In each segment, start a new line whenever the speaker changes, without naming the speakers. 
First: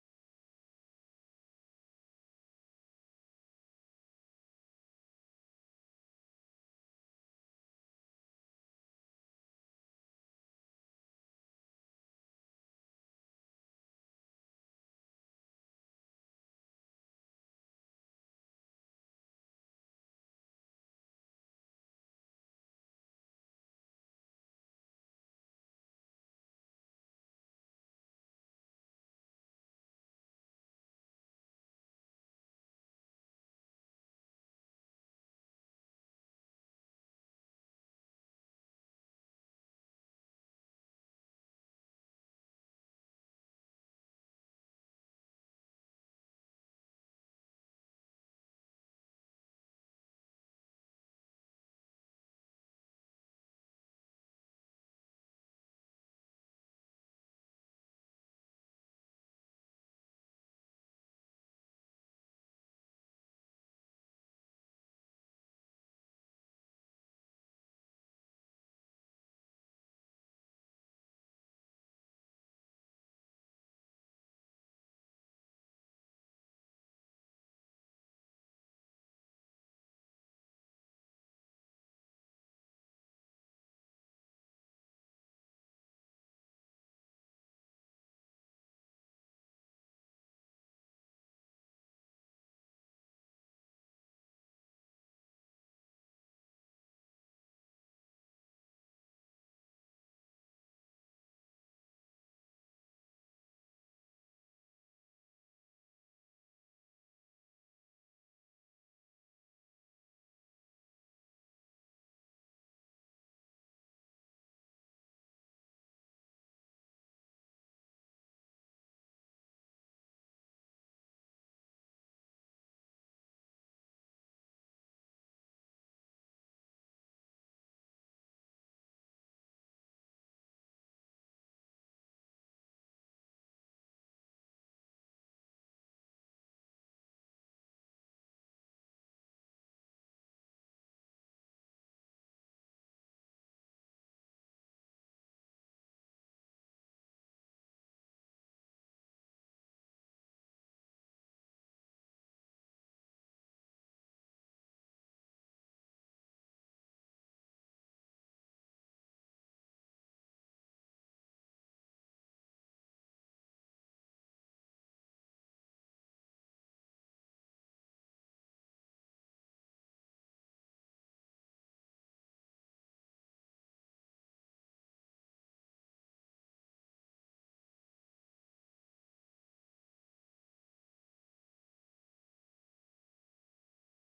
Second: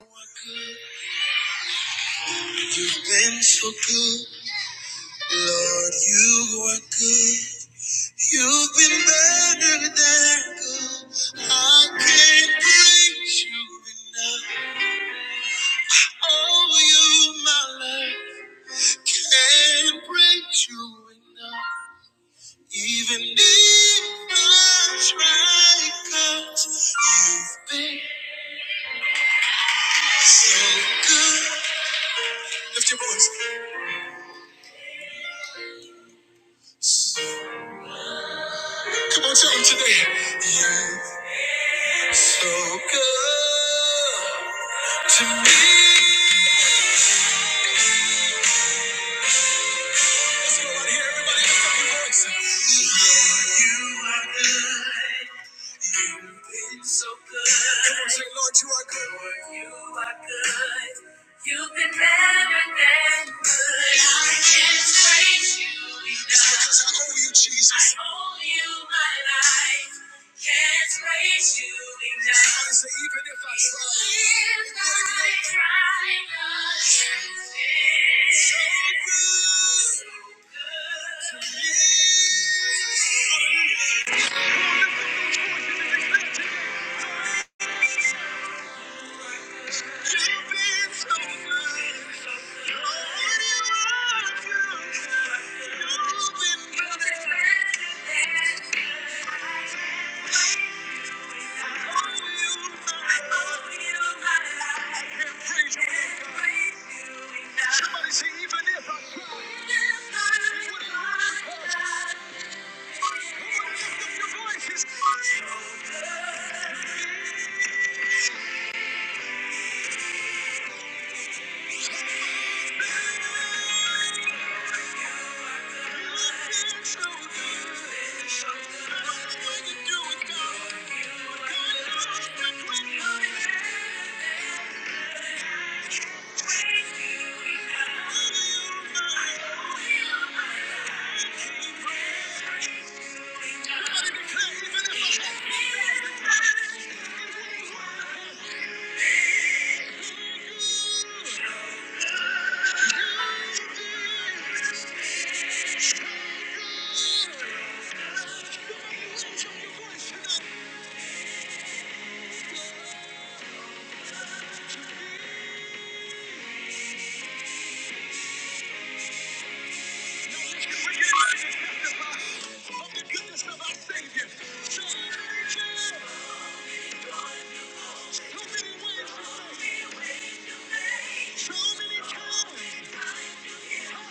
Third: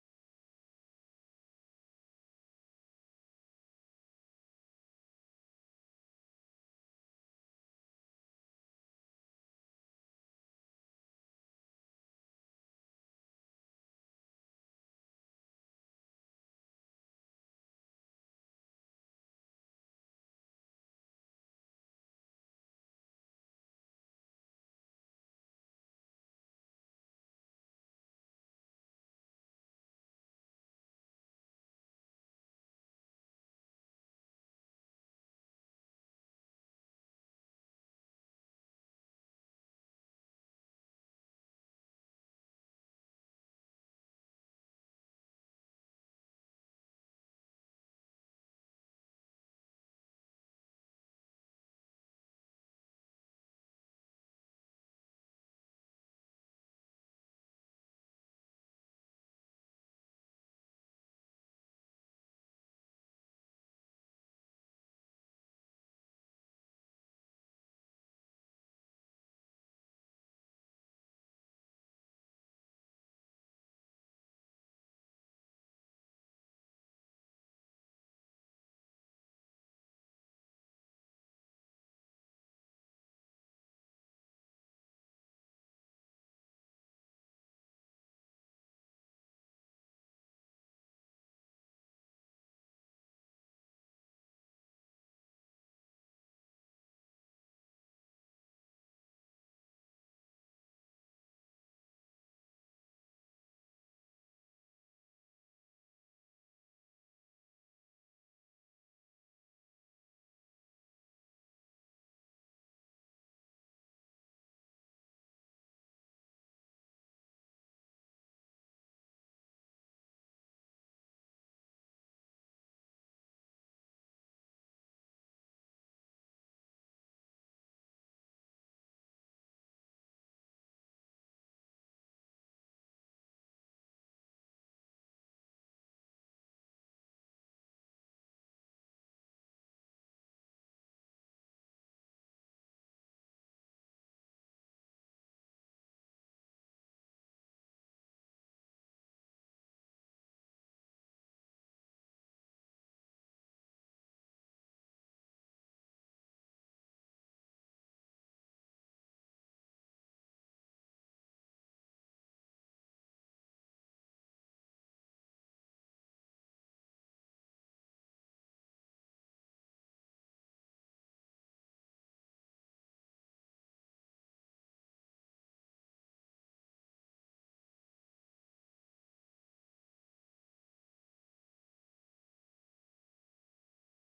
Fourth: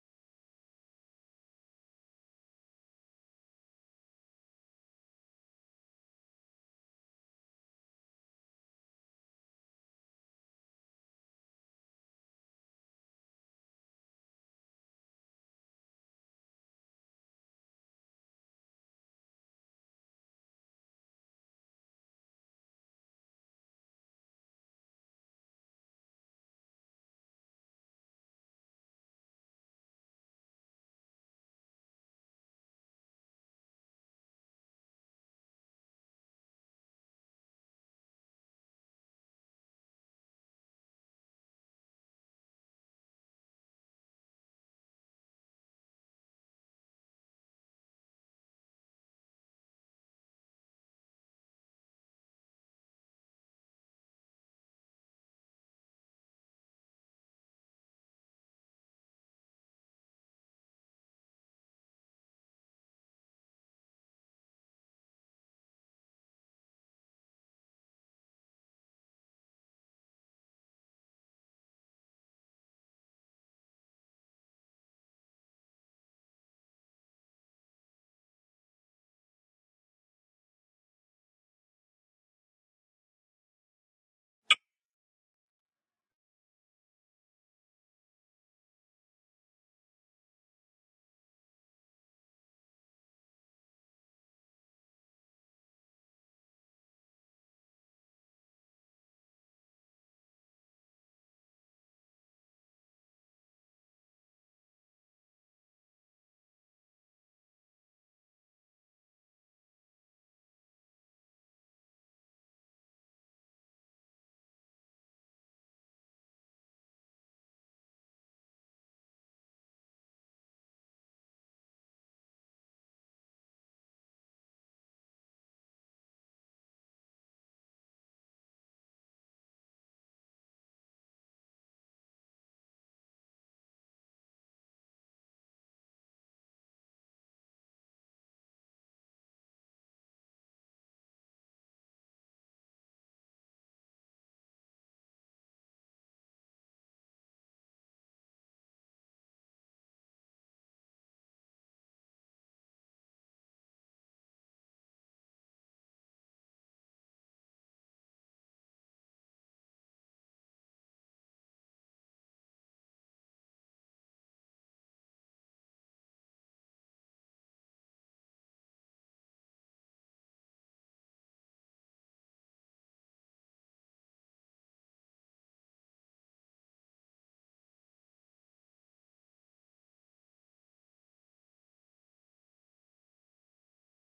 You've been so good, Lord. You are good. You've been better than good. I can't praise you enough. Oh, you, my life. can't praise you enough. Even if I try, 'cause you've been so good. Lift your voice. Come on, tell them today. You've So good to me. Let's go out here, everybody. Lift up your voices. Lord, you are good. been so good. Come on, say, Lord, you are good. Lord, you are good. You've been better than good. I can't praise you enough. It's because I owe you, Jesus. I owe you my life. Can't praise you enough. Somebody say, even if I try. Even if I try, have been So good. So good. You've been so good. so many times. I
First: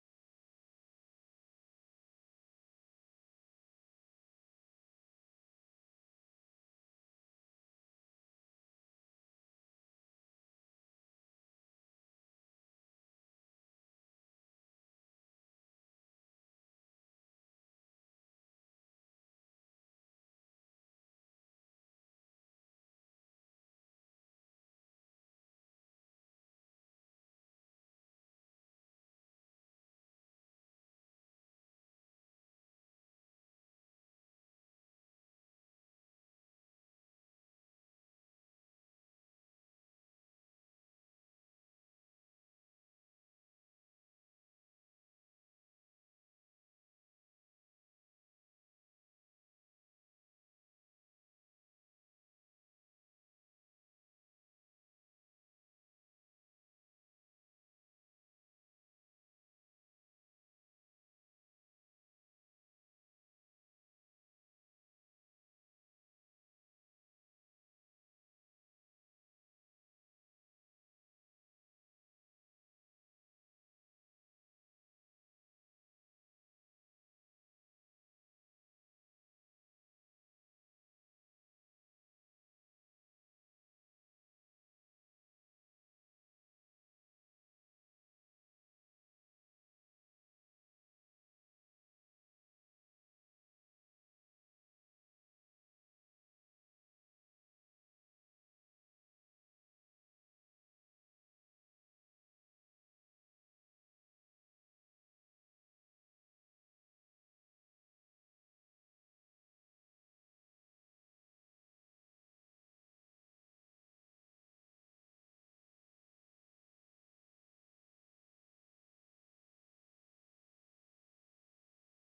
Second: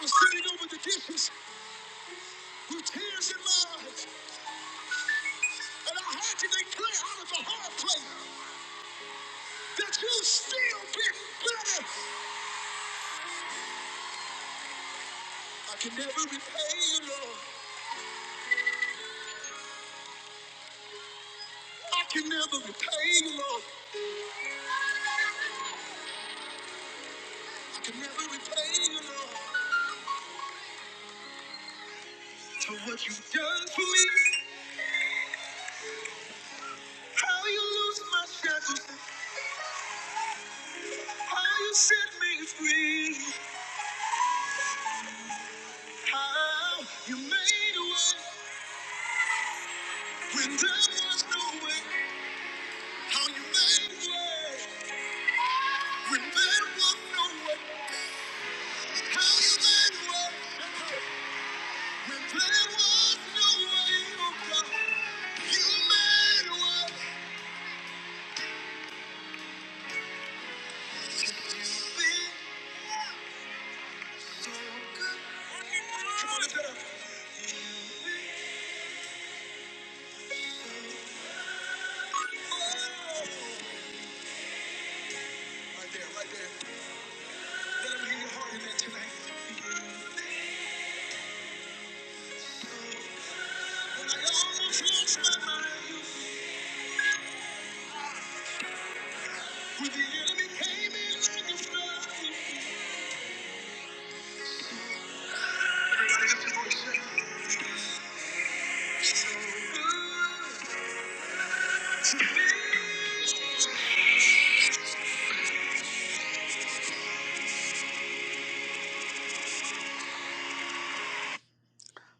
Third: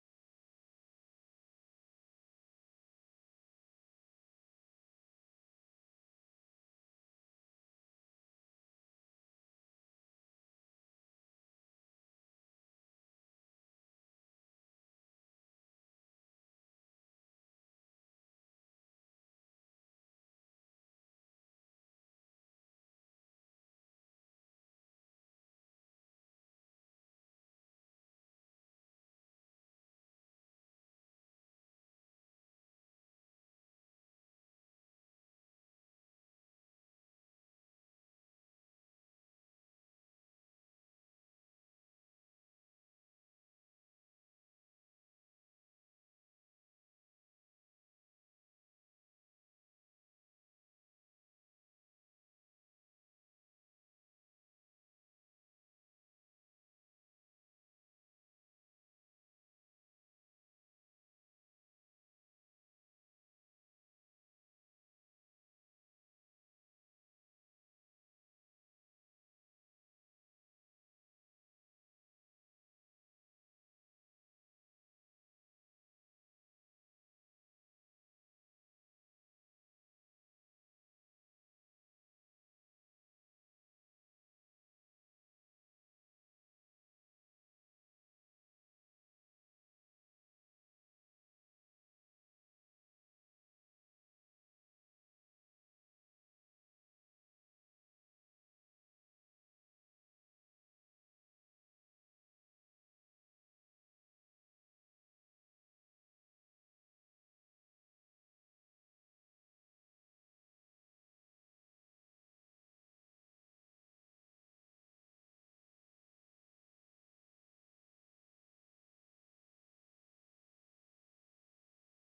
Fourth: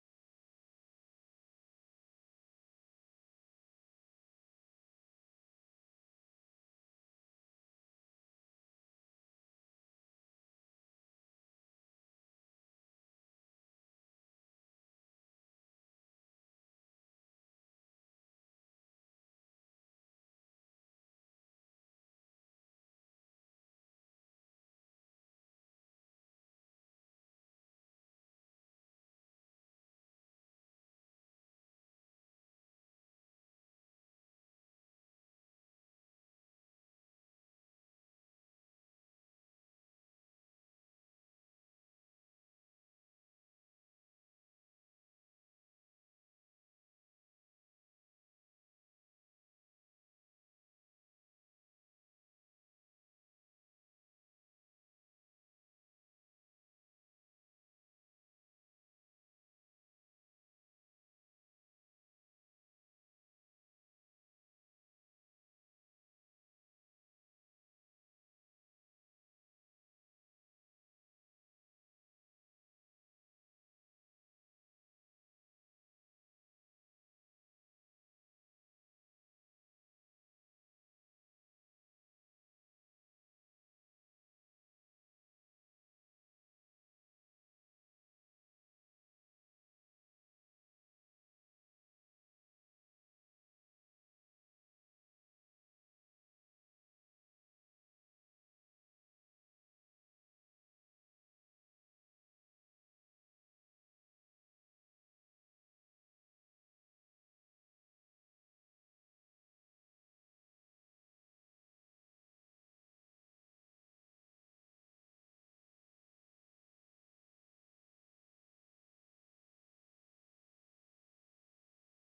was sitting over the dishes with tears in my eyes. And I heard you declare out of the hard place that you still been better. I can never repay you, Lord. I can never repay you, Lord. I can never repay you, Lord. For what you've done for me, how you lose my shackles, how you set me free, how you made a way when there was no way, how you made a way when there was no way, how you made a way when there was no way. oh God. When the enemy came in like a flood,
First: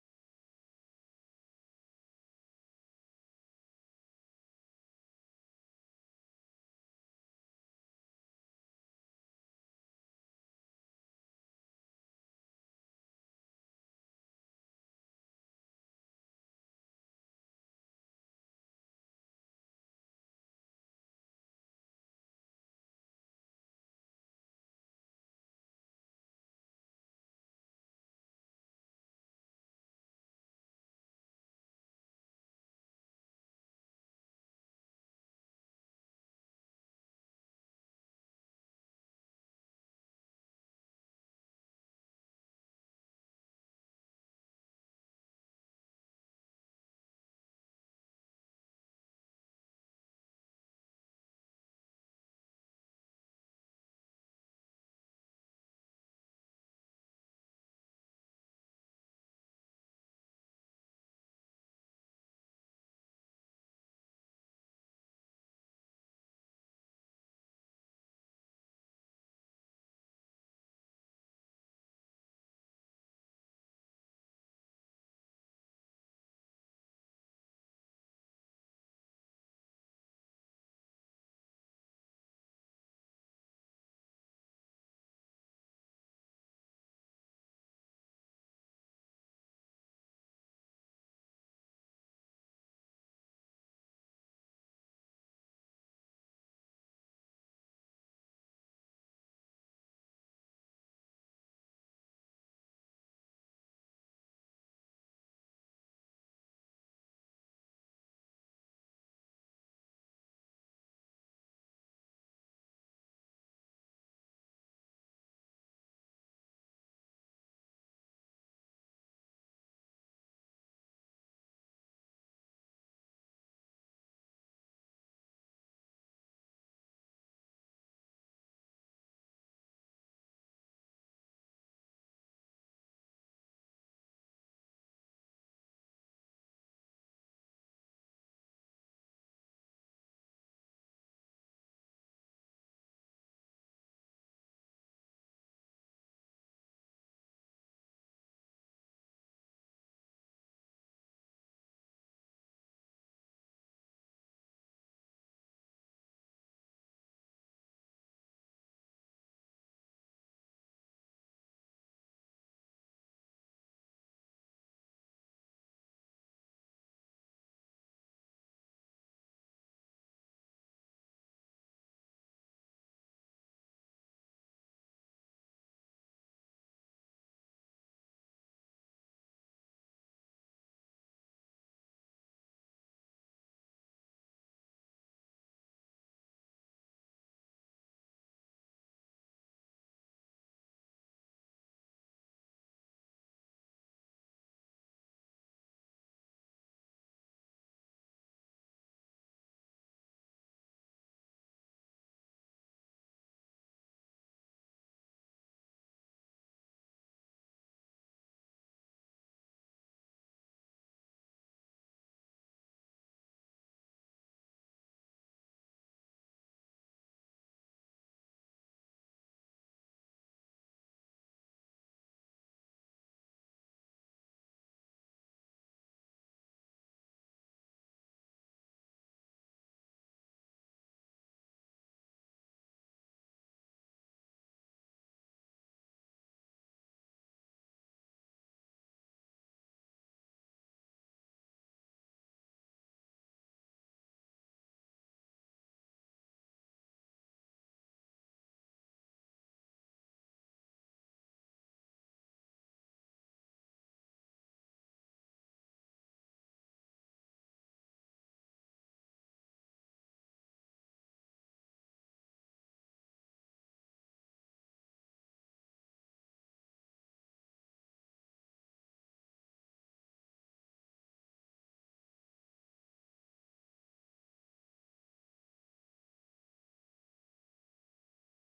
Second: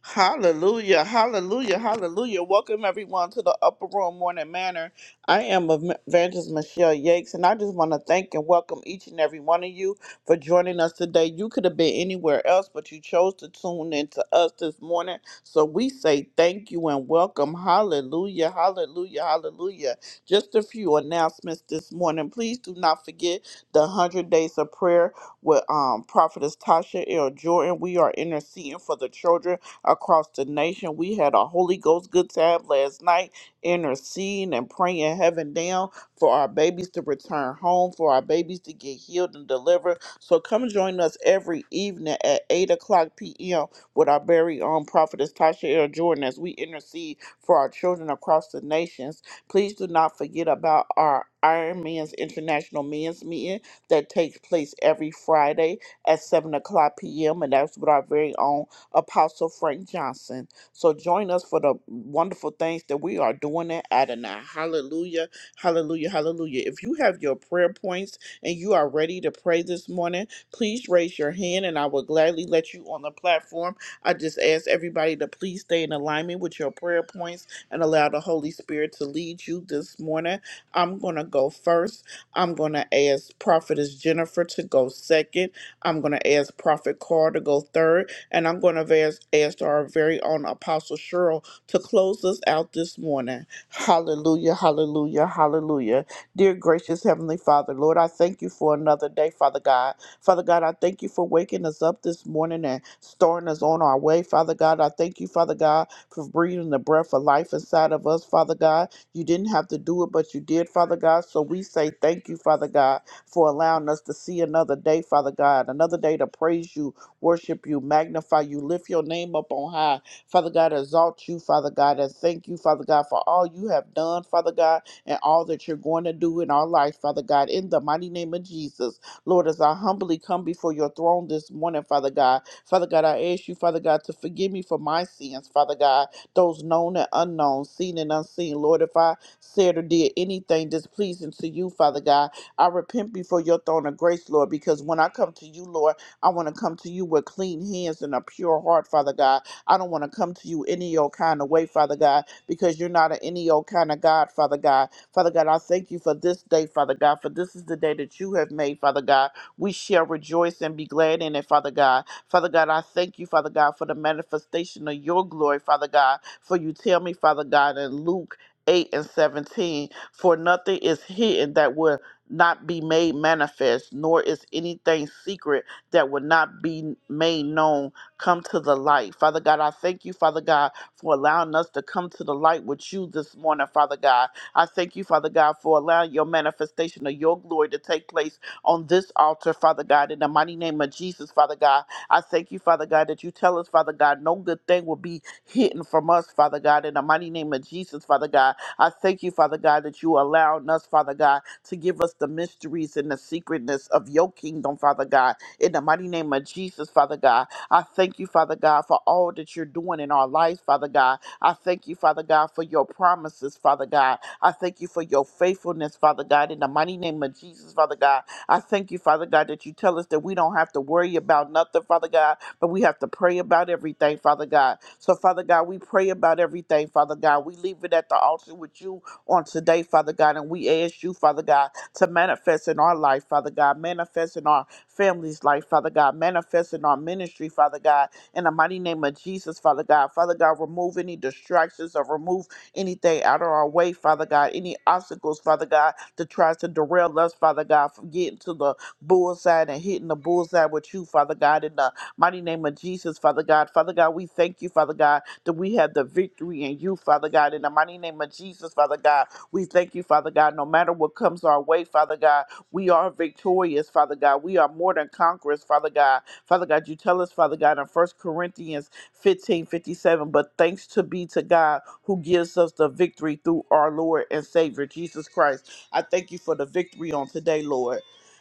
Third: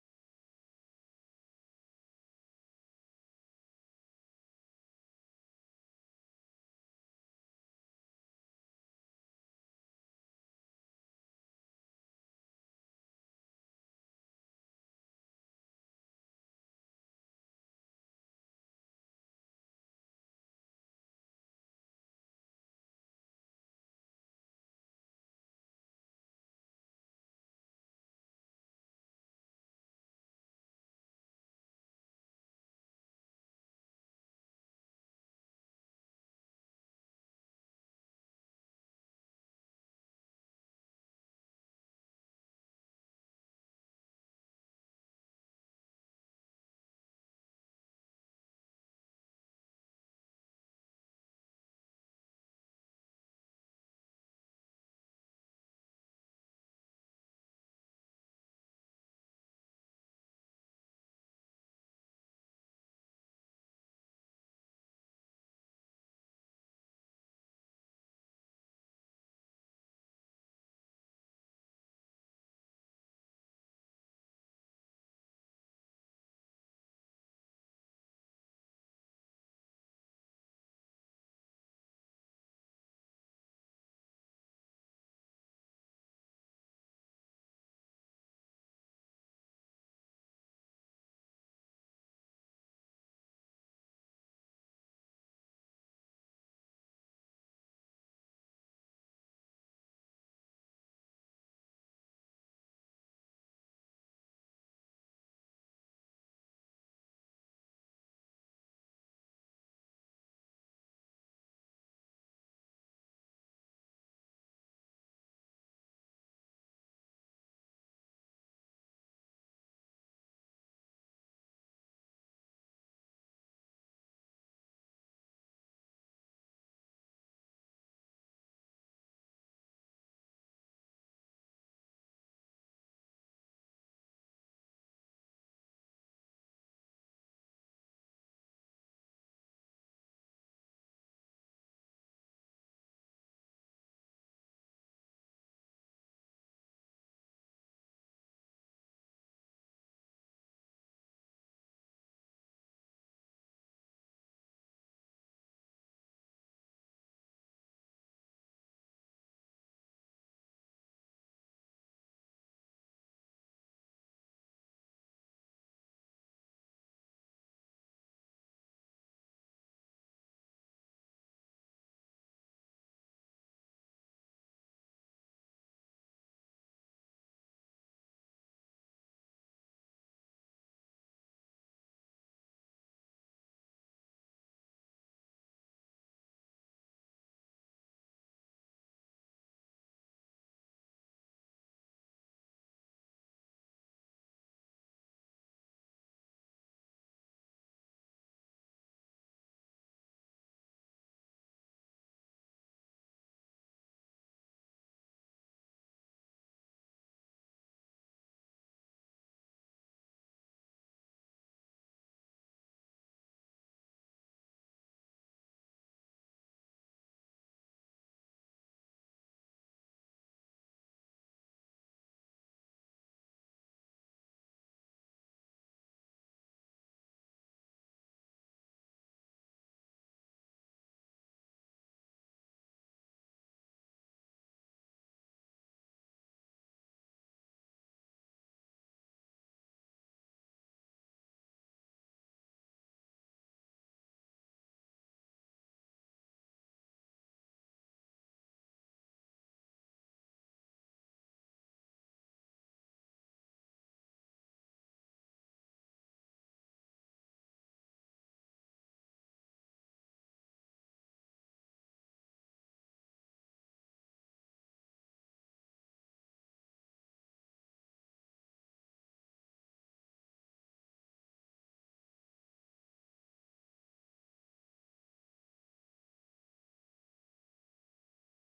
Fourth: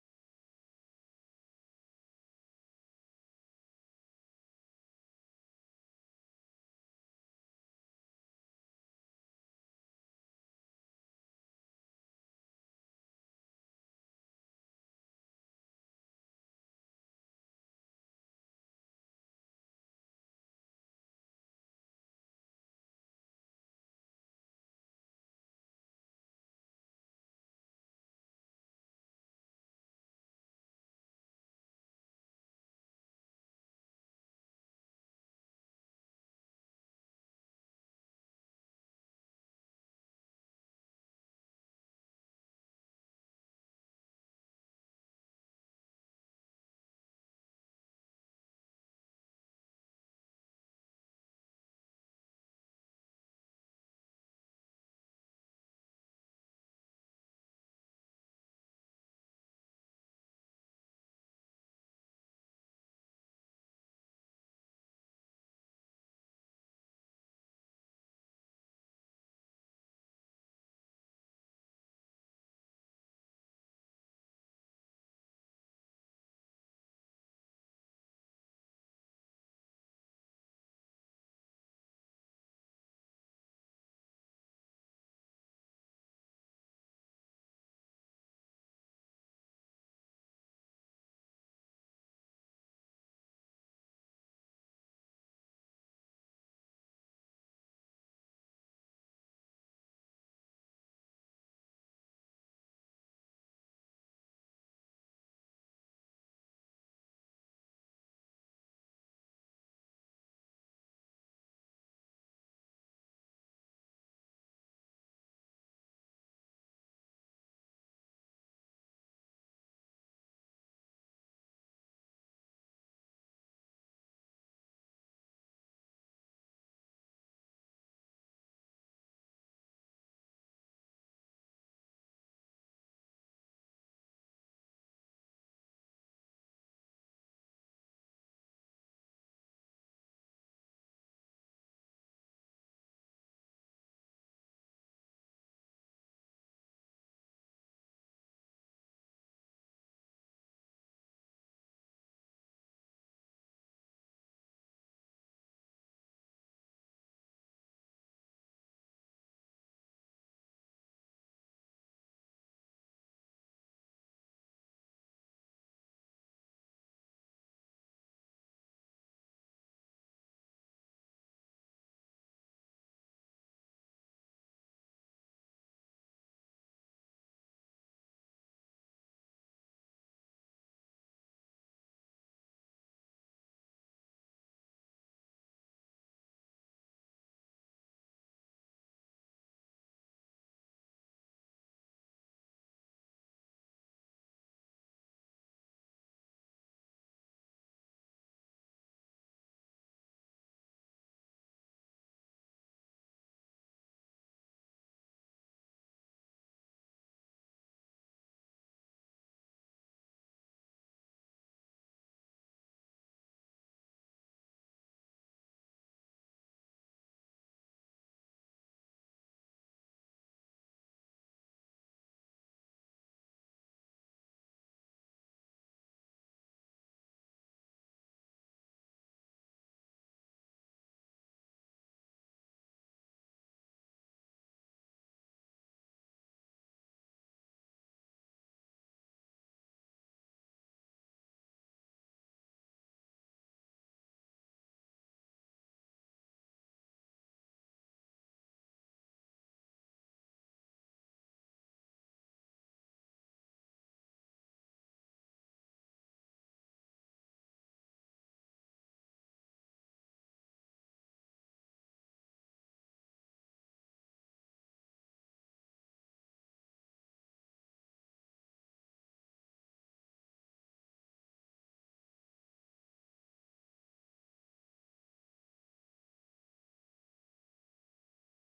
Hallelujah, hallelujah, hallelujah. Welcome everyone to the Upper Room Morning Manor. I am Evangelist Michelle Yakes, and I just want to thank and welcome each and every one of you for joining us today. You could have been anywhere else, but you chose to tune in to us this morning. So we say thank you and welcome. Hallelujah, hallelujah, hallelujah. Just a few announcements this morning. Please do not forget the 100 Days of Prayer with um, Prophetess Tasha L. Jordan. We are interceding for the children across the nation. We had a Holy Ghost good time last night, interceding and praying heaven down for our babies to return home, for our babies to get healed and delivered. So come join us every evening at 8 o'clock p.m. with our very own prophetess Tasha L. Jordan as we intercede for our children across the nations. Please do not forget about our Iron Man's International Men's Meeting that takes place every Friday at 7 o'clock p.m. And that's with our very own Apostle Frank Johnson. So join us for the wonderful things that we are doing at Adonai. Hallelujah. Hallelujah. Hallelujah. If you have your prayer points and you are ready to pray this morning, please raise your hand and I will gladly let you on the platform. I just ask everybody to please stay in alignment with your prayer points and allow the Holy Spirit to lead you this morning. I'm going to go first. I'm going to ask Prophetess Jennifer to go second. I'm going to ask Prophet Carr to go third and I'm going to ask our very own Apostle Cheryl to close us out this morning. Hallelujah, hallelujah, hallelujah. Dear gracious Heavenly Father, Lord, I thank you for another day, Father God. Father God, I thank you for waking us up this morning and starting us on our way, Father God. I thank you, Father God, for breathing the breath of life inside of us, Father God. You didn't have to do it, but you did, Father God. So we say thank you, Father God, for allowing us to see another day, Father God, another day to praise you worship you, magnify you, lift your name up on high. Father God, exalt you, Father God, and thank you, Father God, for all you have done, Father God, and all that you're going to do in our life, Father God, in the mighty name of Jesus. Lord, as I humbly come before your throne this morning, Father God, Father God, I ask you, Father God, to forgive me for my sins, Father God, those known and unknown, seen and unseen. Lord, if I said or did anything displeasing to you, Father God, I repent before your throne of grace, Lord, because when I come to you, Lord, I want to come to you with clean hands and a pure heart, Father God. I don't want to come to you any old kind of way, Father God, because you're not an any old kind of God, Father God. Father God, I thank you for this day, Father God, for this is the day that you have made, Father God. We shall rejoice and be glad in it, Father God. Father God, I thank you, Father God, for the manifestation of your glory, Father God. For you tell me, Father God, in Luke 8 and 17, for nothing is hidden that will not be made manifest, nor is anything secret that would not be made known come to the light. Father God, I thank you, Father God, for allowing us to come to the light with you this morning, Father God. I thank you, Father God, for allowing your manifestation of your glory to take place on this altar, Father God, in the mighty name of Jesus, Father God. I thank you, Father God, that you tell us, Father God, no good thing will be hidden from us, Father God, in the mighty name of Jesus, Father God. I thank you, Father God, that you allowing us, Father God, to give us the mysteries and the secretness of your kingdom, Father God. In the mighty name of Jesus, Father God, I thank you, Father God, for all that you're doing in our lives, Father God. I thank you, Father God, for your promises, Father God. I thank you for your faithfulness, Father God. In the mighty name of Jesus, Father God, I thank you, Father God, that you tell us that we don't have to worry about nothing, Father God, but we have to pray about everything, Father God. So, Father God, we pray about everything, Father God. We leave it at the altar with you on today, Father God, and we ask you, Father God to manifest in our life, Father God, manifest in our family's life, Father God, manifest in our ministry, Father God, in the mighty name of Jesus, Father God. Father God, remove any distractions or remove anything out of our way, Father God, any obstacles, Father God, that tries to derail us, Father God, from getting to the bullseye and hitting the bullseye with you, Father God, in the mighty name of Jesus, Father God. Father God, we thank you, Father God, that we have the victory in you, Father God, in the mighty name of Jesus, Father God. We thank you, Father God, no matter what comes our way, Father God, we are victorious, Father God. We are more than conquerors, Father God. Father God, you tell us, Father God, in First Corinthians 15 57. but thanks to be to God who gives us the victory through our Lord and Savior, Jesus Christ. I thank you for the victory on today, Lord.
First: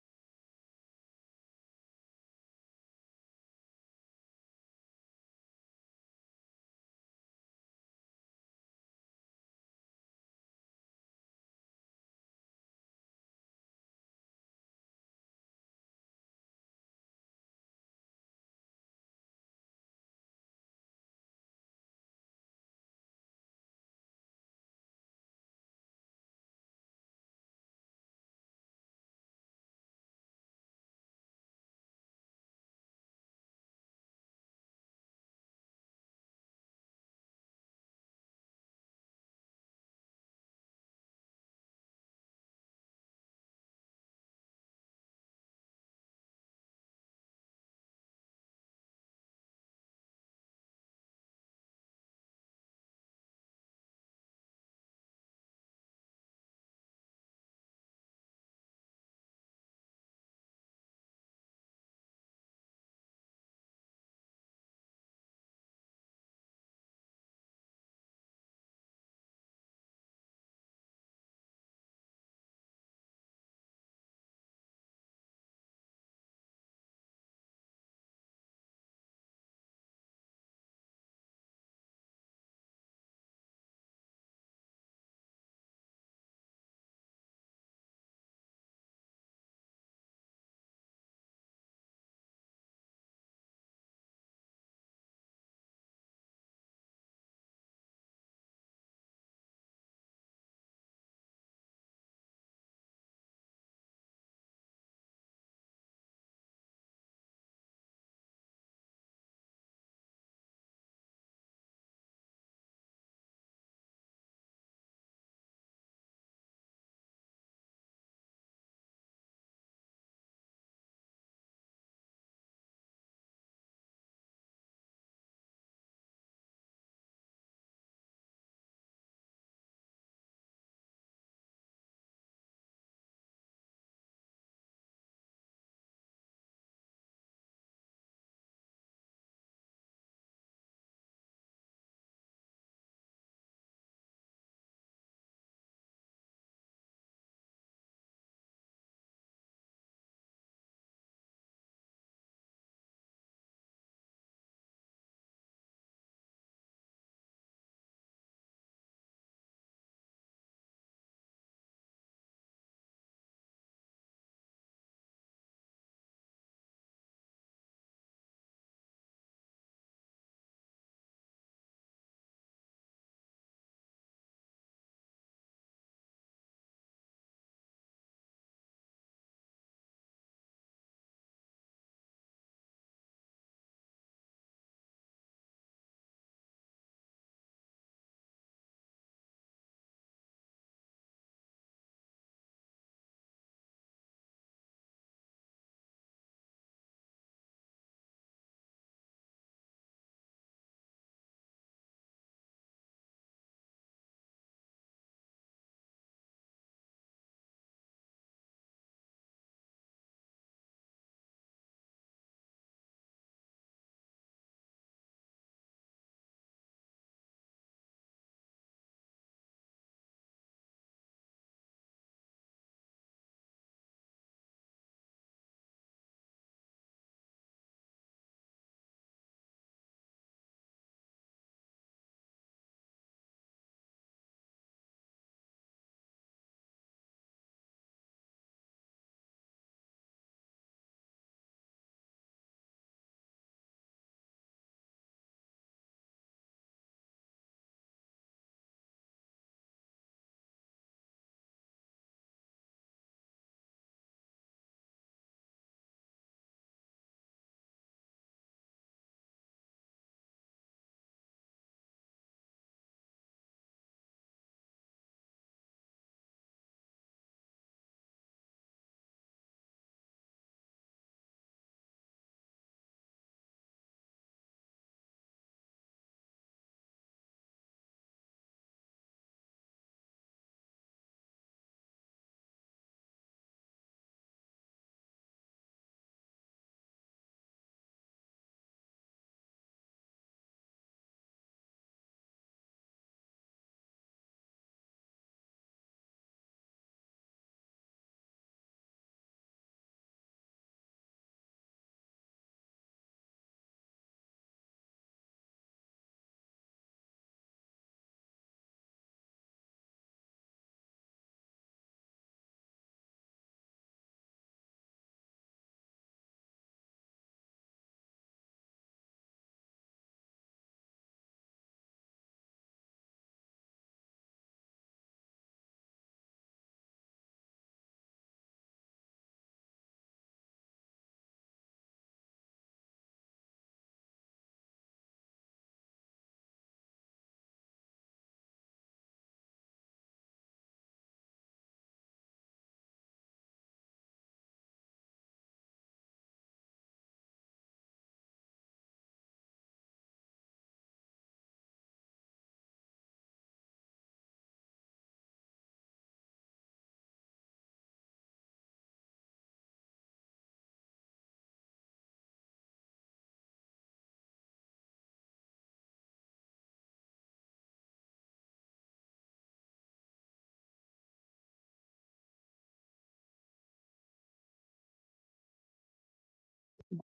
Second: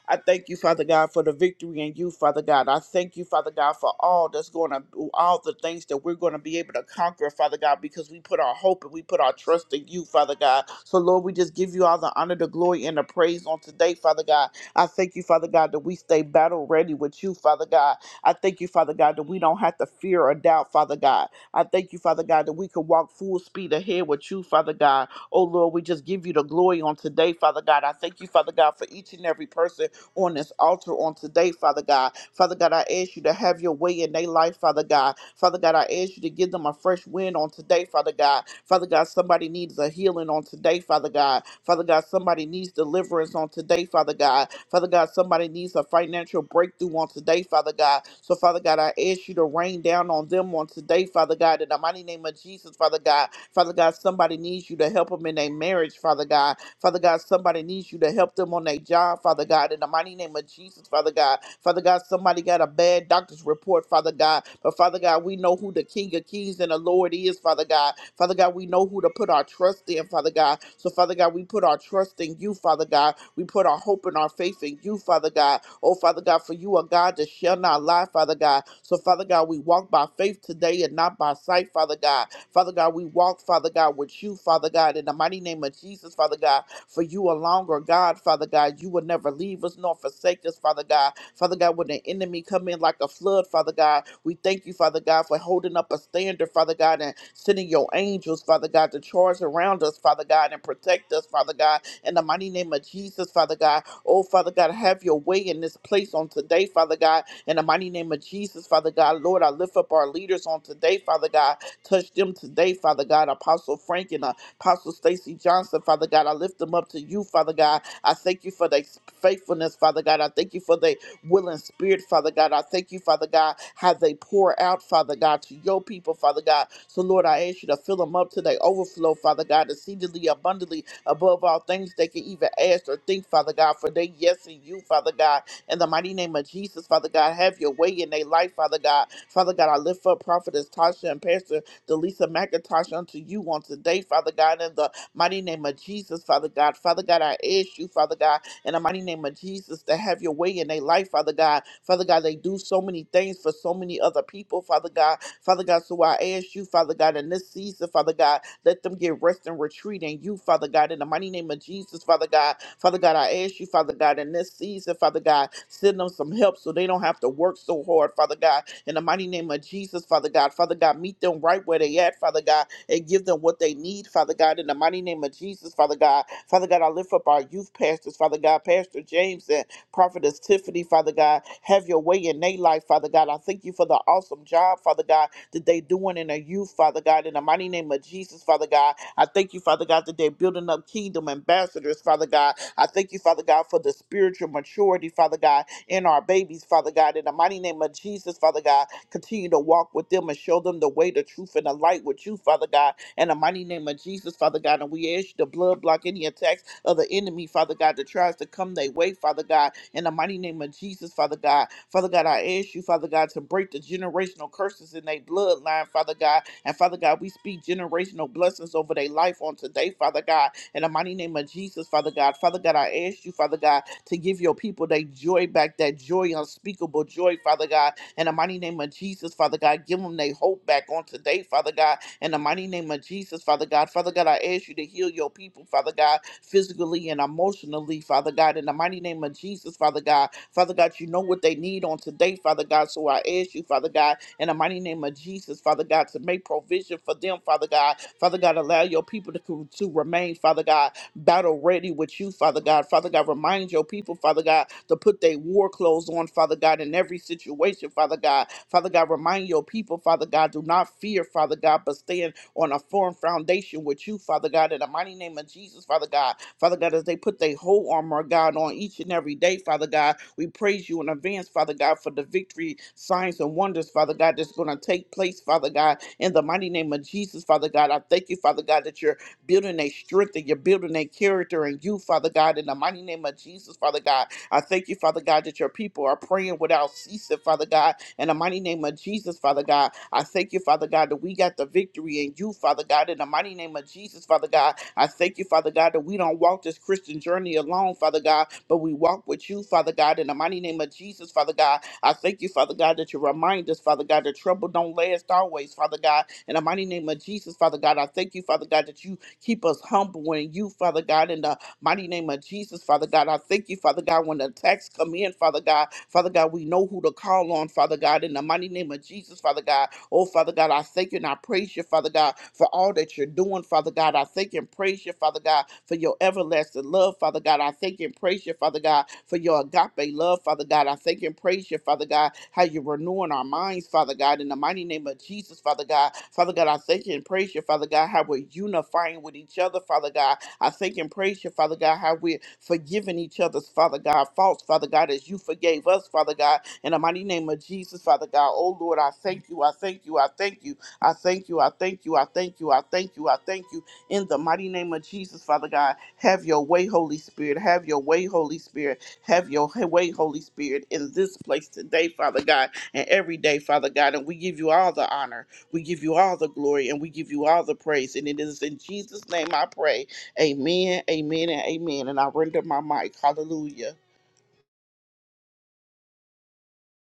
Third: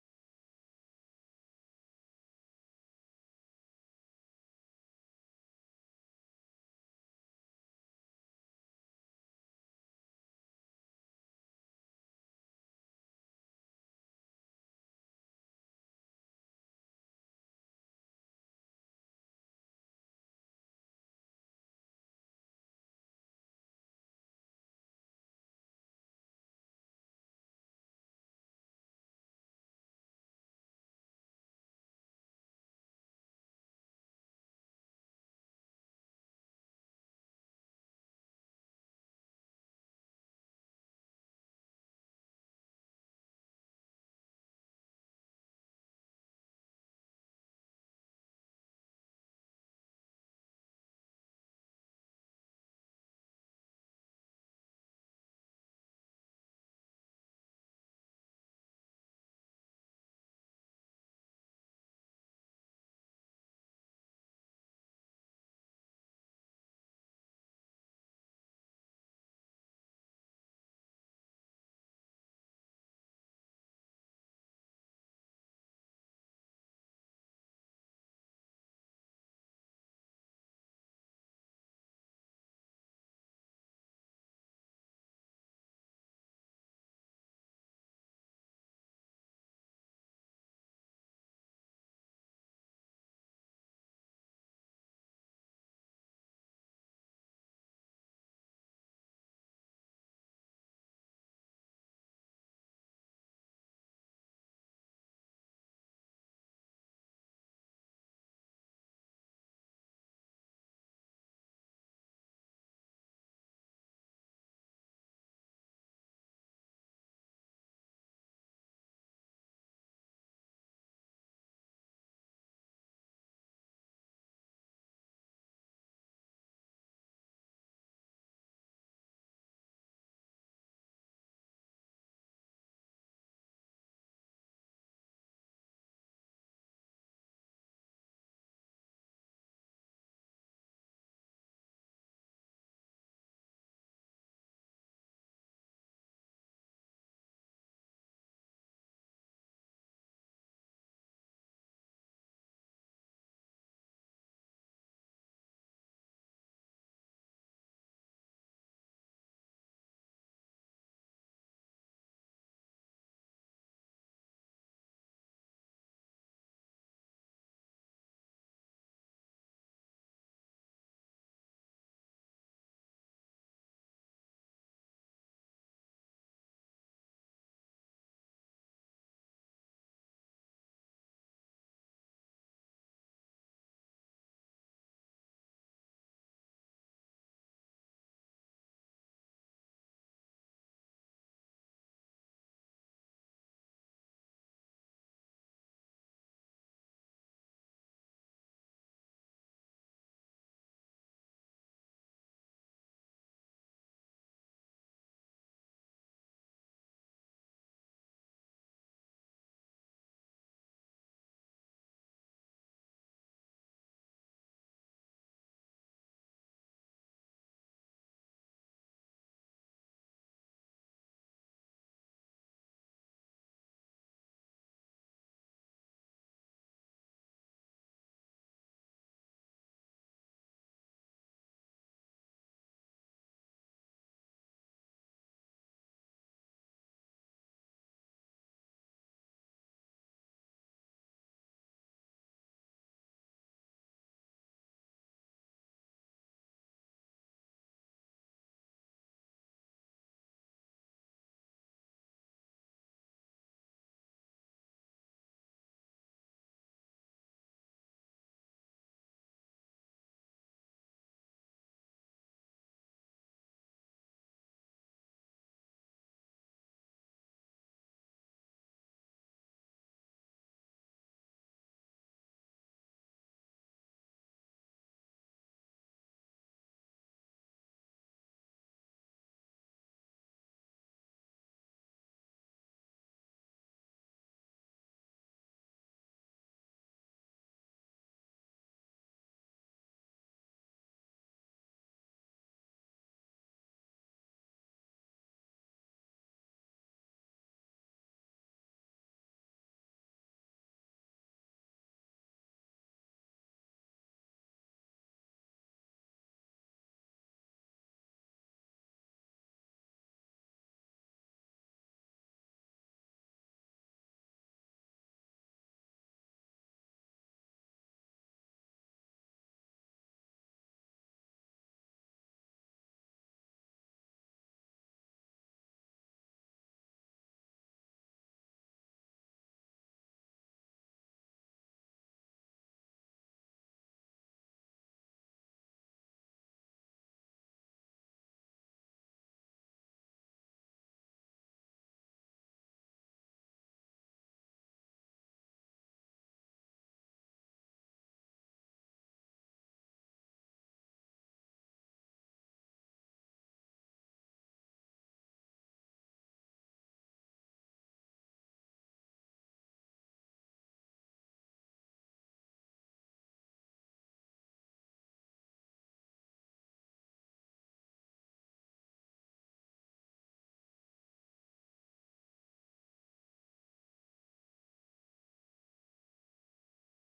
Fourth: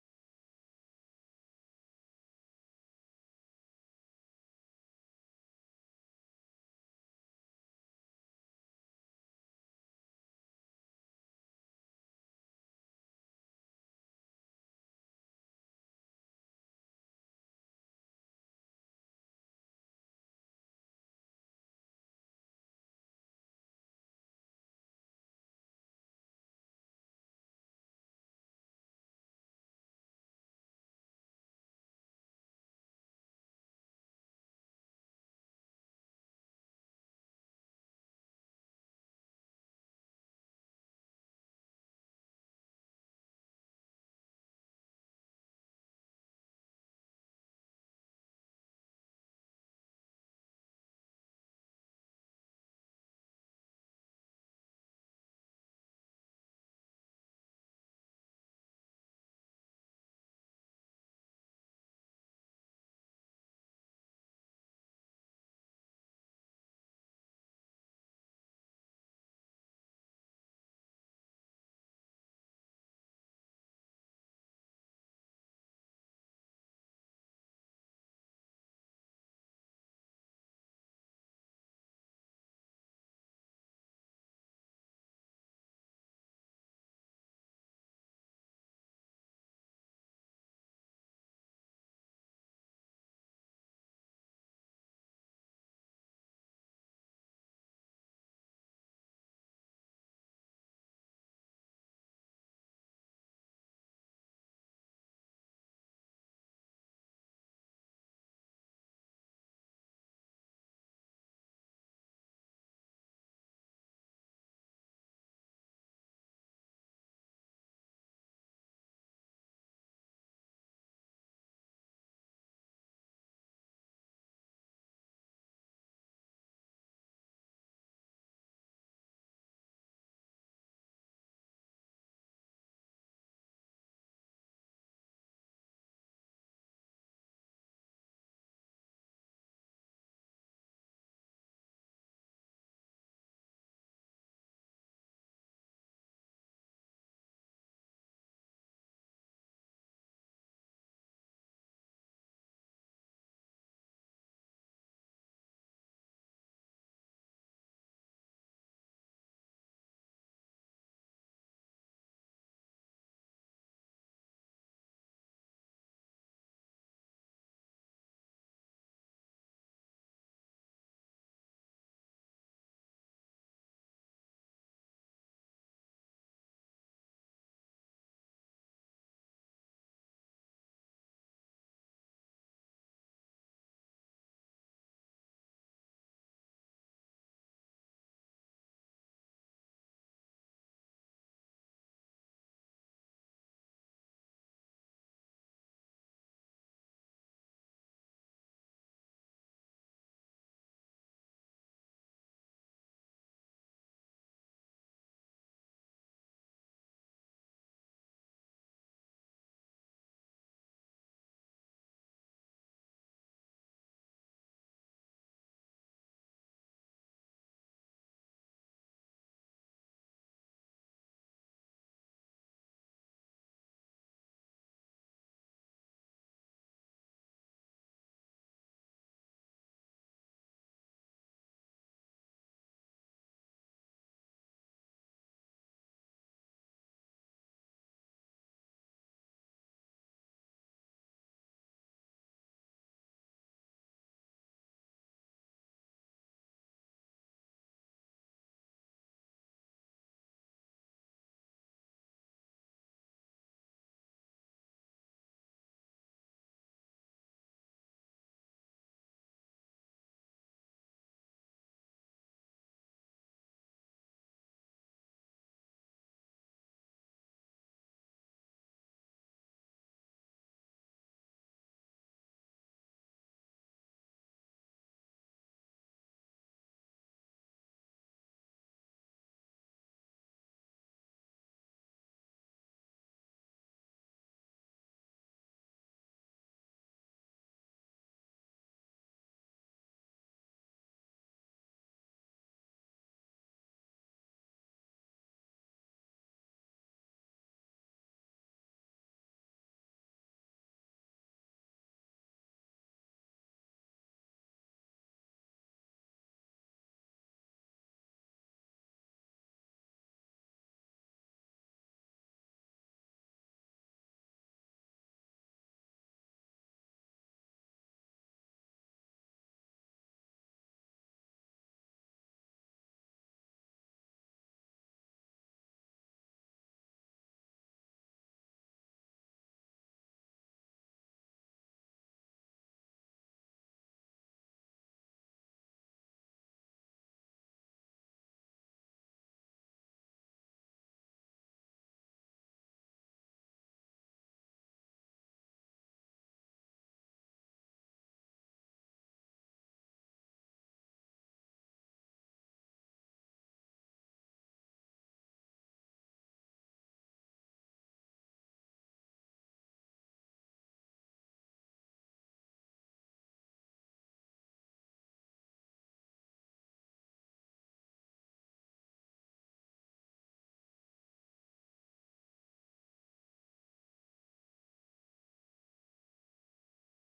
I thank you, Father God, for the victory in you, Father God. I thank you, Father God, for all that's going to, all the things that we're going to be able to conquer, Father God, because we put our hope and we put our trust in you, Father God. So, Lord, we just give you all the honor, the glory, and the praise on today, Father God. I thank you, Father God, that we stay battle ready with you, Father God. I thank you, Father God, that we don't have to fear or doubt, Father God. I thank you, Father God, that we can walk full speed ahead with you, Father God. Oh, Lord, we just give you the glory on today, Father God. I thank you, Father God, for each and every person on this altar on today, Father God. Father God, I ask you to have your way in their life, Father God. Father God, I ask you to give them a fresh wind on today, Father God. Father God, somebody needs a healing on today, Father God. Father God, somebody needs deliverance on today, Father God. Father God, somebody needs a financial breakthrough on today, Father God. So, Father God, I ask you to rain down on them on today, Father God, in the mighty name of Jesus, Father God. Father God, somebody needs you to help them in their marriage, Father. Father God. Father God, somebody needs you to help them on their job, Father God, in the mighty name of Jesus, Father God. Father God, somebody got a bad doctor's report, Father God. But Father God, we know who the King of Kings and the Lord is, Father God. Father God, we know who to put our trust in, Father God. So, Father God, we put our trust in you, Father God. We put our hope and our faith in you, Father God. Oh, Father God, for you are God that shall not lie, Father God. So, Father God, we walk by faith today and not by sight, Father God. Father God, we walk, Father God, with you, Father God, in the mighty name of Jesus, Father God, for you alone are God, Father God. You will never leave us nor forsake us, Father God. Father God, when the enemy come in like a flood, Father God, we thank you, Father God, for holding up a standard, Father God, and sending your angels, Father God, to charge around us, Father God, and protect us, Father God, in the mighty name of Jesus, Father God. Oh, Father God, have your way in this place on today, Father God, in the mighty name of Jesus, Father God. Lord, I lift up our leaders on today, Father God. Touch them today, Father God. Apostle Frank and uh, Apostle Stacy Johnson, Father God. I lift them up to you, Father God. I thank you for their faithfulness, Father God. I thank you for their will and spirit, Father God. I thank you, Father God, how they pour out, Father God, to your people, Father God. So, Lord, I ask you to fill them up to their overflow, Father God, exceedingly abundantly above all things they can even ask or think, Father God, for they yes in you, Father God. In the mighty name of Jesus, Father God, have your way in their life, Father God. Father God, I lift up Prophetess Tasha and Pastor Delisa McIntosh unto you on today, Father God, in the mighty name of Jesus, Father God. Father God, I ask you, Father God, in the mighty name of Jesus, to have your way in their life, Father God. Father God, they do so many things for so many other people, Father God. Father God, so I ask you, Father God, in this season, Father God, let them get rest and retreat in you, Father God, in the mighty name of Jesus, Father God. Father God, I ask you, Father God. God, in this season, Father God. Send them some help so they don't have to work so hard, Father God. In the mighty name of Jesus, Father God. Father God, meet them right where they at, Father God, and give them what they need, Father God. In the mighty name of Jesus, Father God. Father God, I lift up our youth pastors, Father God, Pastor James and Prophetess Tiffany, Father God. Have your way in their life, Father God. I thank you for the awesome job, Father God, that they doing in their youth, Father God. In the mighty name of Jesus, Father God. I thank you, Father God, that they're building up kingdom ambassadors, Father God. I thank you, Father God, for the spiritual maturity, Father God, in our babies, Father God. In the mighty name of Jesus, Father God, continue to walk with them and show them the way, the truth, and the light with you, Father God in the mighty name of Jesus, Father God. And we ask you to blood block any attacks of the enemy, Father God, that tries to come their way, Father God, in the mighty name of Jesus, Father God. Father God, I ask you, Father God, to break the generational curses in their bloodline, Father God. And Father God, we speak generational blessings over their life on today, Father God, in the mighty name of Jesus, Father God. Father God, I ask you, Father God, to give your people their joy back, that joy, unspeakable joy, Father God, in the mighty name of Jesus, Father God. Give them their hope back on today, Father God, in the mighty name of Jesus, Father God. Father God, I ask you to heal your people, Father God, physically and emotionally, Father God, in the mighty name of Jesus, Father God. Father God, you know what they need on today, Father God. So I ask you, Father God, in the mighty name of Jesus, Father God, to make provision for them, Father God. Father God, allow your people to, to remain, Father God battle ready with you, Father God. Father God, remind your people, Father God, to put their war clothes on, Father God, in every situation, Father God. Father God, remind your people, Father God, do not fear, Father God, but stand on a firm foundation with you, Father God, in the mighty name of Jesus, Father God. Father God, as they put their whole armor, God, on each and every day, Father God, we praise you in advance, Father God, for the victory, signs, and wonders, Father God, that's going to take place, Father God, in the mighty name of Jesus, Father God. I thank you, Father God, that you're building their strength and you're building their character and you, Father God, in the mighty name of Jesus, Father God. I thank you, Father God, that your people are praying without ceasing, Father God, in the mighty name of Jesus, Father God. I thank you, Father God, that we got the victory in you, Father God, in the mighty name of Jesus, Father God. I thank you, Father God, that we don't walk this Christian journey alone, Father God, but we walk with you, Father God, in the mighty name of Jesus, Father God. I thank you, Father God, that you remind us, Father God, that trouble don't last always, Father God, in the mighty name of Jesus, Father God. I thank you, Father God, that you Keep us humble in you, Father God, in the mighty name of Jesus, Father God. I thank you, Father God, when the attacks come in, Father God. Father God, we know who to call on, Father God, in the mighty name of Jesus, Father God. Oh, Father God, I thank you and I praise you, Father God, for all that you're doing, Father God. I thank you and praise you, Father God, for your everlasting love, Father God. I thank you and praise you, Father God, for your agape love, Father God. I thank you and praise you, Father God, how you're renewing our minds, Father God, in the mighty name of Jesus, Father God. Father God, I thank you and praise you, Father God, how we're unifying with each other, Father God. I thank and praise you, Father God, how we're forgiving each other's, Father God, faults, Father God, as you forgave us, Father God. In the mighty name of Jesus, Father God, oh Lord, I thank you, I thank you, I thank you, I thank you, I thank you, I thank you, I thank you, I thank you. In the mighty name of Jesus, Father God, have your way, Holy Spirit, have your way, Holy Spirit, have your way, Holy Spirit, in this place today, Father God, and every day, Father God. And we give you all the honor, we give you all the glory, and we give you all the praise. And it is in Jesus' name I pray. Amen, amen, and amen. And I render my mic. Hallelujah.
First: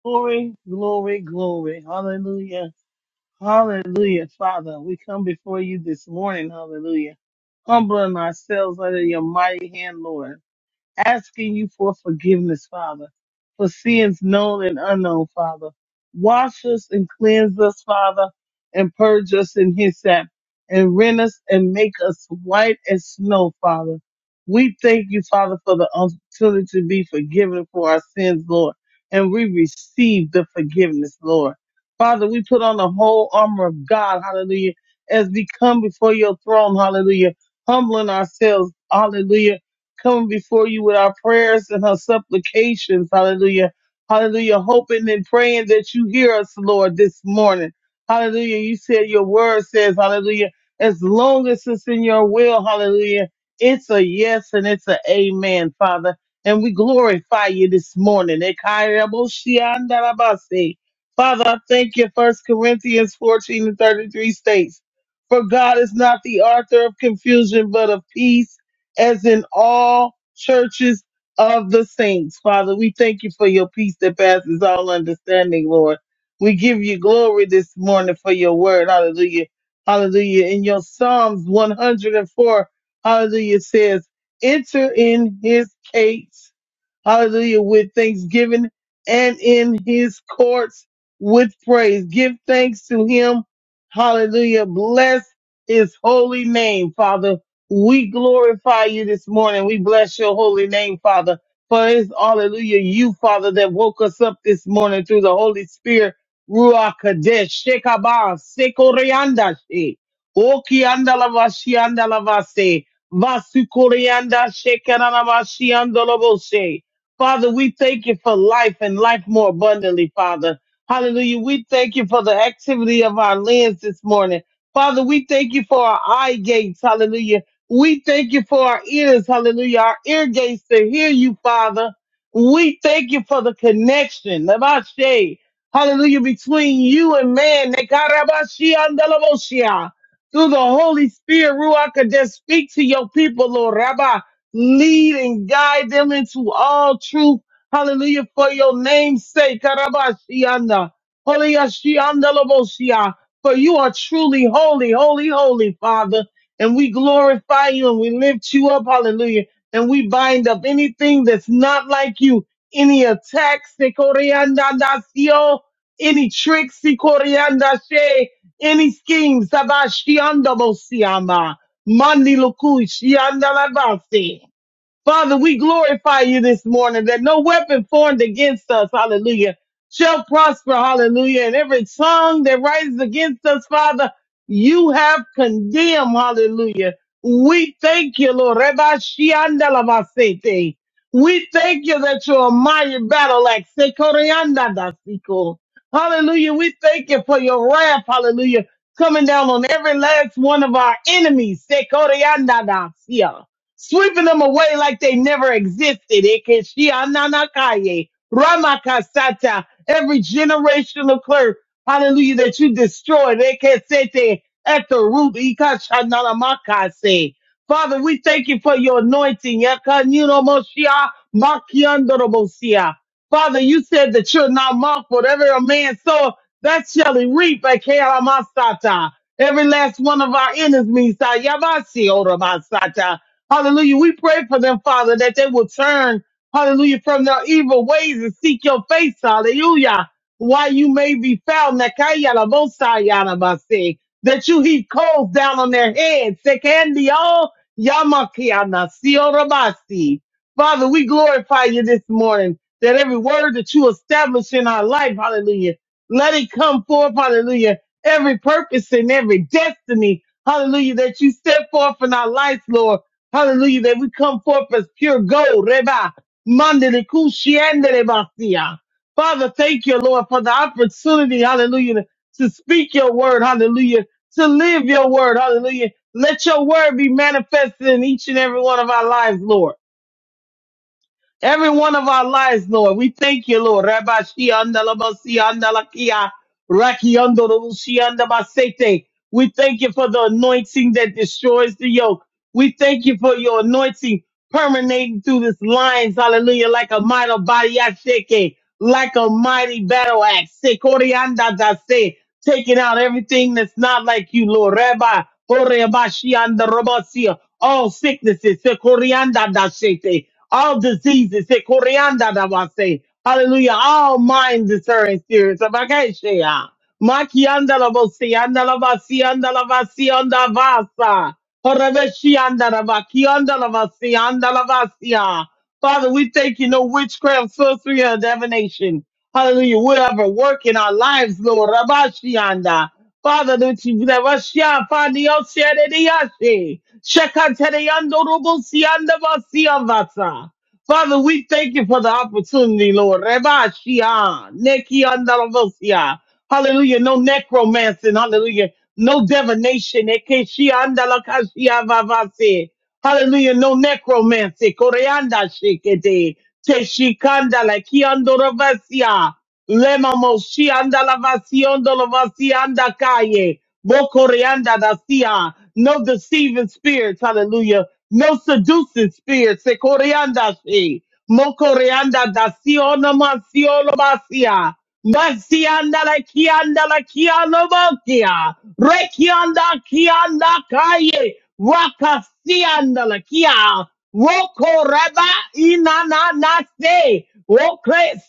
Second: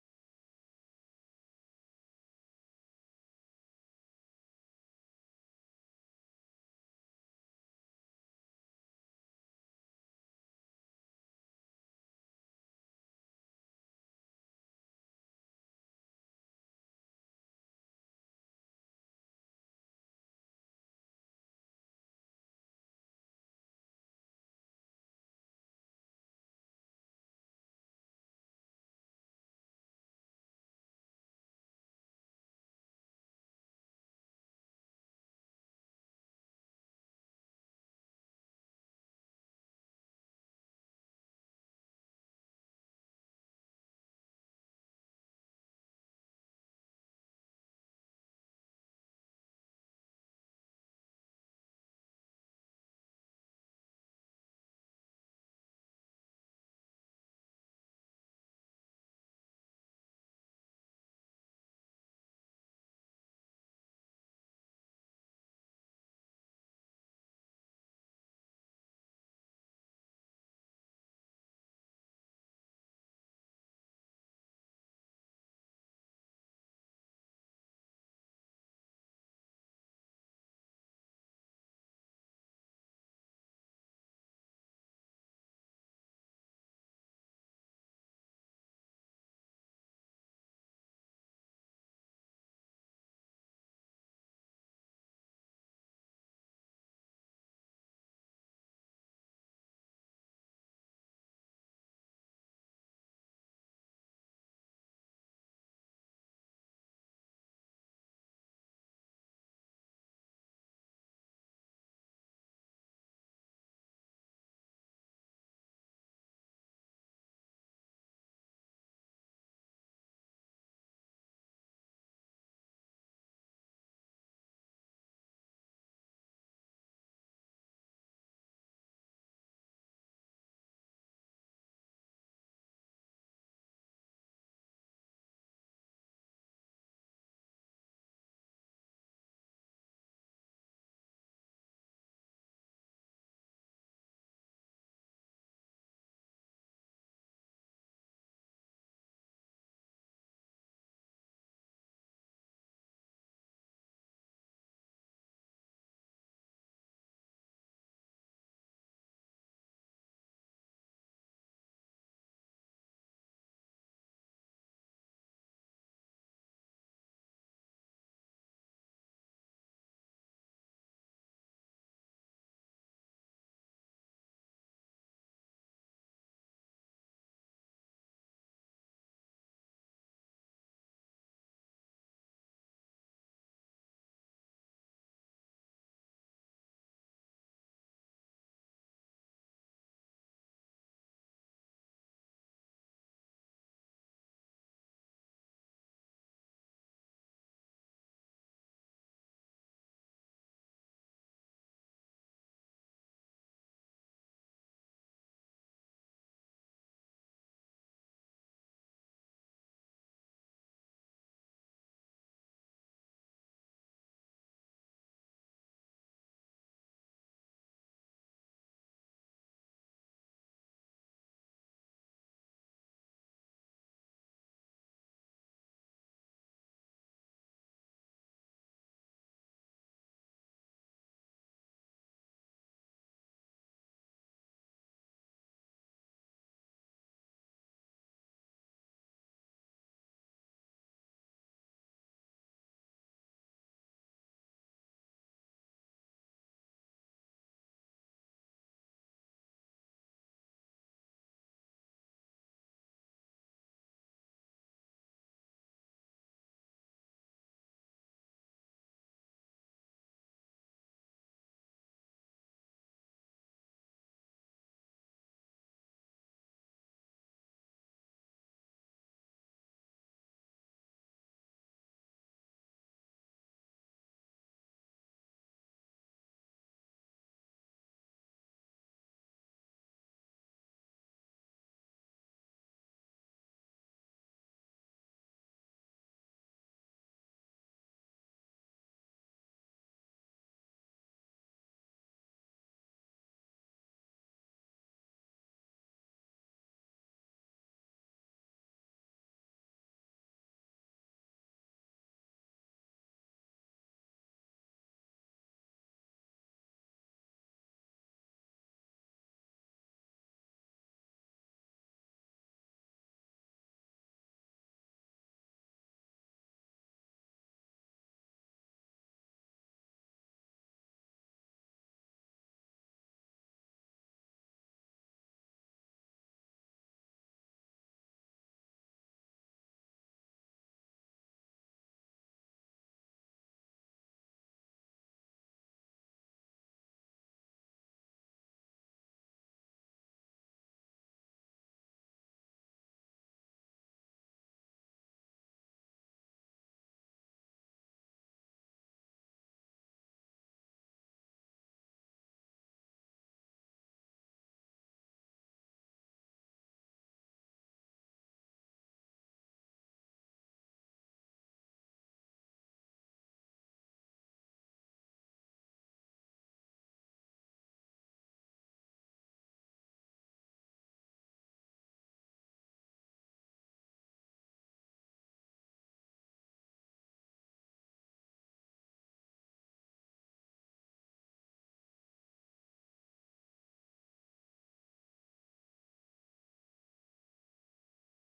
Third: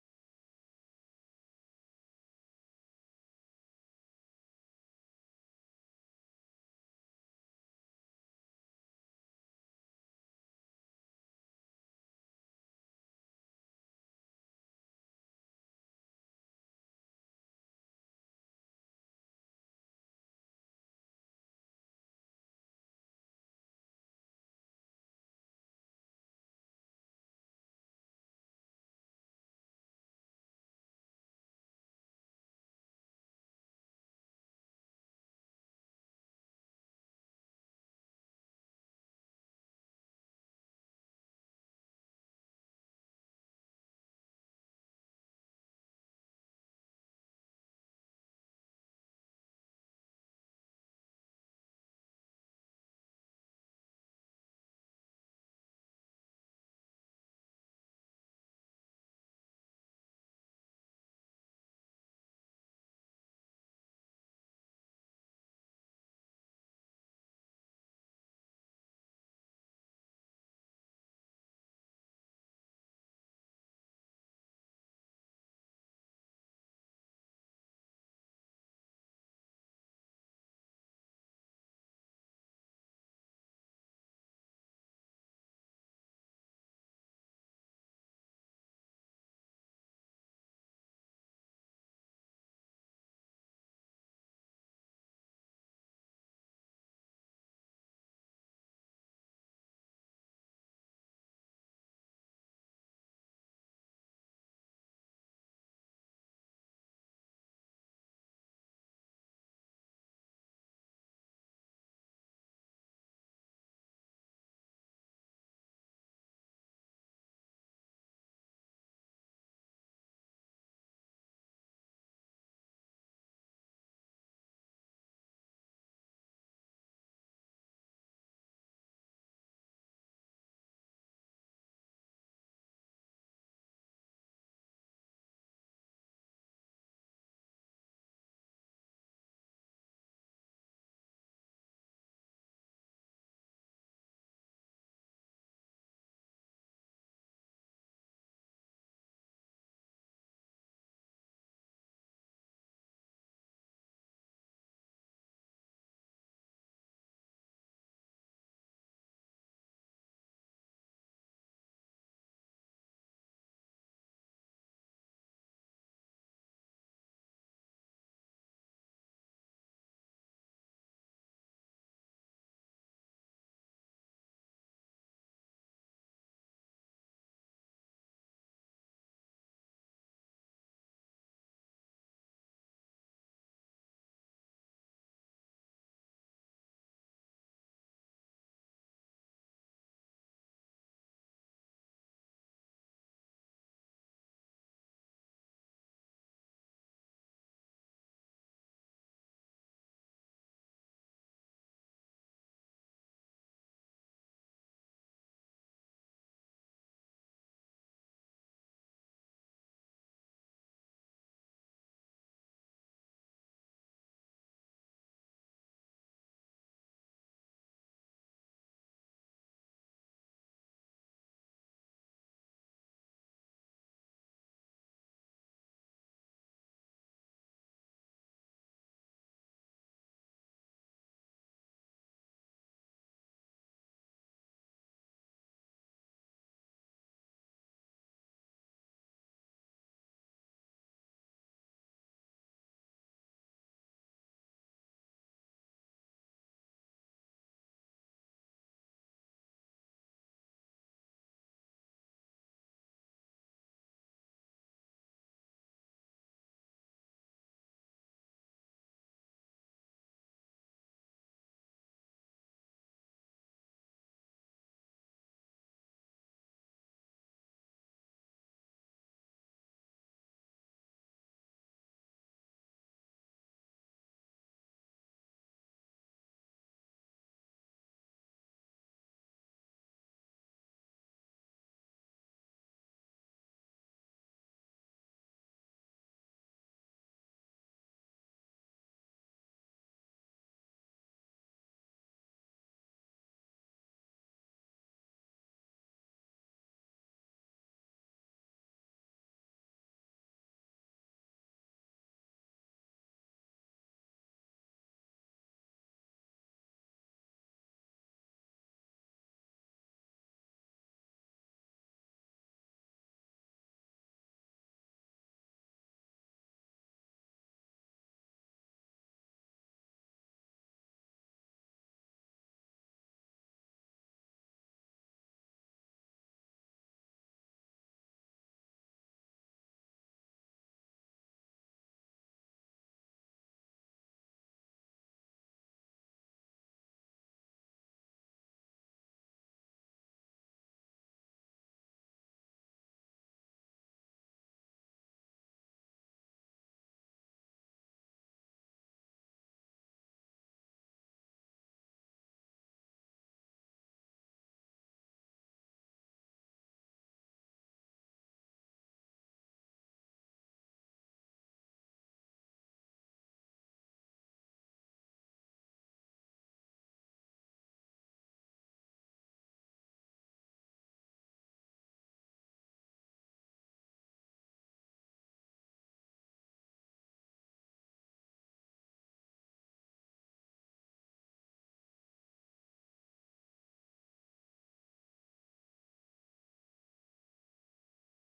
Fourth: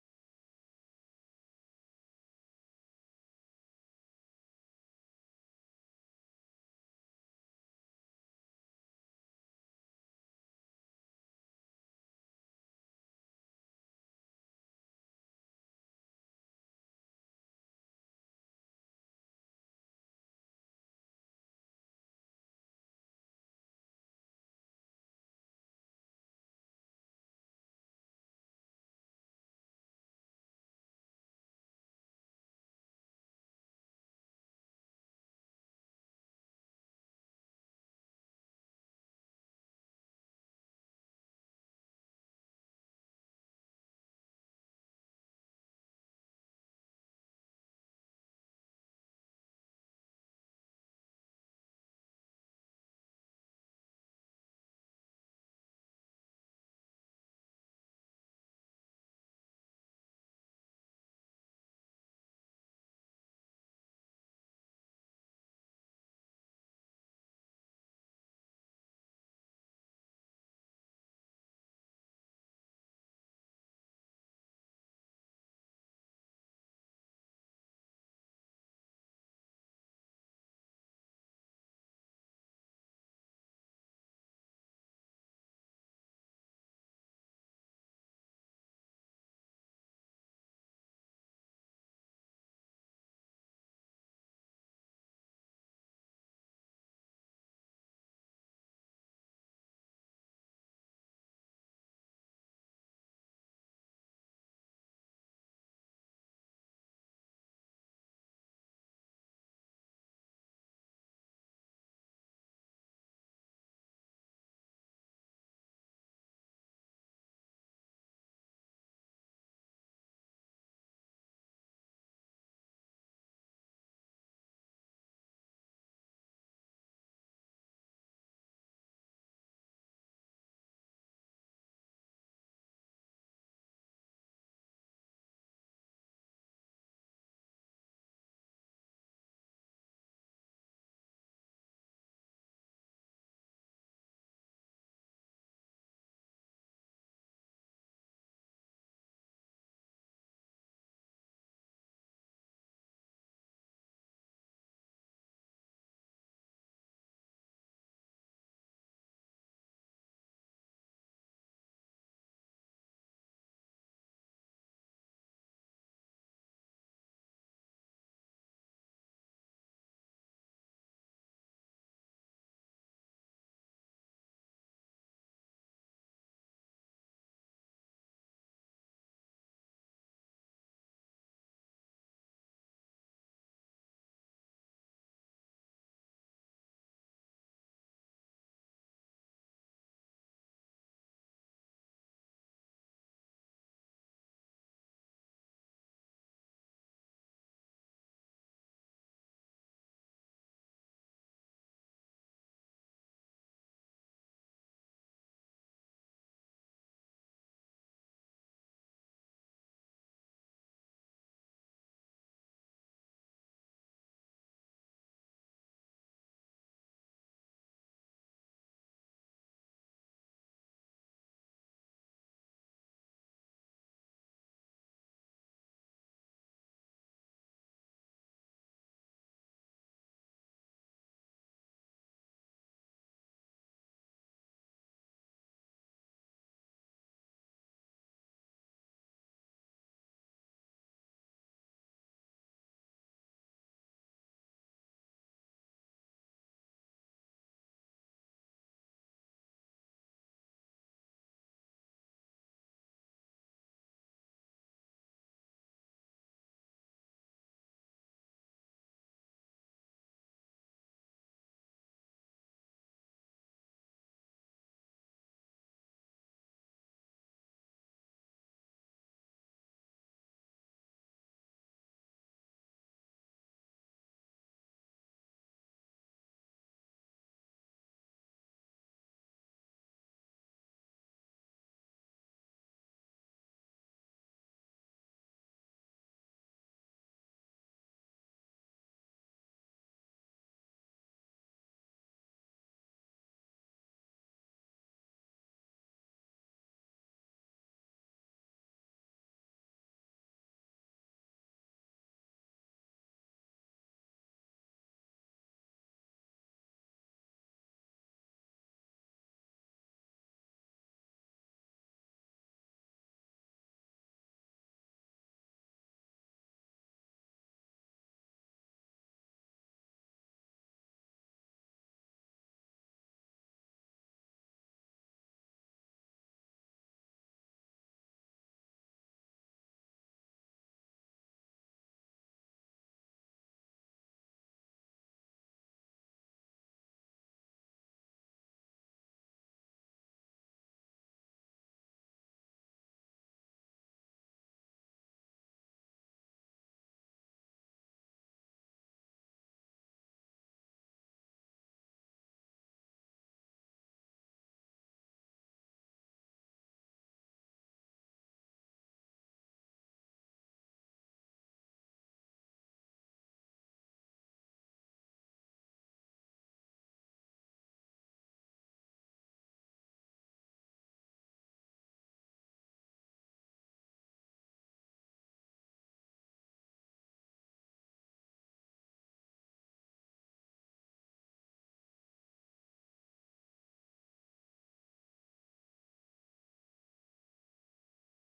Glory, glory, glory. Hallelujah. Hallelujah, Father. We come before you this morning. Hallelujah. Humbling ourselves under your mighty hand, Lord asking you for forgiveness, Father, for sins known and unknown, Father. Wash us and cleanse us, Father, and purge us in hyssop, and rend us and make us white as snow, Father. We thank you, Father, for the opportunity to be forgiven for our sins, Lord, and we receive the forgiveness, Lord. Father, we put on the whole armor of God, hallelujah, as we come before your throne, hallelujah, humbling ourselves, hallelujah coming before you with our prayers and our supplications. Hallelujah. Hallelujah. Hoping and praying that you hear us, Lord, this morning. Hallelujah. You said your word says, hallelujah, as long as it's in your will, hallelujah, it's a yes and it's an amen, Father. And we glorify you this morning. Ekairaboshiandarabase. Father, I thank you, First Corinthians 14 and 33 states, for God is not the author of confusion, but of peace as in all churches of the saints. Father, we thank you for your peace that passes all understanding, Lord. We give you glory this morning for your word. Hallelujah. Hallelujah. In your Psalms 104, hallelujah says, enter in his gates. Hallelujah. With thanksgiving and in his courts with praise. Give thanks to him. Hallelujah. Bless his holy name, Father. We glorify you this morning. We bless your holy name, Father. For it is hallelujah, you, Father, that woke us up this morning through the Holy Spirit. Ruach Kadesh, Shekabah, Sekorianda, She, Okianda Lavashianda Lavase, Vasukorianda, Shekaranavashianda Lavose. Father, we thank you for life and life more abundantly, Father. Hallelujah. We thank you for the activity of our lens this morning. Father, we thank you for our eye gates. Hallelujah we thank you for our ears, hallelujah, our ear gates to hear you, Father. We thank you for the connection, Labashe, hallelujah, between you and man, Nekarabashi andalaboshia. through the Holy Spirit, Ruach Kodesh, speak to your people, Lord Rabbi. Lead and guide them into all truth, hallelujah, for your name's sake, Karabashianda, Holy Ashianda Laboshia, for you are truly holy, holy, holy, Father and we glorify you and we lift you up. Hallelujah. And we bind up anything that's not like you, any attacks, sikoriandadasio, any tricks, sikoriandashe, any schemes, sabashiandabosiama, mandi lukui, shiandalabasi. Father, we glorify you this morning that no weapon formed against us, hallelujah, shall prosper, hallelujah. And every tongue that rises against us, Father, you have condemned, hallelujah. We thank you, Lord. Reba shianda la basete. We thank you that you're a mighty battle axe. Se koreanda da siko. Hallelujah. We thank you for your wrath, hallelujah, coming down on every last one of our enemies. Se koreanda da sia sweeping them away like they never existed. Ekeshiananakaye, Ramakasata, every generational curse, hallelujah, that you destroyed, Ekesete, at the root, Ikashanamakase. Father, we thank you for your anointing. Yakanunomoshia, Makiandorobosia. Father, you said that you're not mocked. Whatever a man sow, that shall he reap. Ekeramasata. Every last one of our enemies, Sayabasi, Oromasata. Hallelujah. We pray for them, Father, that they will turn, hallelujah, from their evil ways and seek your face, hallelujah. Why you may be found, Nakaya la bosa yana that you heap coals down on their heads. Sekandio yamakiana siorabasi. Father, we glorify you this morning that every word that you establish in our life, hallelujah, let it come forth, hallelujah, every purpose and every destiny, hallelujah, that you set forth in our lives, Lord. Hallelujah, that we come forth as pure gold. Reba, mandele kushiandele basia. Father, thank you, Lord, for the opportunity, hallelujah, to to speak your word, hallelujah, to live your word, hallelujah. Let your word be manifested in each and every one of our lives, Lord. Every one of our lives, Lord, we thank you, Lord. Rabba Shiandalabasiandalakia, Rakiandorushiandabasete. We thank you for the anointing that destroys the yoke. We thank you for your anointing permeating through this lines, hallelujah, like a mighty body ashake, like a mighty battle axe. Sekoriandadase taking out everything that's not like you, Lord. Rabbi, Koreabashianda Robasia, all sicknesses, Sekorianda Dashete, all diseases, Sekorianda Dabase. Hallelujah. All mind discerning spirits. Abakashea. Makianda Labosianda Labasianda Lavasianda Vasa. Horabashianda Rabakianda Lavasianda Lavasia. Father, we thank you, no witchcraft, sorcery, or divination. Hallelujah. Whatever work in our lives, Lord. Rabashianda. Father, that you that Russia Fandi Oshia de Diashi. Shekante de Yando Rubusianda Vasia Vasa. Father, we thank you for the opportunity, Lord. Reba Shia, Neki Andalavosia. Hallelujah. No necromancing. Hallelujah. No divination. Eke Shia Andalakashia Vavase. Hallelujah. No necromancy. Koreanda Shikete. Teshikanda Laki Andorabasia. Lemamoshi anda lavasiando lavasianda calle. da dacia. No deceiving spirits. Hallelujah. No seducing spirits. Sekorianda she. Mokoreanda da daciona masiolo masia. Masianda la kianda la kialo mokia. Rekianda kianda calle. Rakasianda la kia. Roko reba inana na se. Woke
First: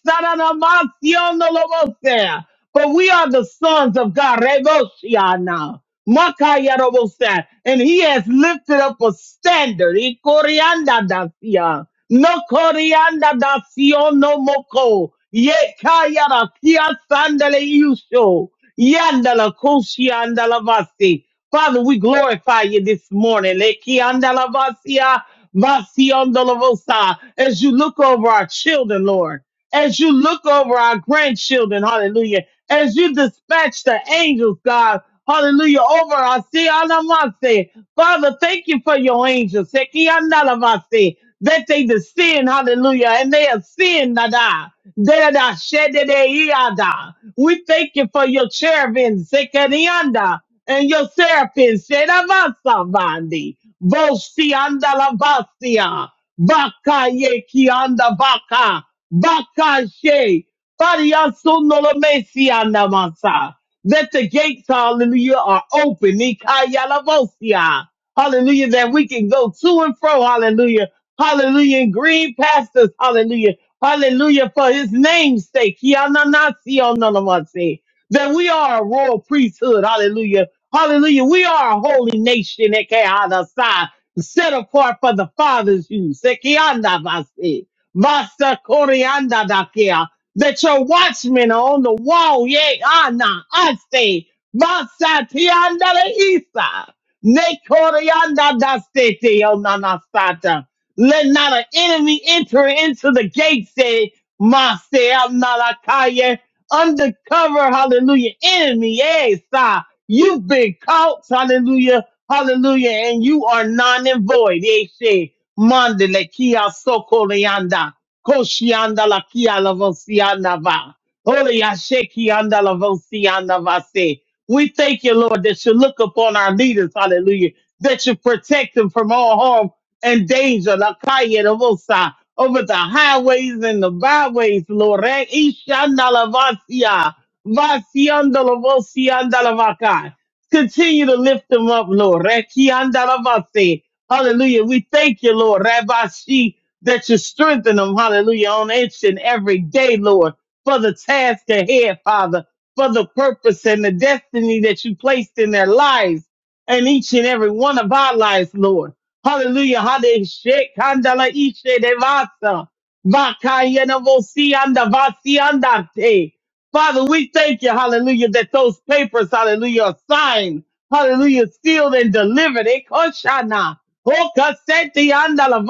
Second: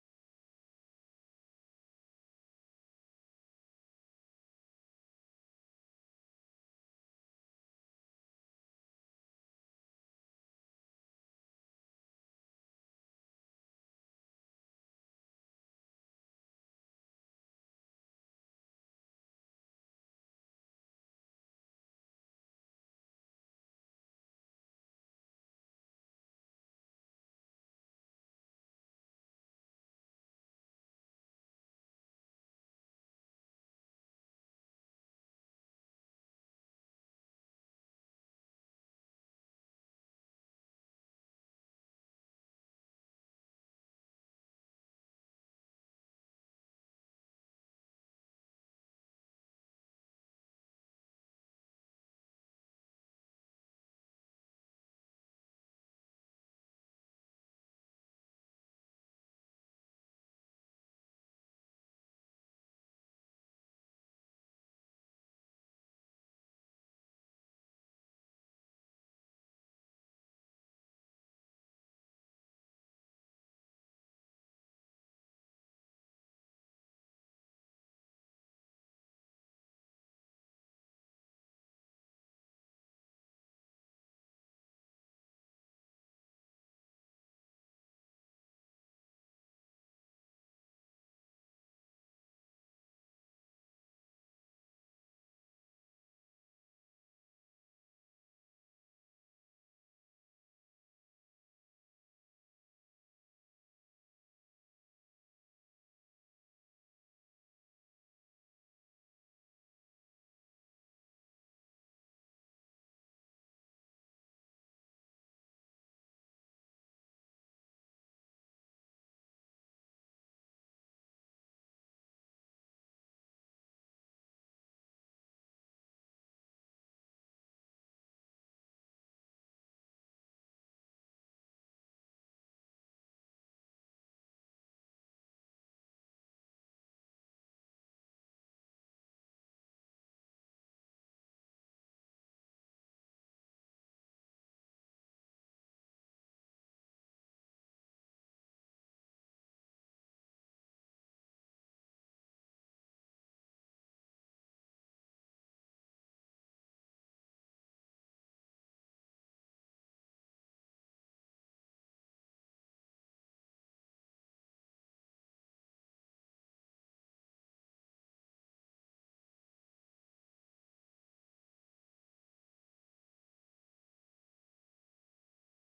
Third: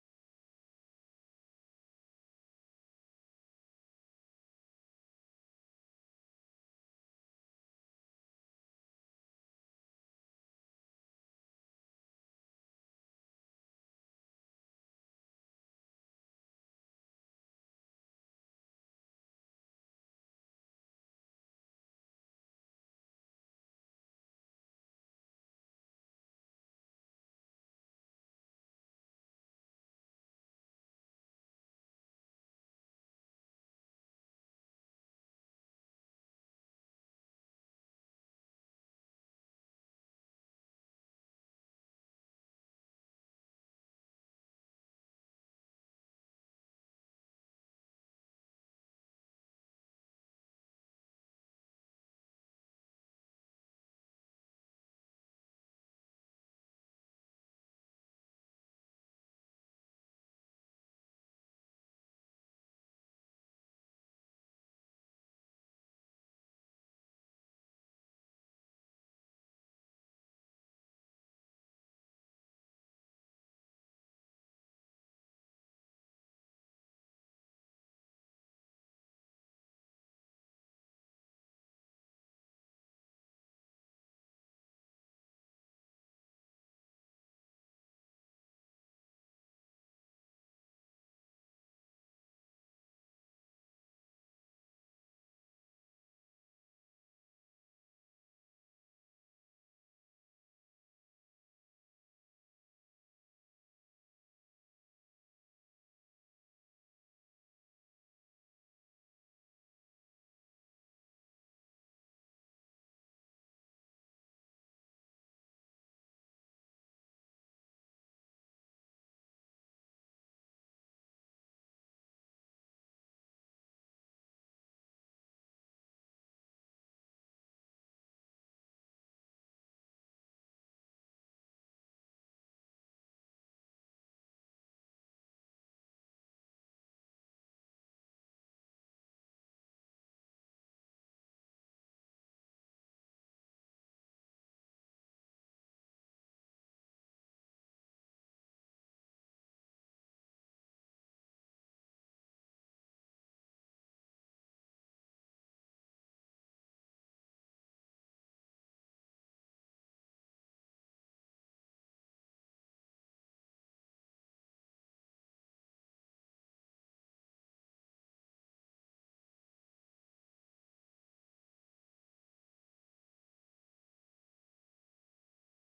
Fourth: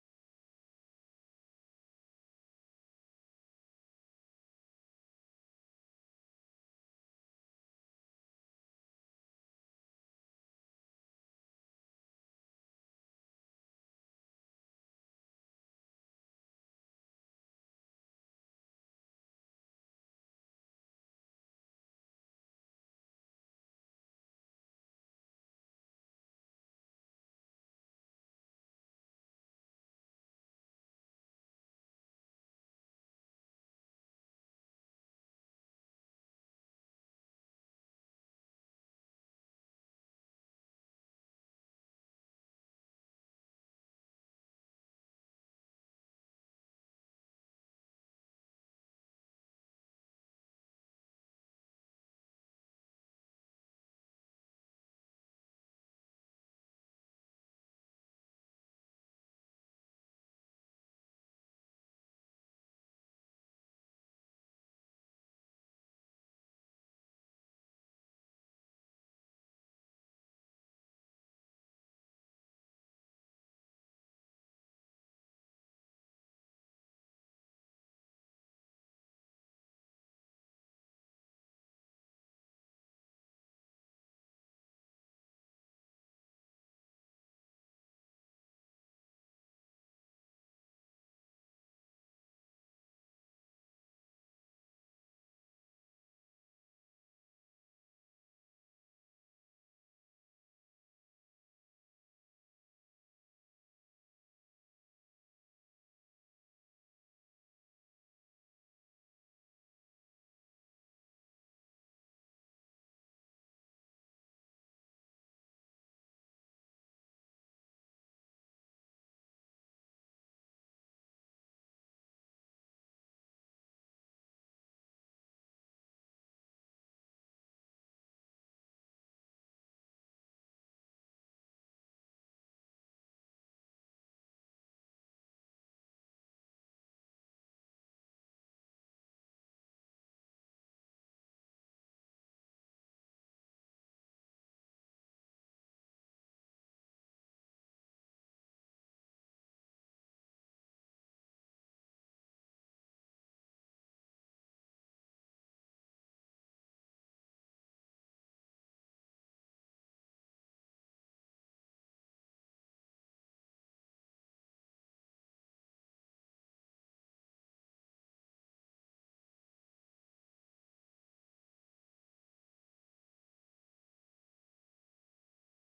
saranamasyonolobose. For we are the sons of God. Reboshiana. Makayarobose. And he has lifted up a standard. Ikorianda dasia. No corianda dasio no moko. Ye kayara kia sandale yusho. Yandala kushianda lavasi. Father, we glorify you this morning. Lekianda lavasia. Vasiondolovosa. As you look over our children, Lord, as you look over our grandchildren, hallelujah, as you dispatch the angels, God, hallelujah, over our Sianamase. Father, thank you for your angels, Sekiandalamase, that they descend, hallelujah, and they ascend, nada. Dada, shedede, iada. We thank you for your cherubim, Sekerianda, and your seraphim, Sedavasa, Vosi anda la basia. Baka ye ki anda baka. Baka she. Faria suno la mesi anda masa. That the gates, hallelujah, are open. Nikaya la vosia. Hallelujah. That we can go to and fro. Hallelujah. Hallelujah. And green pastors. Hallelujah. Hallelujah. For his name's sake. Kiana nasi ono la That we are a royal priesthood. Hallelujah Hallelujah. We are a holy nation, Ekehadasai, set apart for the Father's use. Ekeandabasi, Vasakoriandadakia, That your watchmen are on the wall. Yea, Anna, I say, Vasatiandale Isa, Nekoriandadasete, Onanasata. Let not an enemy enter into the gates, say, Mase undercover, hallelujah, enemy. Yes, sir, you've been caught, hallelujah, hallelujah, and you are non and void. Yes, yes. Mandele kia soko leanda, koshianda la kia la va. Holy Yashe kianda la vosianda va se. We thank you, Lord, that you look upon our leaders, hallelujah, that you protect them from all harm and danger. La kaya vosa over the highways and the byways, Lord. Eh, Ishandalavasia, Vasiandalavosiandalavakai. Continue to lift them up, Lord. Eh, Kiandalavasi. Hallelujah. We thank you, Lord. Rabbi Shi, that you strengthen them, hallelujah, on each and every day, Lord, for the task ahead, Father, for the purpose and the destiny that you placed in their lives and each and every one of our lives, Lord. Hallelujah. Hade she kandala ishe devasa, vasa. na vosi anda vasi andante. Father, we thank you, hallelujah, that those papers, hallelujah, are signed, hallelujah, sealed and delivered. Ekoshana. Okaseti anda la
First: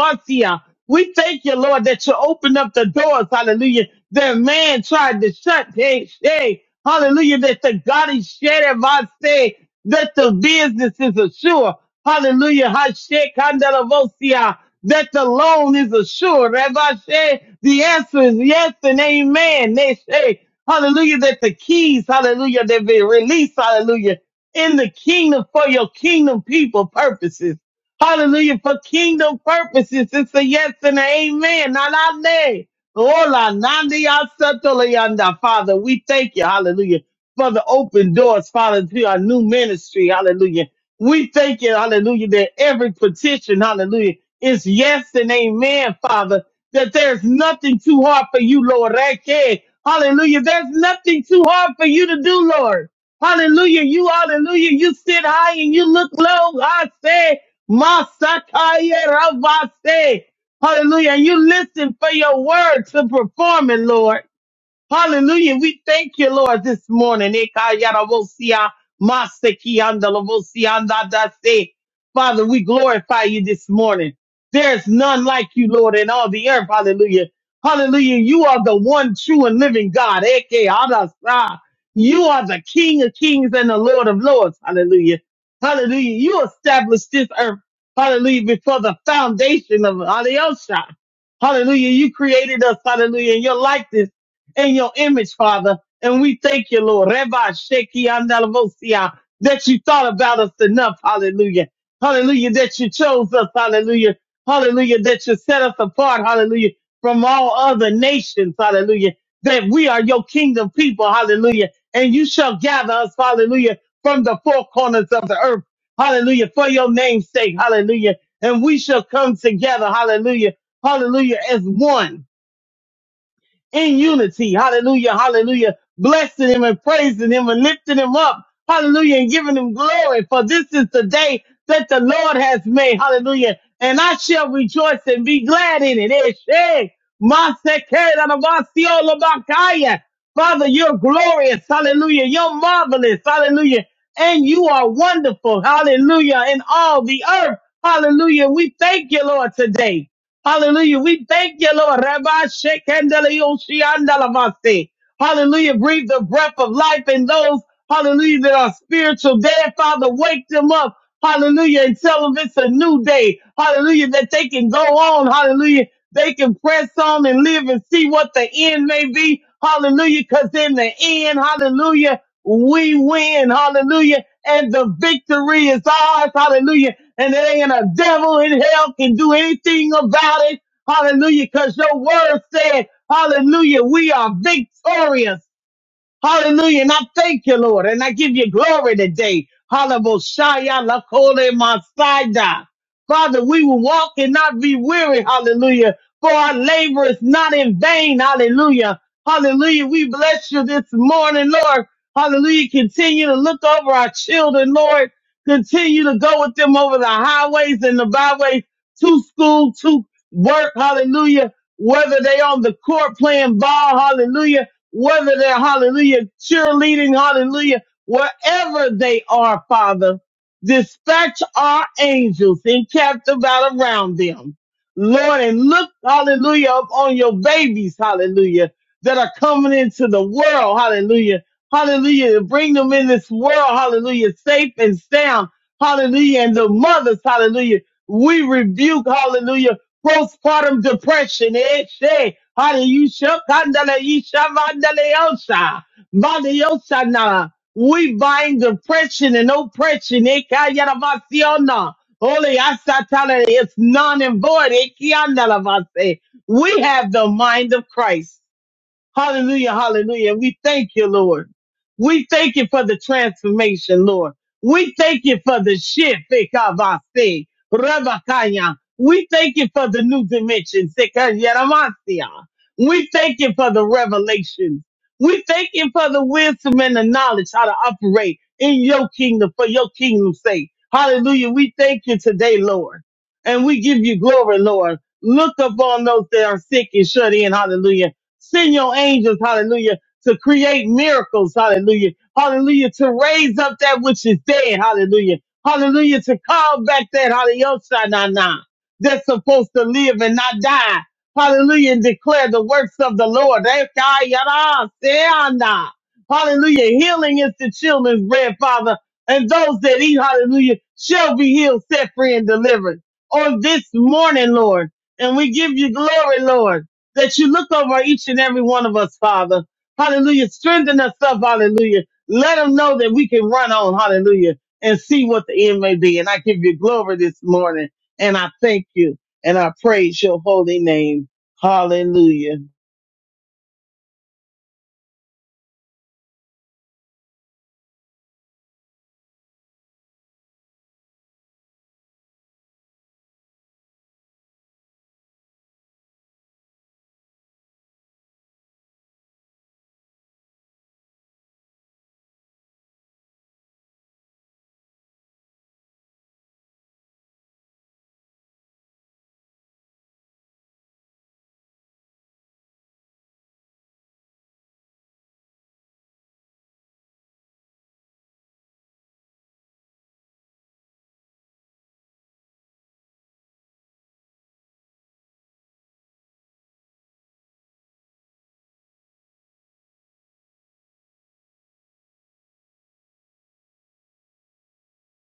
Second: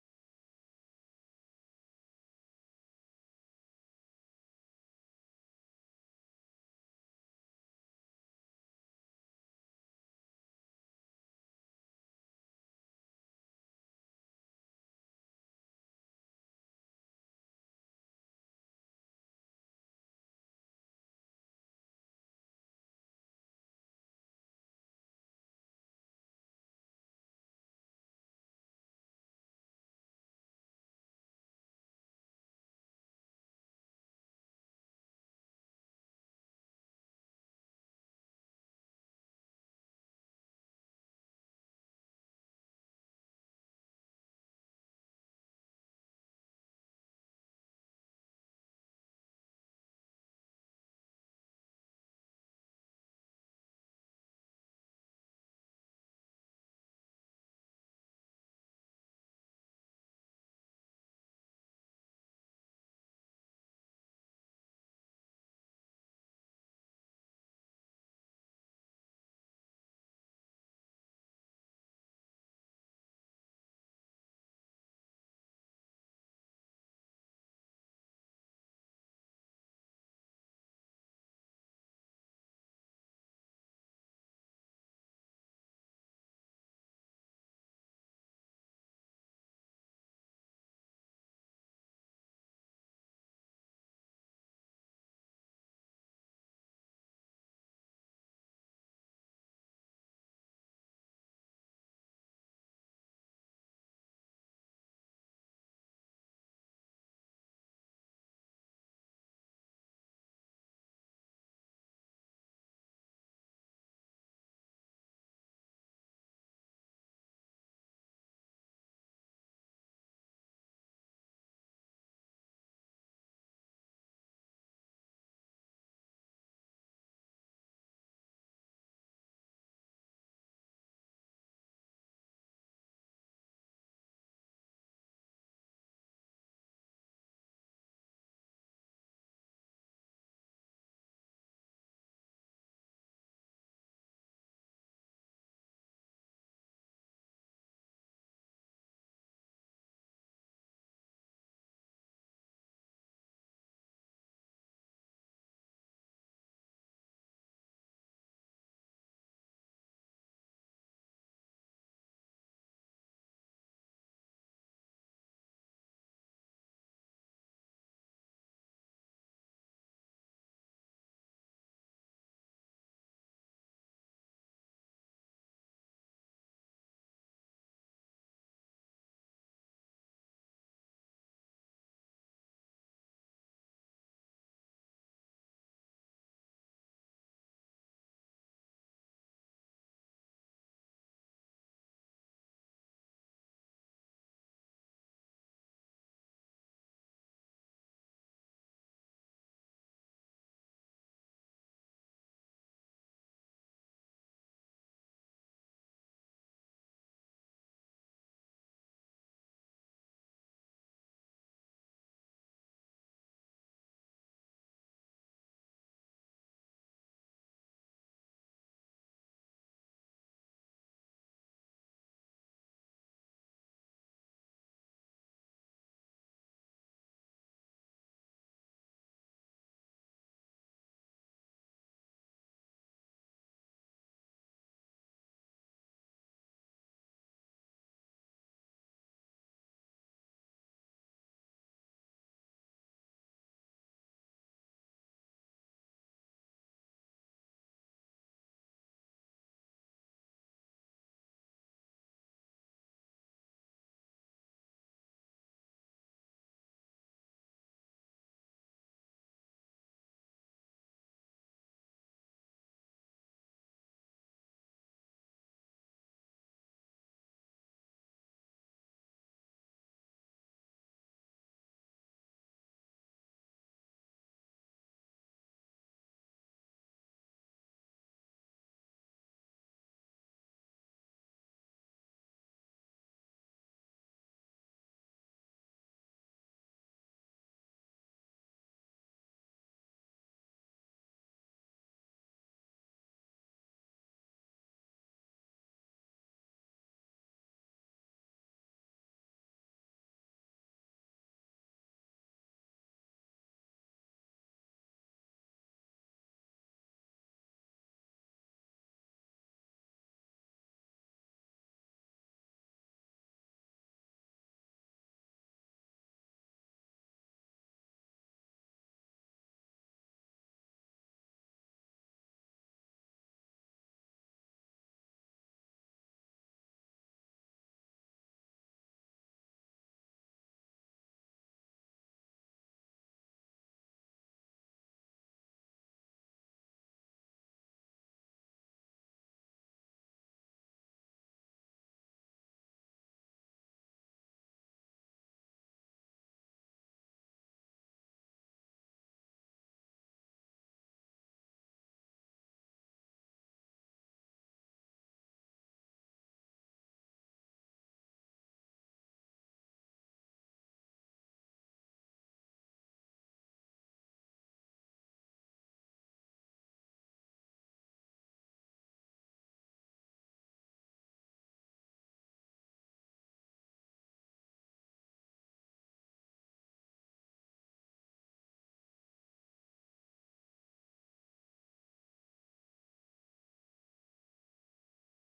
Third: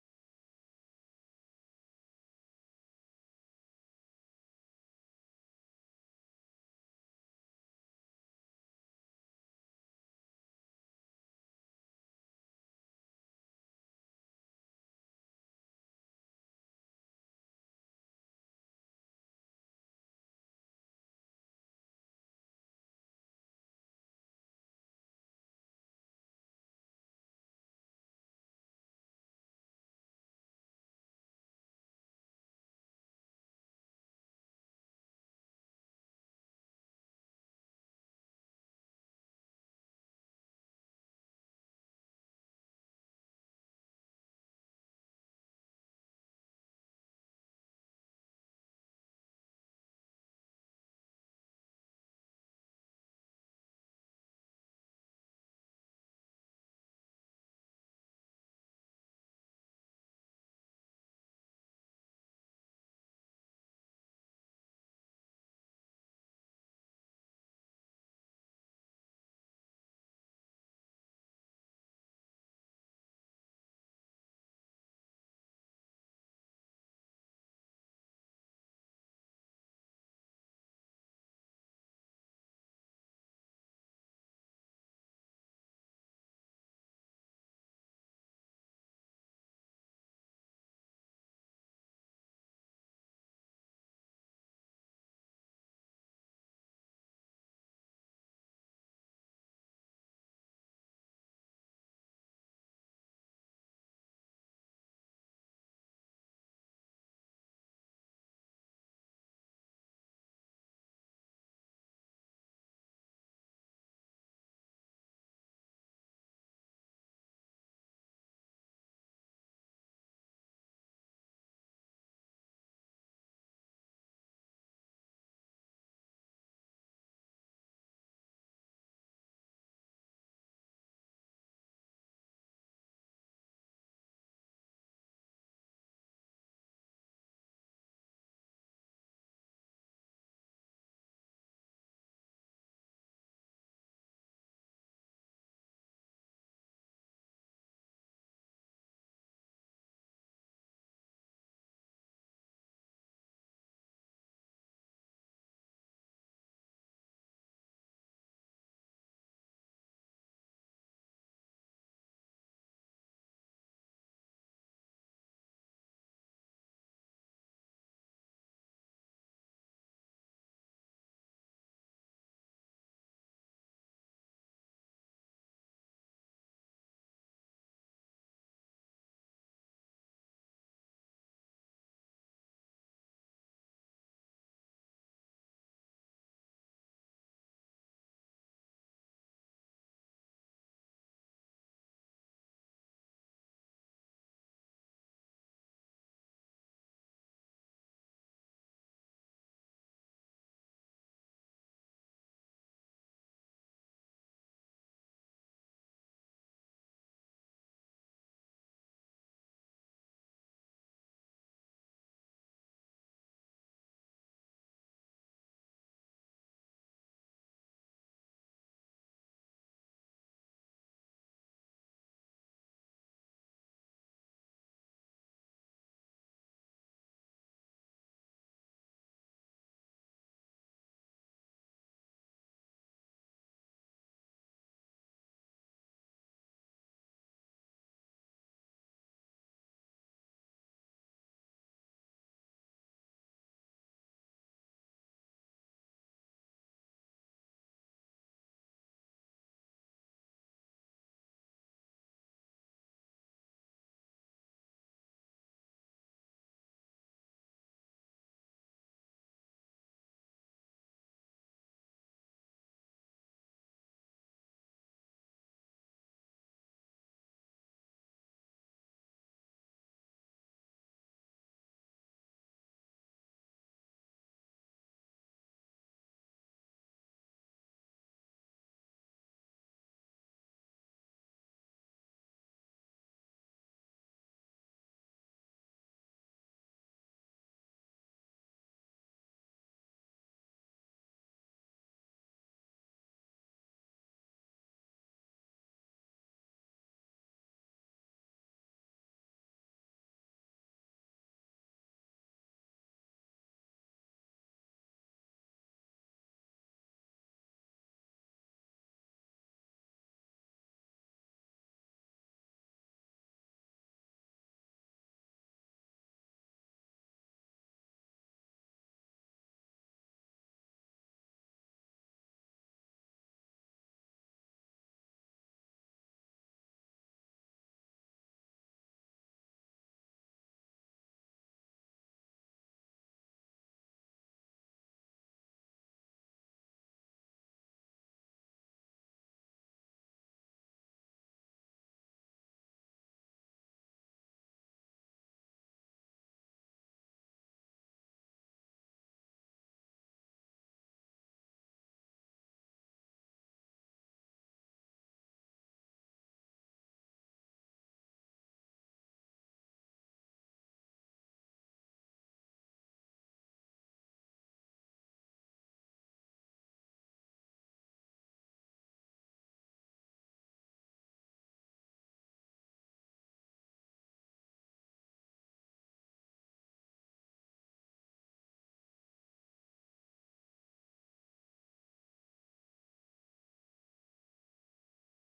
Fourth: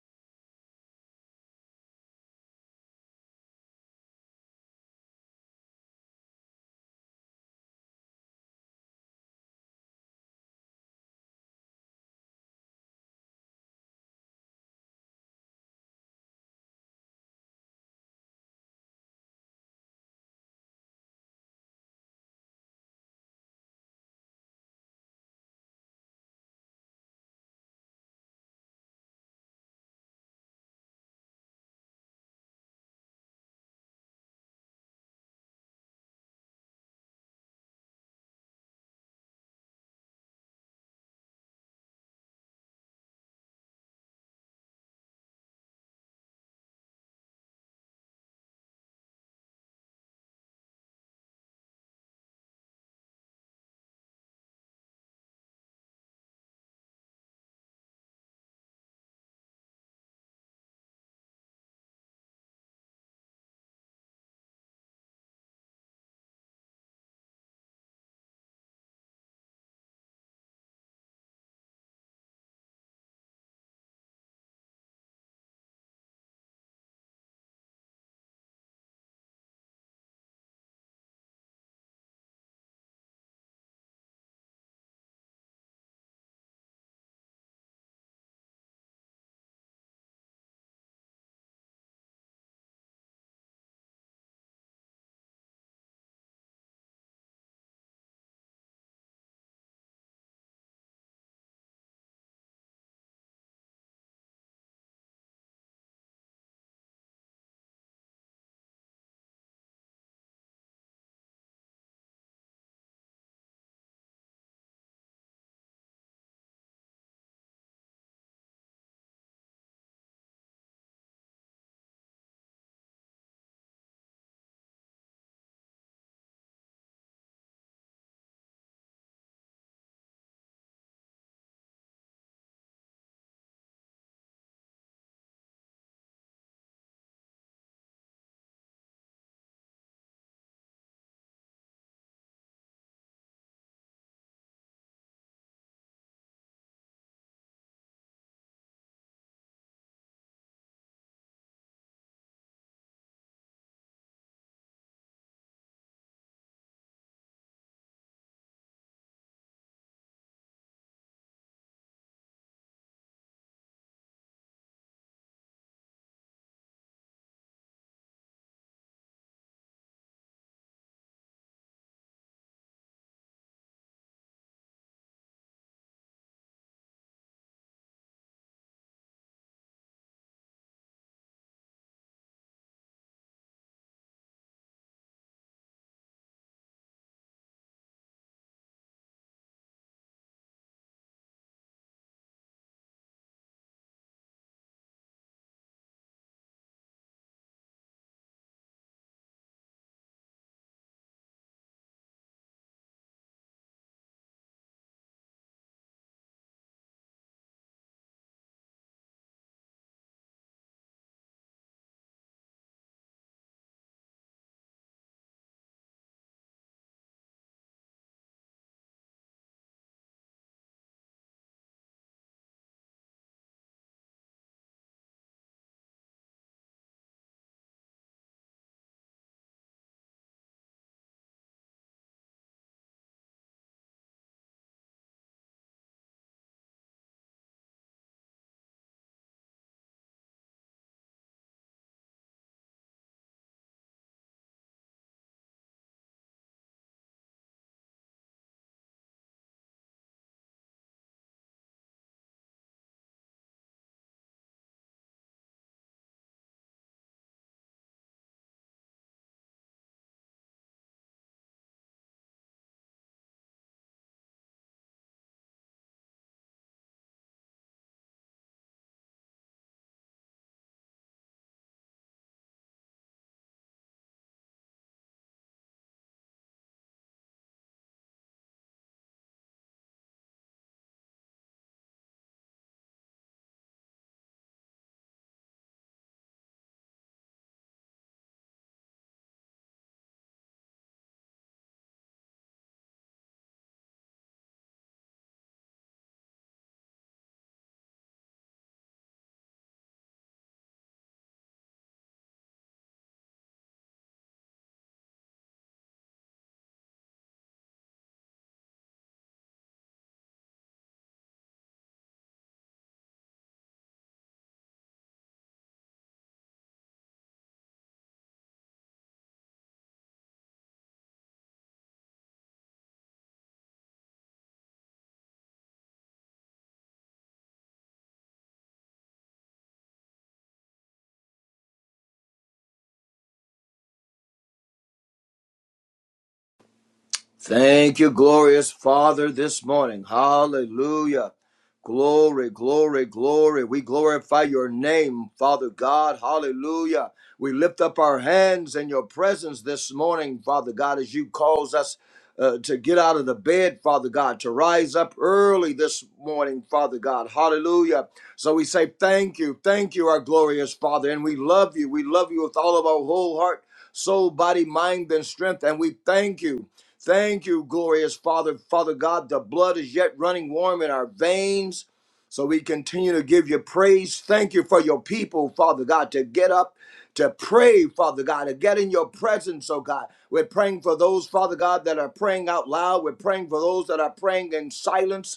We thank you, Lord, that you opened up the doors, hallelujah, that man tried to shut. Hey, hey, hallelujah, that the God is sharing, I say, that the business is assured. Hallelujah. Hashe Kandalavosia. That the loan is assured. Rabbi Shay, the answer is yes and amen. They say, hallelujah, that the keys, hallelujah, they've been released, hallelujah, in the kingdom for your kingdom people purposes. Hallelujah. For kingdom purposes, it's a yes and an amen. Not our name. Hola, Nandi Asatolianda. Father, we thank you, hallelujah, for the open doors, Father, to our new ministry, hallelujah. We thank you, hallelujah, that every petition, hallelujah, is yes and amen, Father, that there's nothing too hard for you, Lord. Rake. Hallelujah. There's nothing too hard for you to do, Lord. Hallelujah. You, hallelujah, you sit high and you look low. I say, Masakaya Ravase. Hallelujah. And you listen for your word to perform it, Lord. Hallelujah. We thank you, Lord, this morning. Ekayaravosia, masekiandalavosia, Father, we glorify you this morning. There's none like you, Lord, in all the earth. Hallelujah. Hallelujah. You are the one true and living God. Ekayarasa. You are the King of kings and the Lord of lords. Hallelujah. Hallelujah. You established this earth. Hallelujah. Before the foundation of Alyosha. Hallelujah. You created us. Hallelujah. In your likeness in your image, Father. And we thank you, Lord. Rabbi Sheki Andalavosia, that you thought about us enough. Hallelujah. Hallelujah. That you chose us. Hallelujah. Hallelujah. That you set us apart. Hallelujah. From all other nations. Hallelujah. That we are your kingdom people. Hallelujah. And you shall gather us. Hallelujah. From the four corners of the earth. Hallelujah. For your name's sake. Hallelujah. And we shall come together. Hallelujah. Hallelujah. As one in unity. Hallelujah. Hallelujah. Blessing him and praising him and lifting him up. Hallelujah. And giving him glory. For this is the day that the Lord has made. Hallelujah. And I shall rejoice and be glad in it. Eshe, masekerabasiolabakaya. Father, you're glorious. Hallelujah. You're marvelous. Hallelujah. And you are wonderful. Hallelujah. In all the earth. Hallelujah. We thank you, Lord, today. Hallelujah. We thank you, Lord. Rabbi Shekandelioshi Hallelujah. Breathe the breath of life in those, hallelujah, that are spiritual dead. Father, wake them up. Hallelujah. And tell them it's a new day. Hallelujah. That they can go on. Hallelujah. They can press on and live and see what the end may be. Hallelujah. Cause in the end, hallelujah, we win. Hallelujah. And the victory is ours. Hallelujah and there ain't a devil in hell can do anything about it. Hallelujah. Cause your word said, hallelujah, we are victorious. Hallelujah. And I thank you, Lord. And I give you glory today. Hallelujah. Lakole Masaida. Father, we will walk and not be weary. Hallelujah. For our labor is not in vain. Hallelujah. Hallelujah. We bless you this morning, Lord. Hallelujah. Continue to look over our children, Lord. Continue to go with them over the highways and the byways to school, to work. Hallelujah. Whether they on the court playing ball. Hallelujah whether they're hallelujah, cheerleading, hallelujah, wherever they are, Father, dispatch our angels encamped about around them. Lord, and look, hallelujah, upon your babies, hallelujah, that are coming into the world, hallelujah, hallelujah, to bring them in this world, hallelujah, safe and sound, hallelujah, and the mothers, hallelujah. We rebuke, hallelujah postpartum depression. Eh? Shay. Hallelujah. You shall kandala, you shall mandala, yosa. Mandala, yosa na. We bind depression and oppression. Eh? Kayara vasiona. Holy asatala, it's non and void. Eh? Kiandala vase. We have the mind of Christ. Hallelujah, hallelujah. And We thank you, Lord. We thank you for the transformation, Lord. We thank you for the shift. Ikavase, Rabakaya. We thank you for the new dimensions. Ikayaramasia. We thank you for the revelations. We thank you for the wisdom and the knowledge how to operate in your kingdom for your kingdom's sake. Hallelujah. We thank you today, Lord. And we give you glory, Lord. Look upon those that are sick and shut in. Hallelujah Send your angels, hallelujah, to create miracles, hallelujah. Hallelujah, to raise up that which is dead, hallelujah. Hallelujah, to call back that, hallelujah, that's supposed to live and not die. Hallelujah, and declare the works of the Lord. Hallelujah, healing is the children's bread, Father, and those that eat, hallelujah, shall be healed, set free, and delivered. On this morning, Lord, and we give you glory, Lord that you look over each and every one of us, Father. Hallelujah. Strengthen us up, hallelujah. Let them know that we can run on, hallelujah, and see what the end may be. And I give you glory this morning, and I thank you, and I praise your holy name. Hallelujah.
Thank you, glorious Father, this morning. Hallelujah. Glory, glory, glory. We glorify your name, Father God. Hallelujah. We lift up our hands in your presence this morning, Father God, as you calls us uh, to get out of the bed, Father God, to rise up early this morning, Father God. Hallelujah. So we say thank you, thank you, our glorious Father, and we love you. We love you with all of our whole heart, soul, body, mind, and strength, and we thank you. Thank you, glorious Father. Father God, the blood is yet running warm in our veins. So we continue to give you praise. Thank you for your people, Father God, to get up, to pray, Father God, to get in your presence, oh God. We're praying for those, Father God, that are praying out loud. We're praying for those that are praying in silence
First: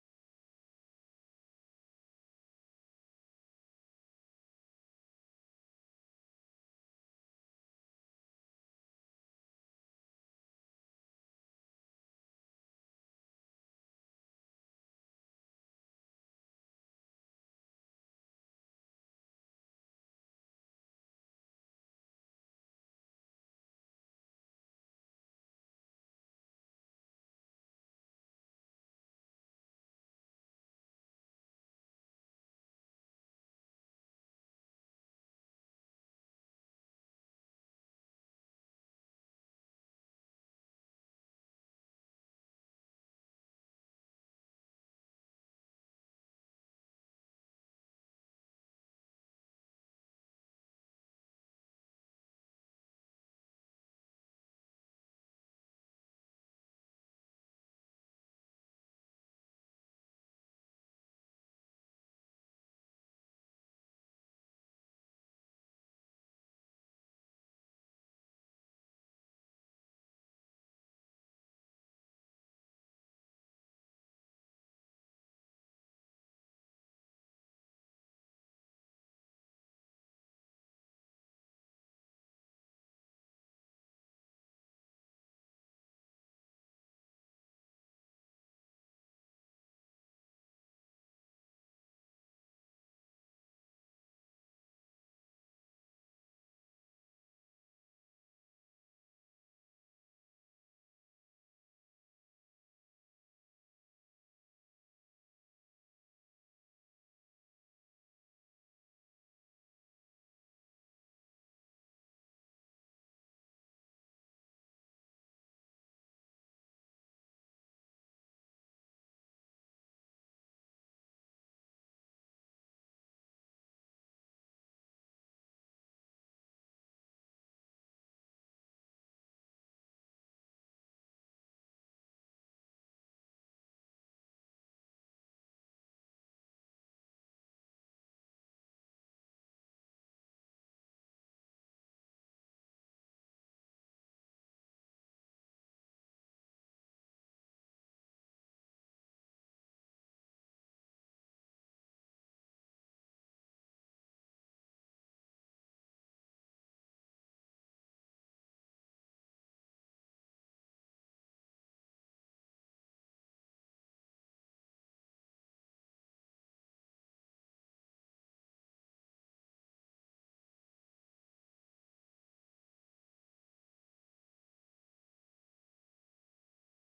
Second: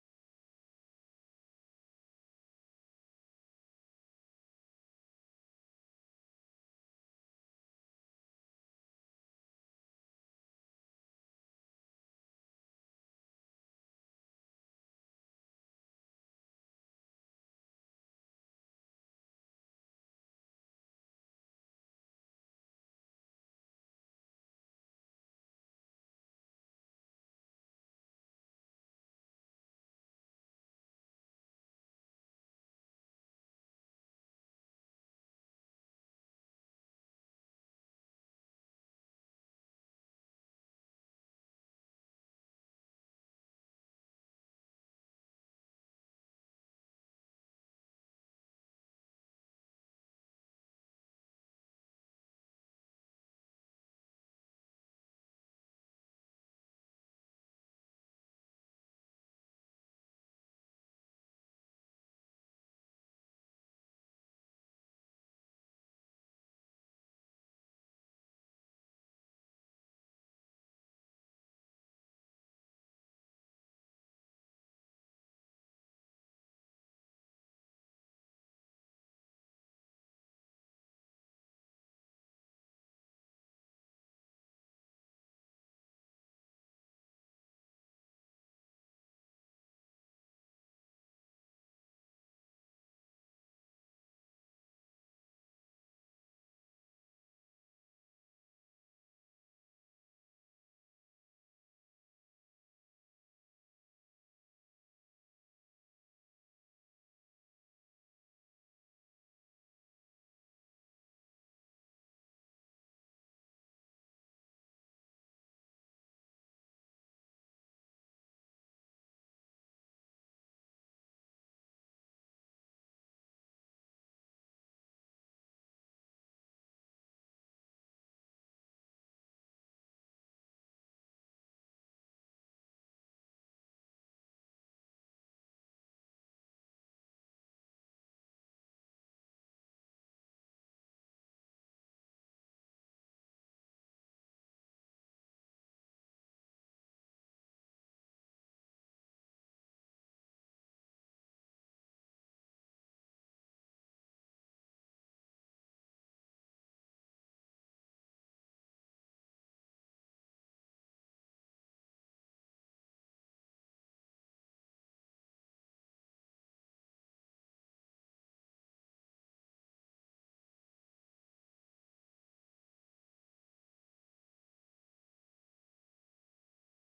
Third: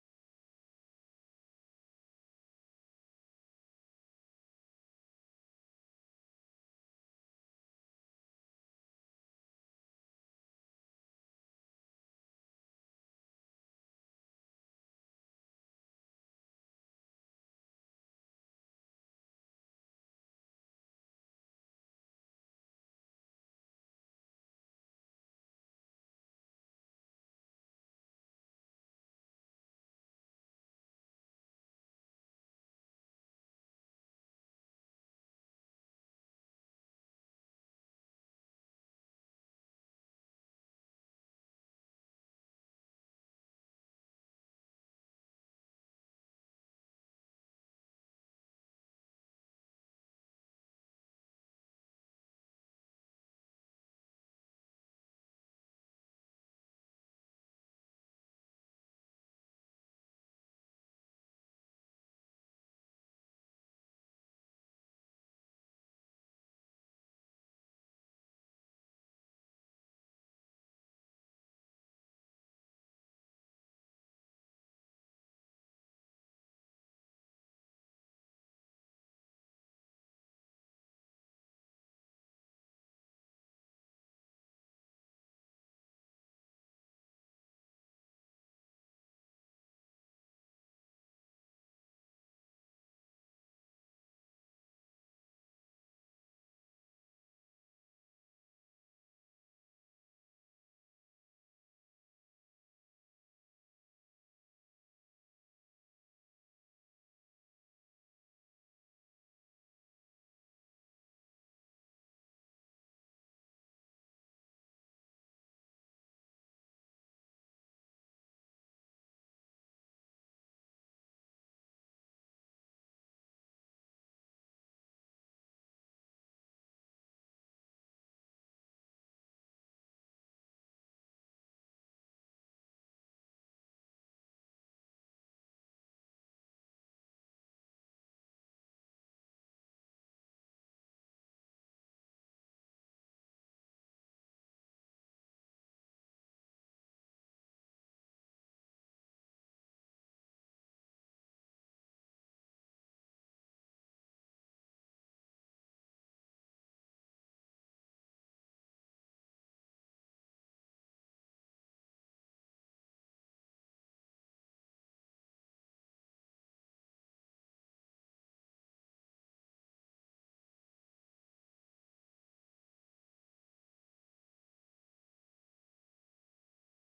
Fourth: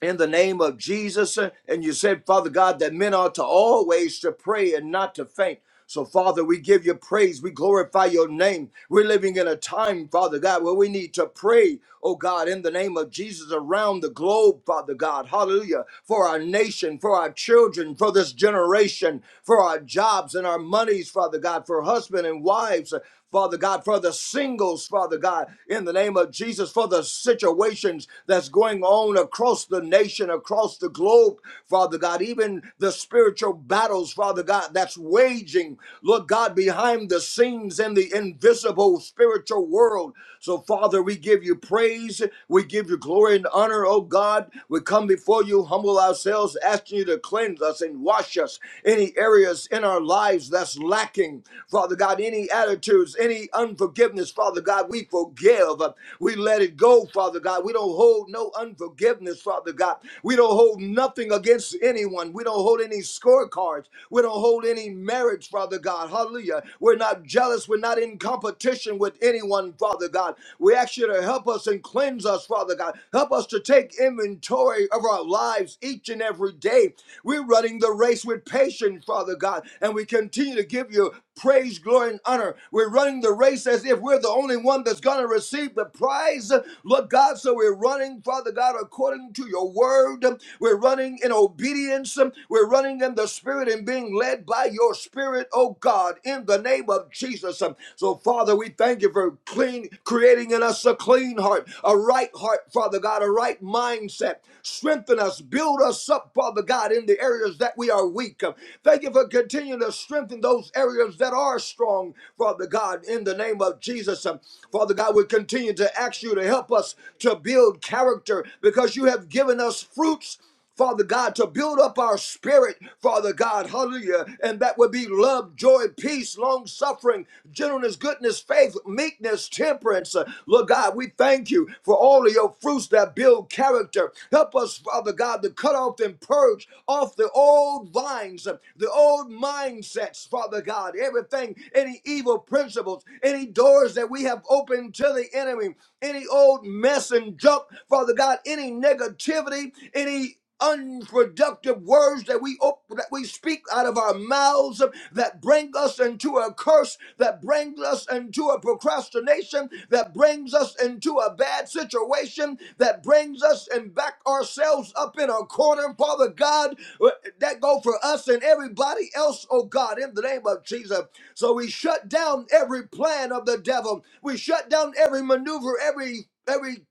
in the name of Jesus. uh, And you said, Father God, that men are to always to pray and not to faint. So, Father, we give you praise. We glorify your name. We're living in a time, Father God, where we need to pray, oh God, in the name of Jesus around the globe, Father God. Hallelujah. For our nation, for our children, for this generation, for our jobs and our monies, Father God, for husband and wives. Father God, for the singles, Father God, in the name of Jesus, for the situations that's going on across the nation, across the globe, Father God, even the spiritual battles, Father God, that's waging, Lord God, behind the scenes in the invisible spiritual world. So, Father, we give you praise, we give you glory and honor, oh God. We come before you, humble ourselves, asking you to cleanse us and wash us any areas in our lives that's lacking, Father God, any attitudes, any unforgiveness, Father God, we forgive. We let it go, Father God. We don't hold no unforgiveness, Father God. We don't hold nothing against anyone. We don't hold any scorecards. We don't hold any marriage, Father God. Hallelujah. We're not jealous. We're not in competition with anyone, Father God. We ask you to help us and cleanse us, Father God. Help us to take inventory territory of our lives each and every day. We're running the race with patience, Father God, and we continue to give you praise, glory, and honor. We're running the race as if we're the only one that's going to receive the prize. Lord God, so we're running, Father God, according to your word. We're running in obedience. We're running in the spirit and being led by your spirit, oh God, in the name of Jesus. So, Father, we thank you for clean, creating creating in us a clean heart, a right heart, Father God, a right mindset. Strengthen us, build us up, Father God, in the areas that we are weak. Thank you for continuing to strengthen those areas that are strong, Father God, in the name of Jesus. Um, Father God, we continue to ask you to help us to build character because you have given us fruits. Father God, to build up our spirit, Father God, hallelujah, and that would be love, joy, peace, long suffering, gentleness, goodness, faith, meekness, temperance. Uh, Lord God, we thank you for all of your fruits that build character. Help us, Father God, to cut off and purge off the old vines, uh, the old mindsets, Father God, everything, any evil principles, any doors that we have opened to the enemy, any old mess and junk, Father God, any negativity, any unproductive words that we op- that we speak out of our mouths that bring us into a curse that brings us into a procrastination that brings us into a bad situation that brings us and back ourselves up in a corner father god uh, that go for us and everybody else oh god in the name of jesus so we shut down every plan of the devil we shut down every maneuver every every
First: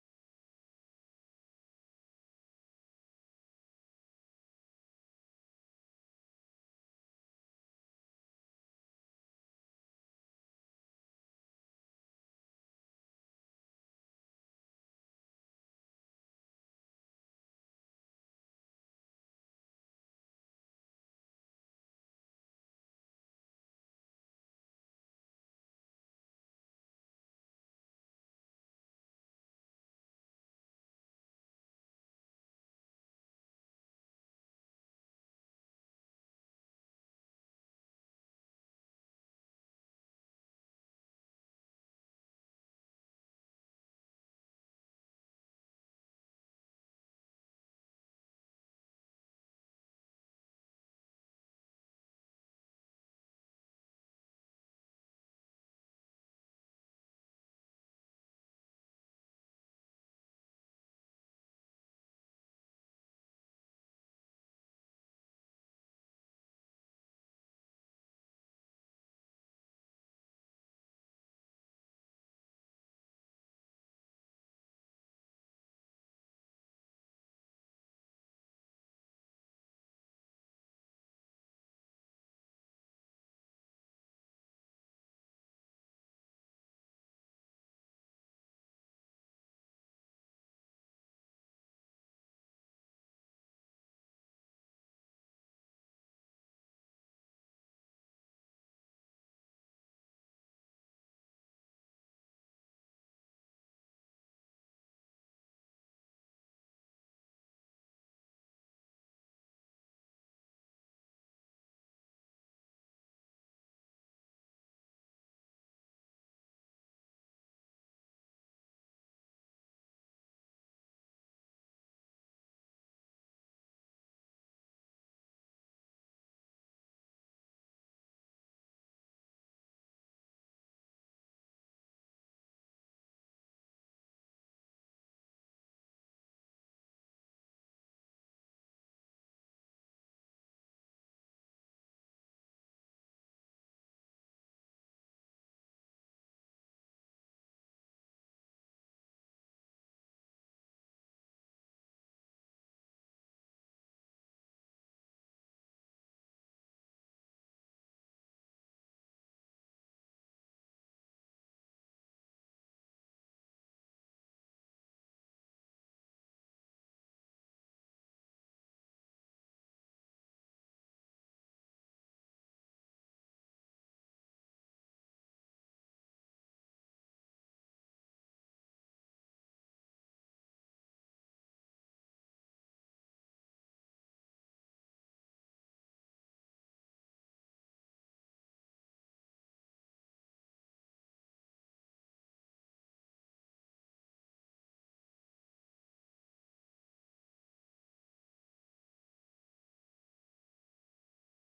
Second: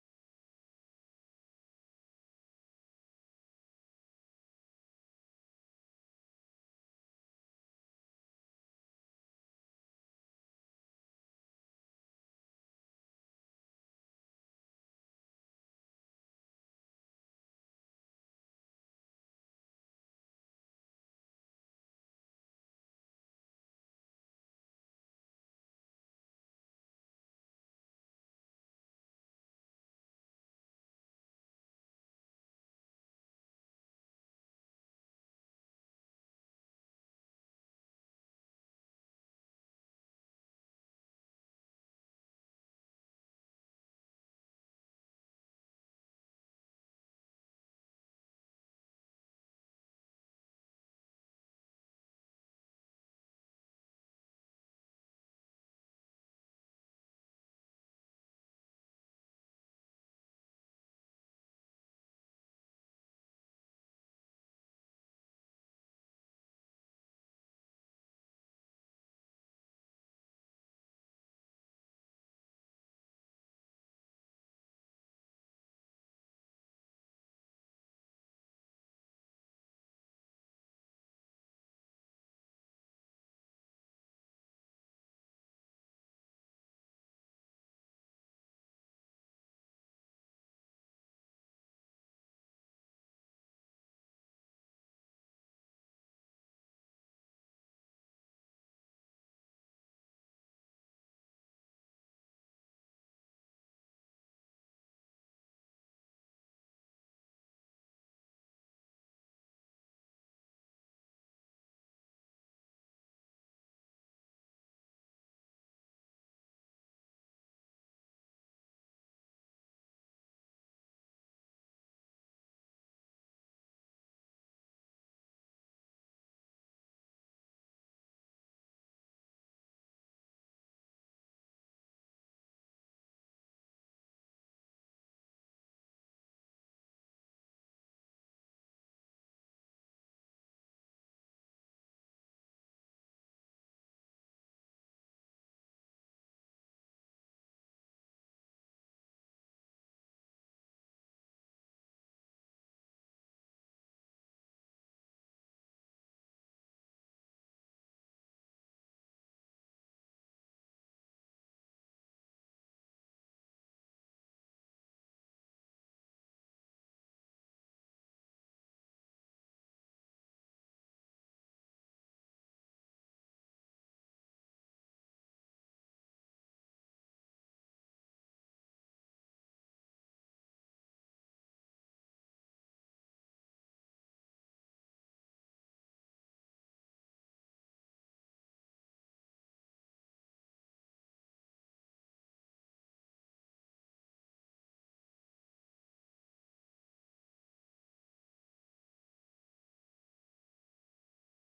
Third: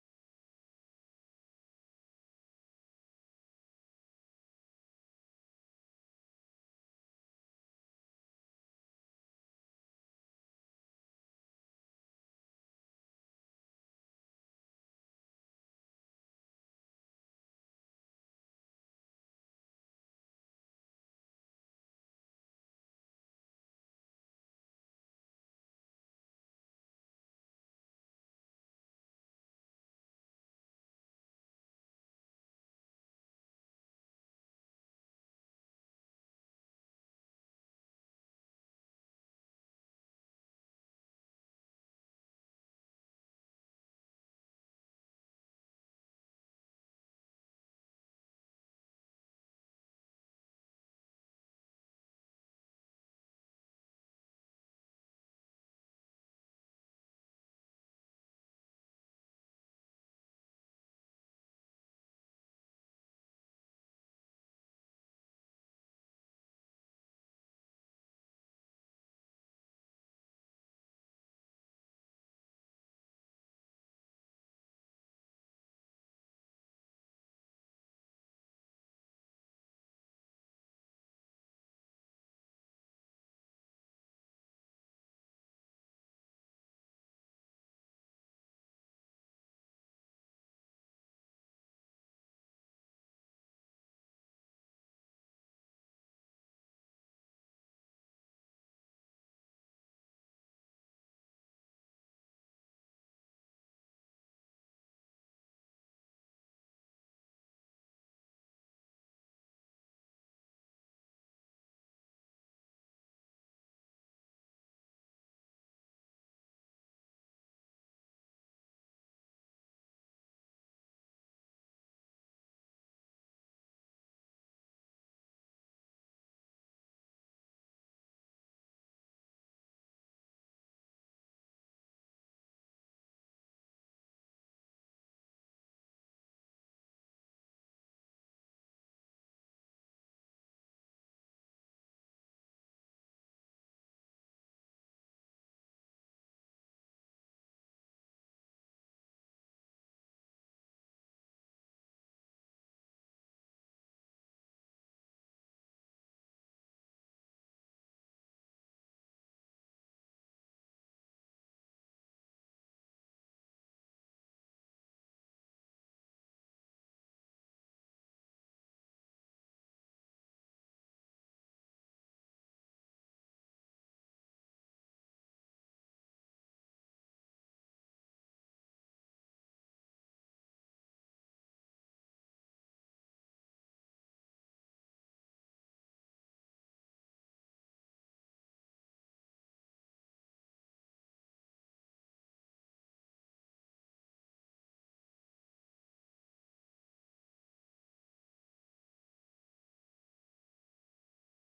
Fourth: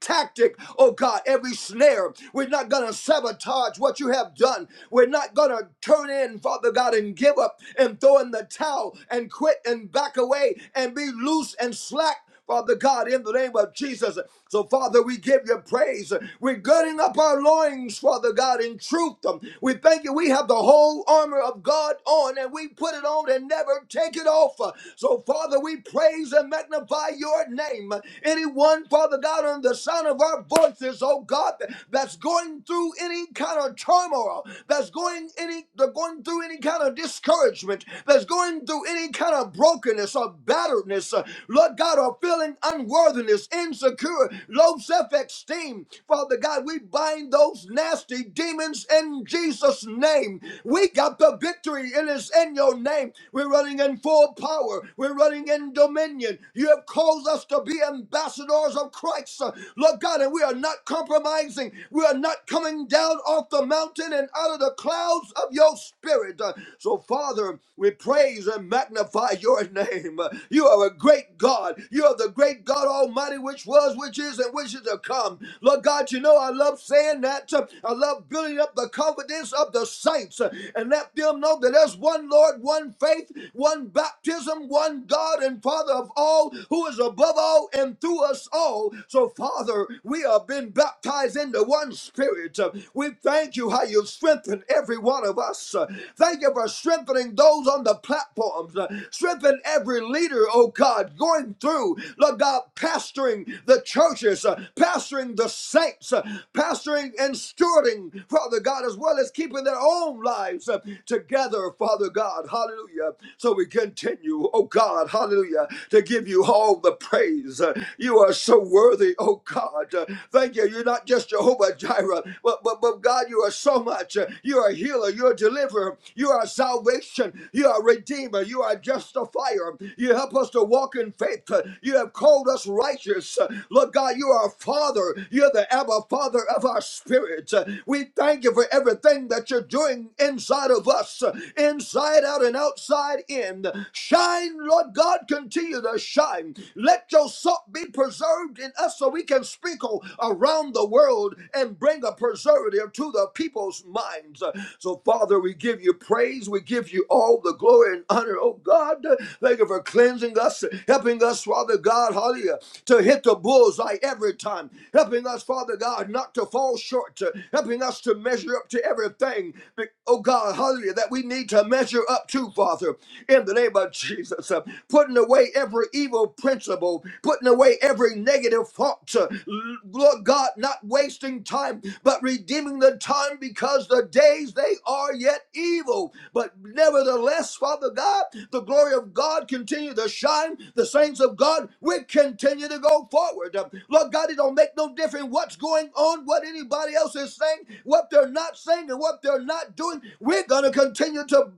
tactic, oh God, every snare. We're not going to sabotage what you have done. We're not going to turn in, Father God, and give up and throw in the towel and quit and back away and be loose and slack. Father God, in the name of Jesus. So, Father, we give you praise. We're girding up our loins, Father God, in truth. We thank you. We have the whole armor of God on and we put it on and never take it off. So, Father, we praise and magnify your name name. Anyone, Father God, on the sound of our voices, oh God, that's going through any kind of turmoil, that's going any they're going through any kind of discouragement, that's going through any kind of brokenness or batteredness, uh, Lord God, or feeling unworthiness, insecure, low self-esteem. Father God, we bind those nasty demons in Jesus' name. We got the victory, and it's in your name. We're running in full power. We're running in and dominion. You have caused us to be ambassadors of Christ, uh, Lord God, and we are not compromising. We are not coming down off the mountain and out of the clouds of your spirit. Uh, So, Father, we praise and magnify your name. Uh, You are a great God. You are the great God Almighty, which was, which is, and which is to come. Lord God, you know I love saying that. Uh, I love building up the confidence of the saints uh, and let them know that there's one Lord, one faith, one baptism, one God and Father of all, who is above all and through us all. So, Father, we have been baptized into one spirit. We thank you how you've strengthened every one of us. Thank you for strengthening those on the platforms. Strengthen every leader, oh God, going through, Lord God, pastoring the churches, pastoring the saints, pastoring and stewarding, Father God, as well as keeping their own lives together together, Father God. Hallelujah. So we continue, oh God, hallelujah, to give you all the praise. Uh, You are so worthy, oh God. Uh, Thank you. You're not just Jehovah Jireh, but, but, but God, you are so much. Uh, You are a healer, you're a deliverer, you are salvation, you are a redeemer, you are a justifier. You help us to walk in faith. Uh, You have called us righteous. Uh, Lord God, you are our Father, you're the Abba Father of our spirit. Uh, We thank you for everything thing that you're doing inside of us, inside out and outside in. Shine, Lord God, continue to shine. Let your salt be preserved in us so we can sprinkle around the world and bring a preservative to the people's minds. So, Father, we give you praise. We give you all the glory and honor, oh God. Thank you for cleansing us, helping us, Father God, hallelujah, to hit the bullseye every time, helping us, Father God, not to fall short, measurement, uh, helping us to measure up to everything, be- oh God, hallelujah, that we need to measure up to, Father, in the name of Jesus. Uh, Putting away every evil principle, putting away every negative thought, uh, Lord God, not wasting time, but redeeming the time because the days they are yet evil. But nevertheless, Father God, the glory of God continue to shine. The saints of God, we continue to go forward. Uh, Lord God, it don't make no difference different what's going on, what anybody else is saying, what they're not saying, and what they're not doing. We're going to continue to,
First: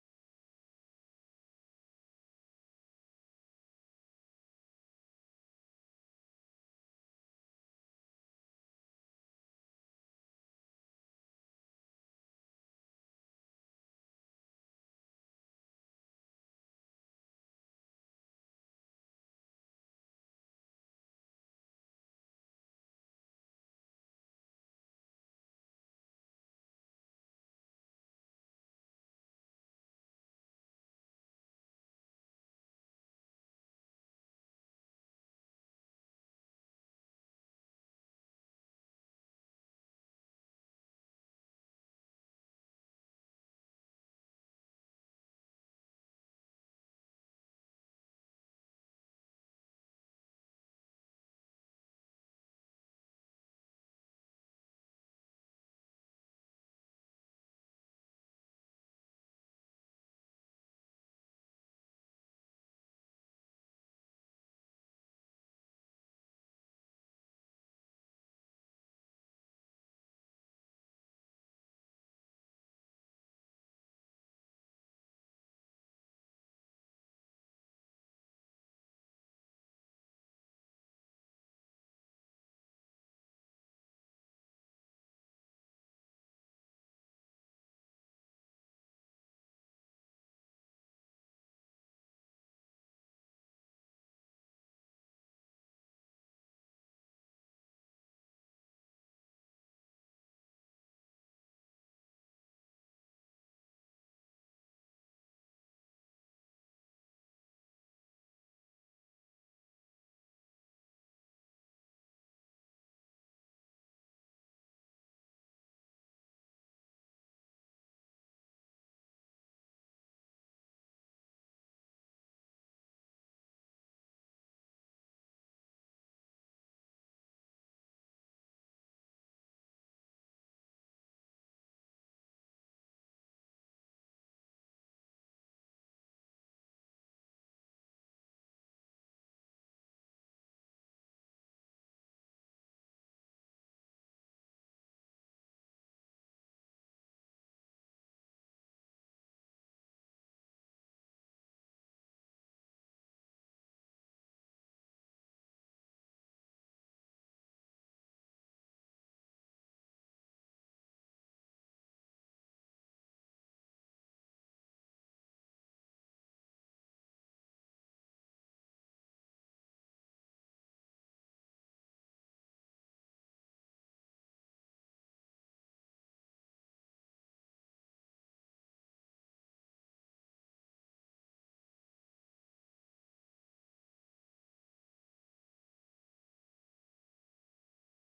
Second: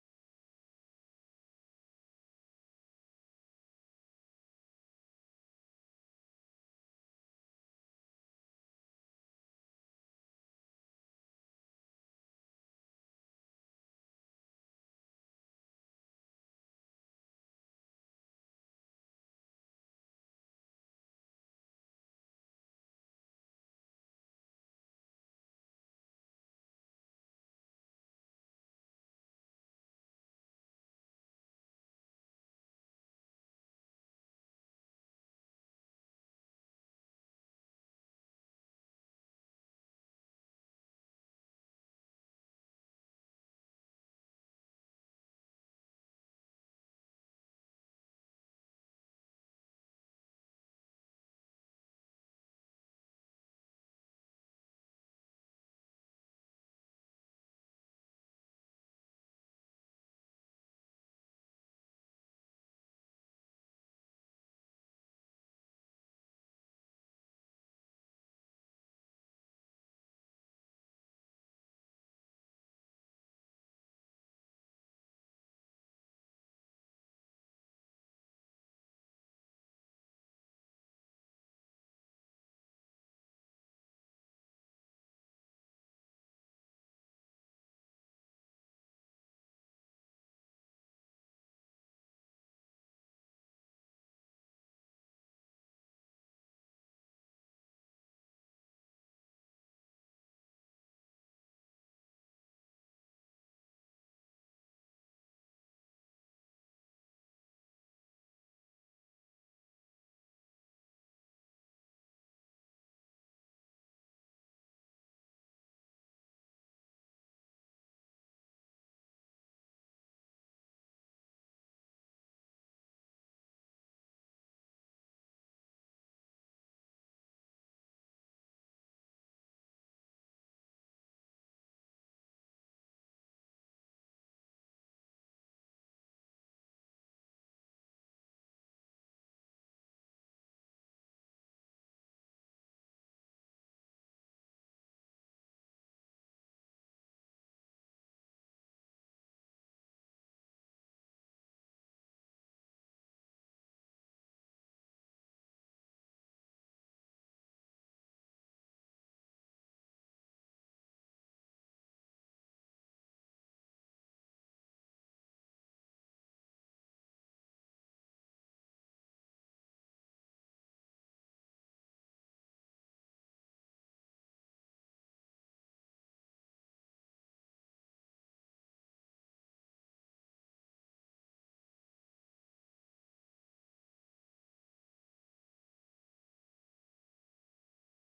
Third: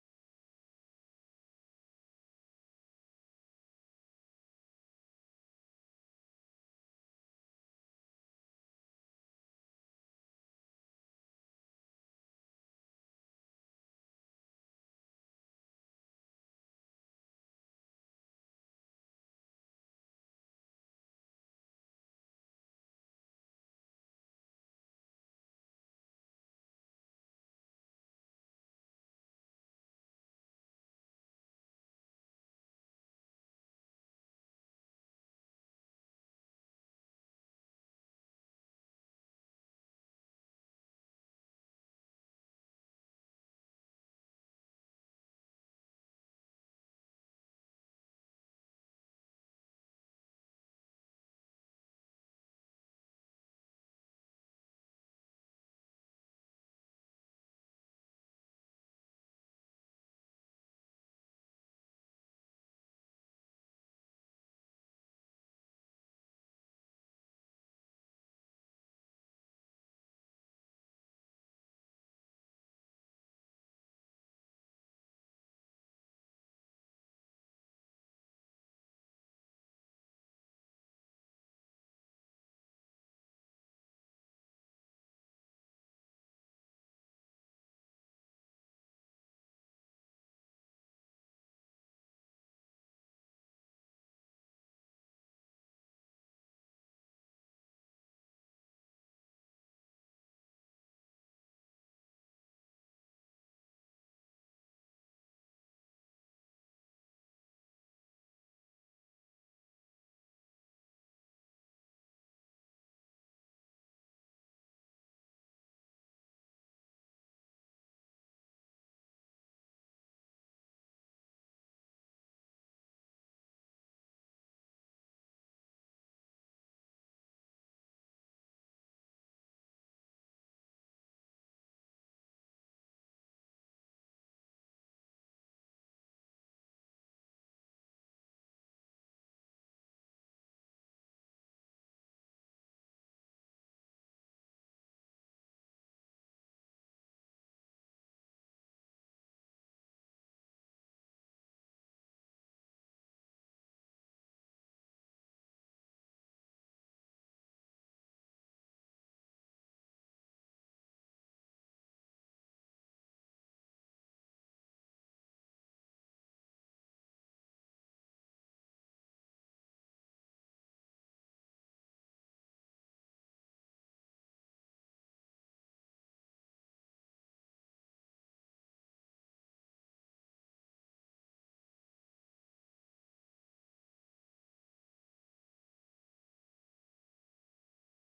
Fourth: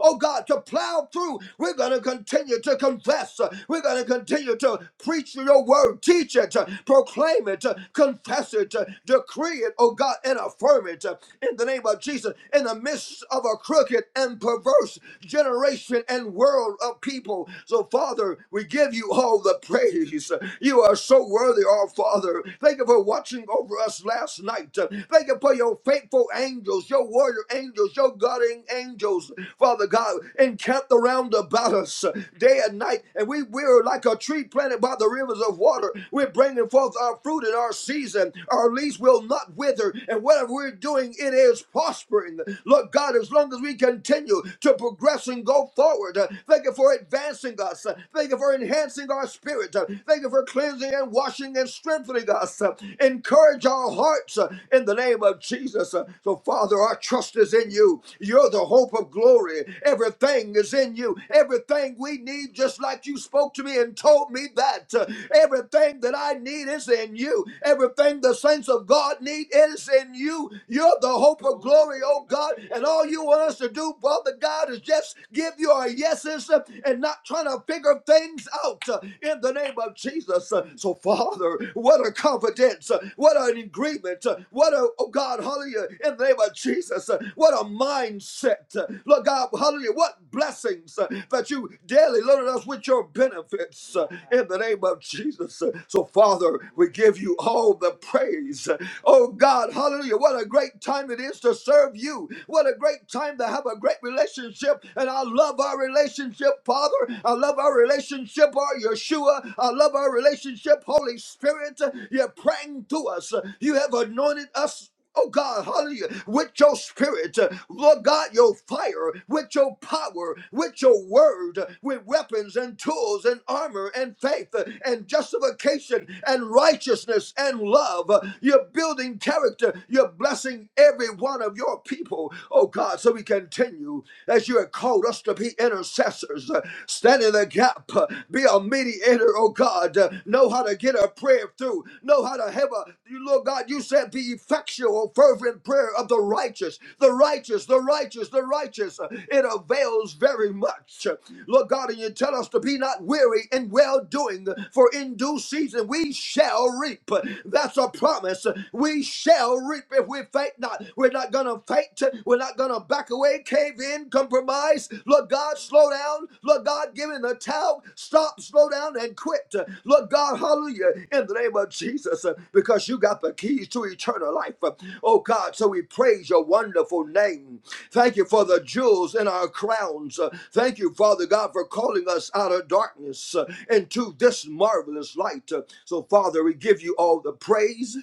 oh God, to plow through. We're going to continue to confess. We're going to continue to preach your word, teach it, proclaim it, confess it, decree it, oh God, and affirm it in the name of Jesus. In the midst of a crooked and perverse generation and world of people. So, Father, we give you all the praise. You you are so worthy, our Father. Thank you for watching over us last night. Thank you for your faithful angels, your warrior angels, your guarding angels, Father God, encamped around about us day and night. And we, we're like a tree planted by the rivers of water. We're bringing forth our fruit in our season. Our leaves will not wither. And whatever we're doing, it is prospering. Lord God, as long as we continue to progress and go forward, uh, thank you for advancing us. Uh, Thank you for enhancing enhancing our spirit. Uh, Thank you for cleansing and washing and strengthening us. Uh, Encourage our hearts uh, in the name of Jesus. Uh, So, Father, our trust is in you. You're the hope of glory. Everything is in you. Everything we need, just like you spoke to me and told me that. Uh, Everything that I need is in you. Everything the saints of God need is in you. You're the hope of glory, oh God. And all you want us to do, Father God, is just give you our yeses uh, uh, and not trying to figure things out uh, in the name of Jesus. Uh, So, Father, what a confidence, uh, what an agreement, uh, what a, oh God, hallelujah, in the name of Jesus, uh, what a mindset. uh, Lord God, hallelujah, what blessings uh, that you daily loaded us with your benefits uh, in the name of Jesus. Uh, So, Father, we give you all the praise. Uh, Oh God, hallelujah, what a great time it is to serve you. What a great time to have a great relationship relationship, and I love our relationship, Father. I love our relationship, our Yeshua. I love our relationship, Holy Spirit. You're praying to us. You have anointed us Oh God, hallelujah, with your spirit, uh, Lord God, your fire, with your power, with your word, uh, with weapons and tools and armor and faith uh, and justification and righteousness and love. Uh, You're building character, you're blessing every one of your people people, oh God, so we continue as you have called us to be intercessors, uh, stand in the gap, uh, be a mediator, oh God, uh, know how to get a prayer through, know how to have a, you Lord God, you said the effectual, fervent prayer of the righteous, the righteous, the righteous, the righteous, uh, it avails very much. Lord God, and you tell us to be not weary in well doing, for in due season we shall reap. That's a promise. We shall reap if we we faint not. We're not gonna faint. We're not gonna back away, cave in, compromise. Lord God, slow down. Lord God, give in the towel. Stop, slow down, and quit. Lord God, hallelujah, in the name of Jesus, uh, because you got the keys to eternal life. Uh, Oh God, so we praise your wonderful name. Thank you for the jewels in our crowns. Uh, Thank you, Father God, for calling us out of darkness uh, into this marvelous light. Uh, So, Father, we give you all the praise.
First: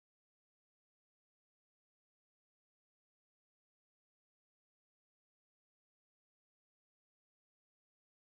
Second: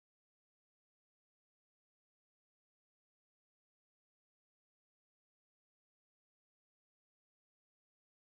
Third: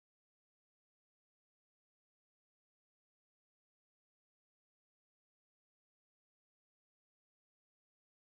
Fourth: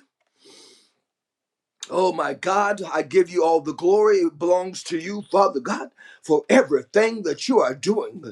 Oh my God, I give you all the glory. It belongs to you, Father God, for everything that you are doing.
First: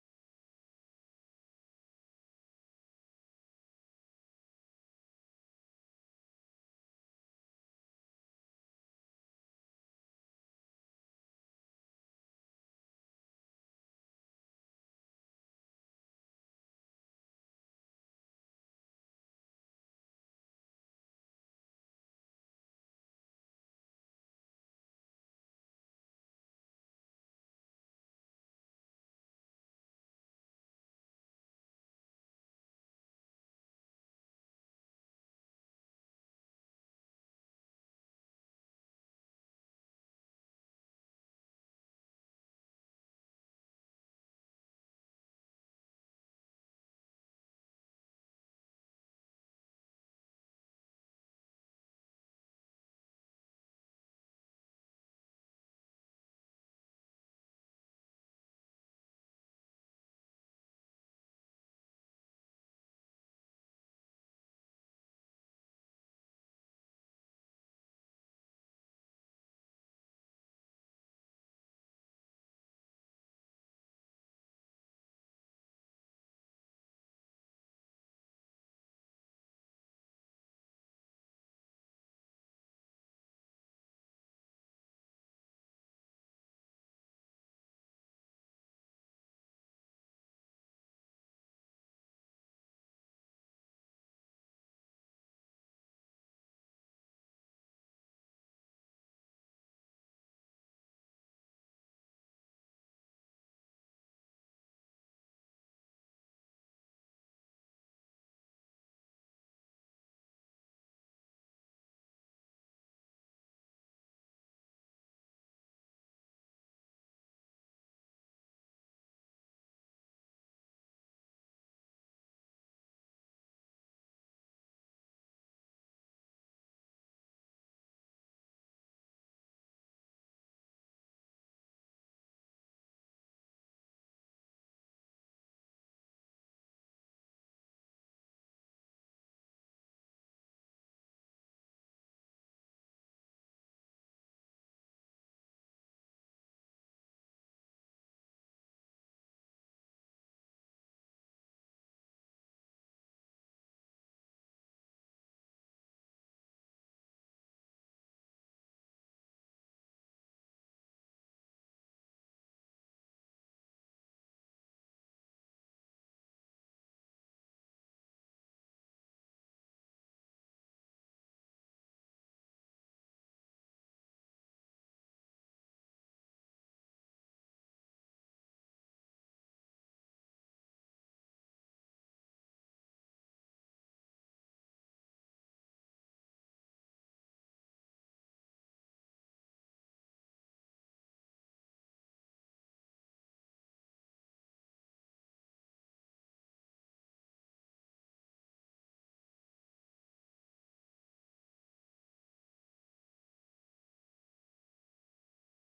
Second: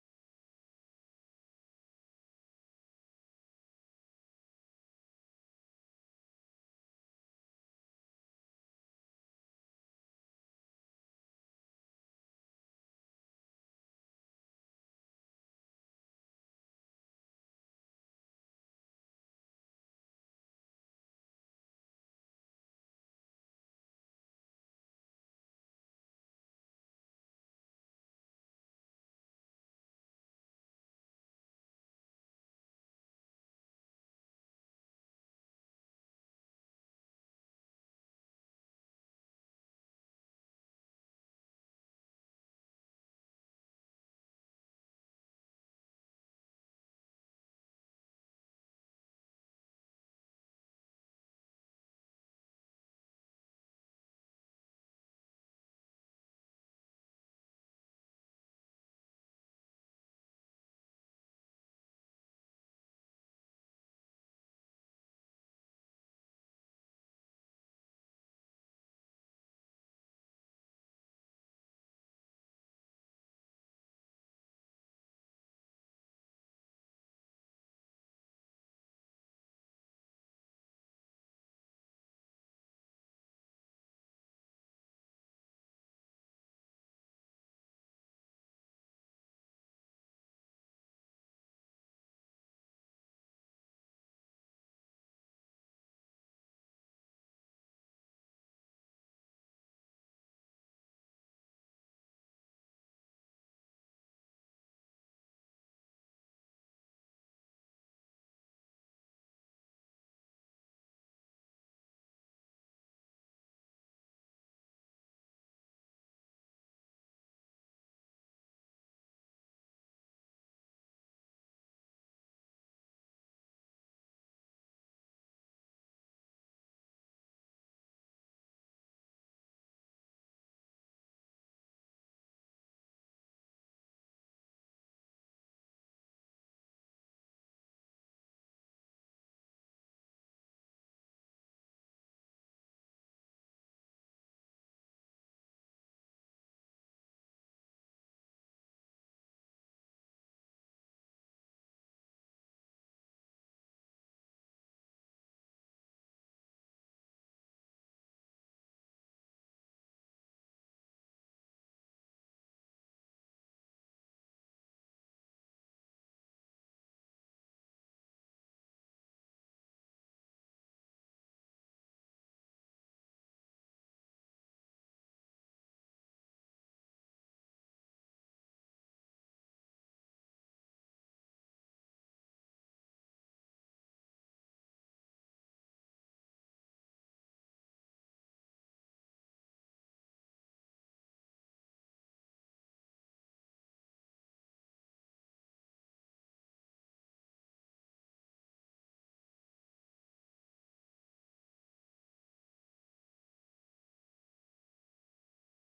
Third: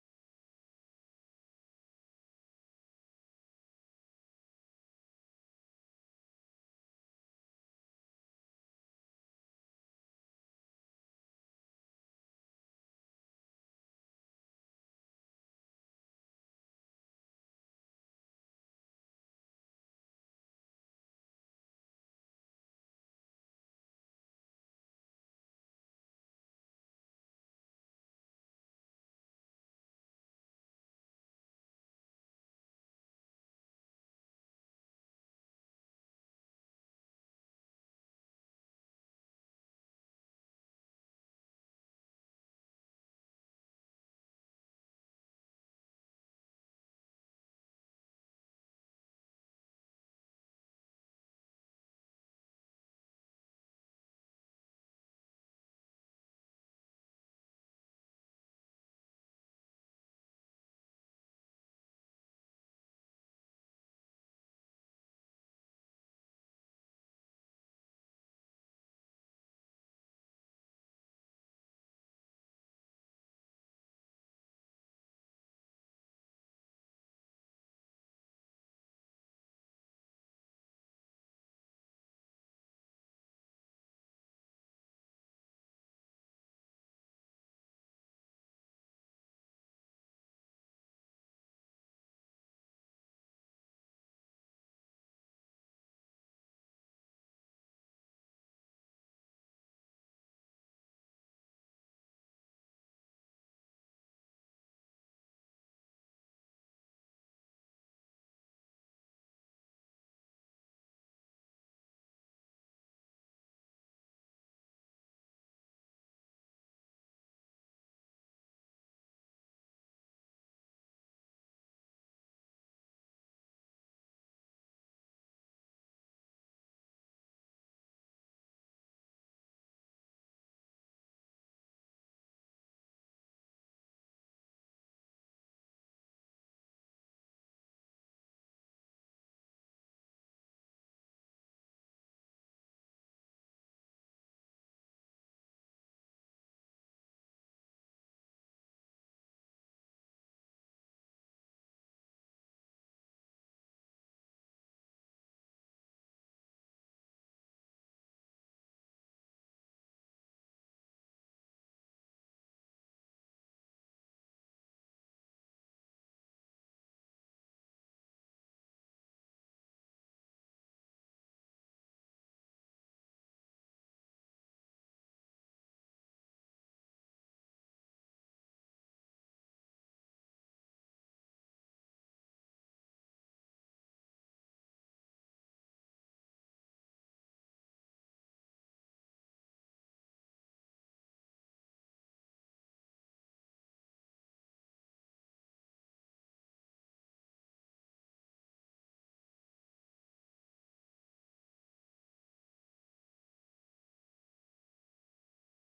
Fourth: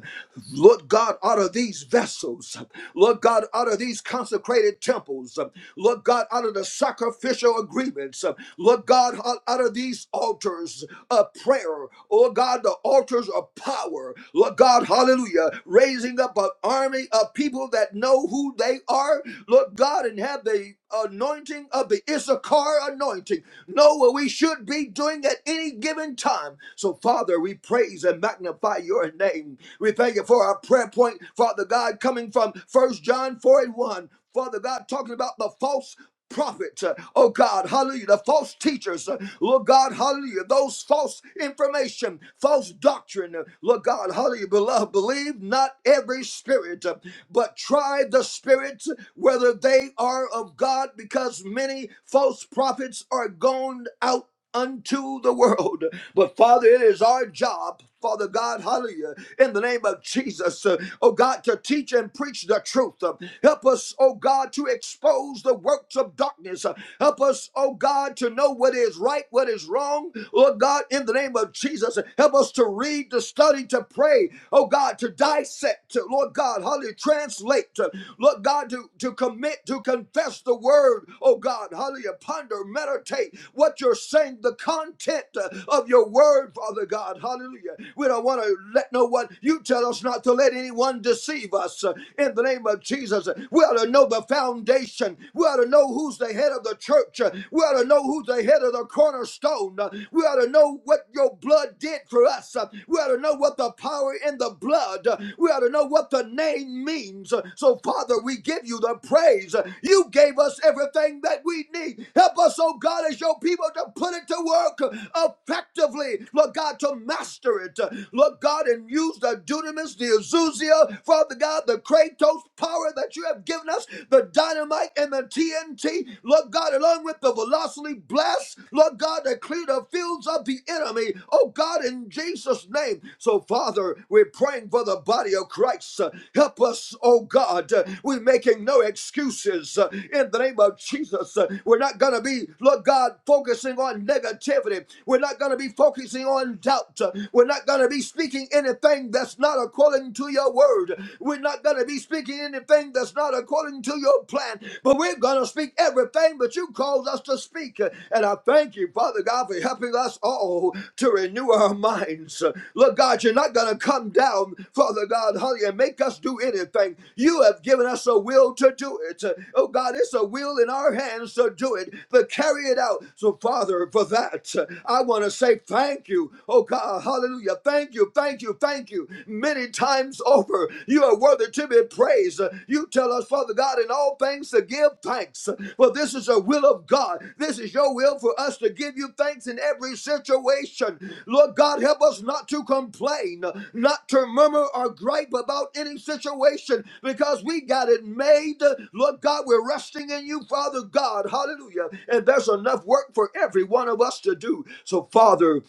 Lord God, out of these vessels, Lord God, out of these consecrated temples, Lord God, out of the sacrificial agreements, Lord God, out out of these altars of prayer, oh God, the altars of power, Lord God, hallelujah, raising up an army of people that know who they are, Lord God. God and have the anointing of the Issachar anointing. Know what we should be doing at any given time. So, Father, we praise and magnify your name. We thank you for our prayer point, Father God, coming from First John 4 and 1. Father God, talking about the false. Prophet, uh, oh God, hallelujah, the false teachers, uh, Lord God, hallelujah, those false information, false doctrine, uh, Lord God, hallelujah, beloved, believe not every spirit, uh, but try the spirits whether they are of God, because many false prophets are gone out unto the world. But Father, it is our job, Father God, hallelujah, in the name of Jesus, uh, oh God, to teach and preach the truth. Uh, help us, oh God, to expose the works of darkness. Uh, help us, oh God, to know what is right, what is wrong. Lord God, in the name of Jesus, uh, help us to read, to study, to pray, oh God, to dissect, to, Lord God, hallelujah, translate, to, Lord God, to, to commit meant to confess the word, oh God, hallelujah, ponder, meditate what you're saying, the content uh, of your word, Father God, hallelujah. We don't want to let no one, you tell us not to let anyone deceive us uh, in the name of Jesus. We ought to know the foundation. We ought to know who's the head of the church. Uh, We ought to know who's the head of the cornerstone. Uh, We ought to know what your blood did for us. Uh, We ought to know what the power in the blood blood. We ought to know what the name means. So, Father, we give you the praise. You gave us everything that we need. Help us, oh God, as your people to put it to work effectively. Lord God, to master it. Lord God, and use the dunamis, the Azusia, Father God, the Kratos power that you have given us, the dynamite and the TNT. Lord God, along with the velocity blast, Lord God, to clear the field battlefields of the enemy. Oh God, in Jesus' name. So, Father, we're praying for the body of Christ. Uh, Help us, oh God. Uh, We're making no excuses uh, in the name of Jesus. Uh, We're not going to be, Lord God, focusing on negativity. We're not going to be focusing on doubt. Uh, We're not going to be speaking anything that's not according to your word. We're not going to be speaking anything that's not according to your plan. But we're we're going to speak everything that you called us to speak. And I thank you, Father God, for helping us all to renew our minds. Look, God, you're not going to come down, Father God, honey, and make us do anything. You have given us a will to do it. Oh, God, it's a will in our hands to do it, to carry it out. So, Father, for that, I want to say thank you. Oh, God, hallelujah. Thank you, thank you, thank you. Many times over over. You are worthy to be praised. You tell us, Father God, in all things to give thanks. For this is the will of God. This is your will for us to give you thanks in every situation. Lord God, help us not to complain, not to murmur or gripe about any situation because we got it made. Lord God, we're resting in you, Father God. Hallelujah. And there's enough work for every one of us to do. So, Father,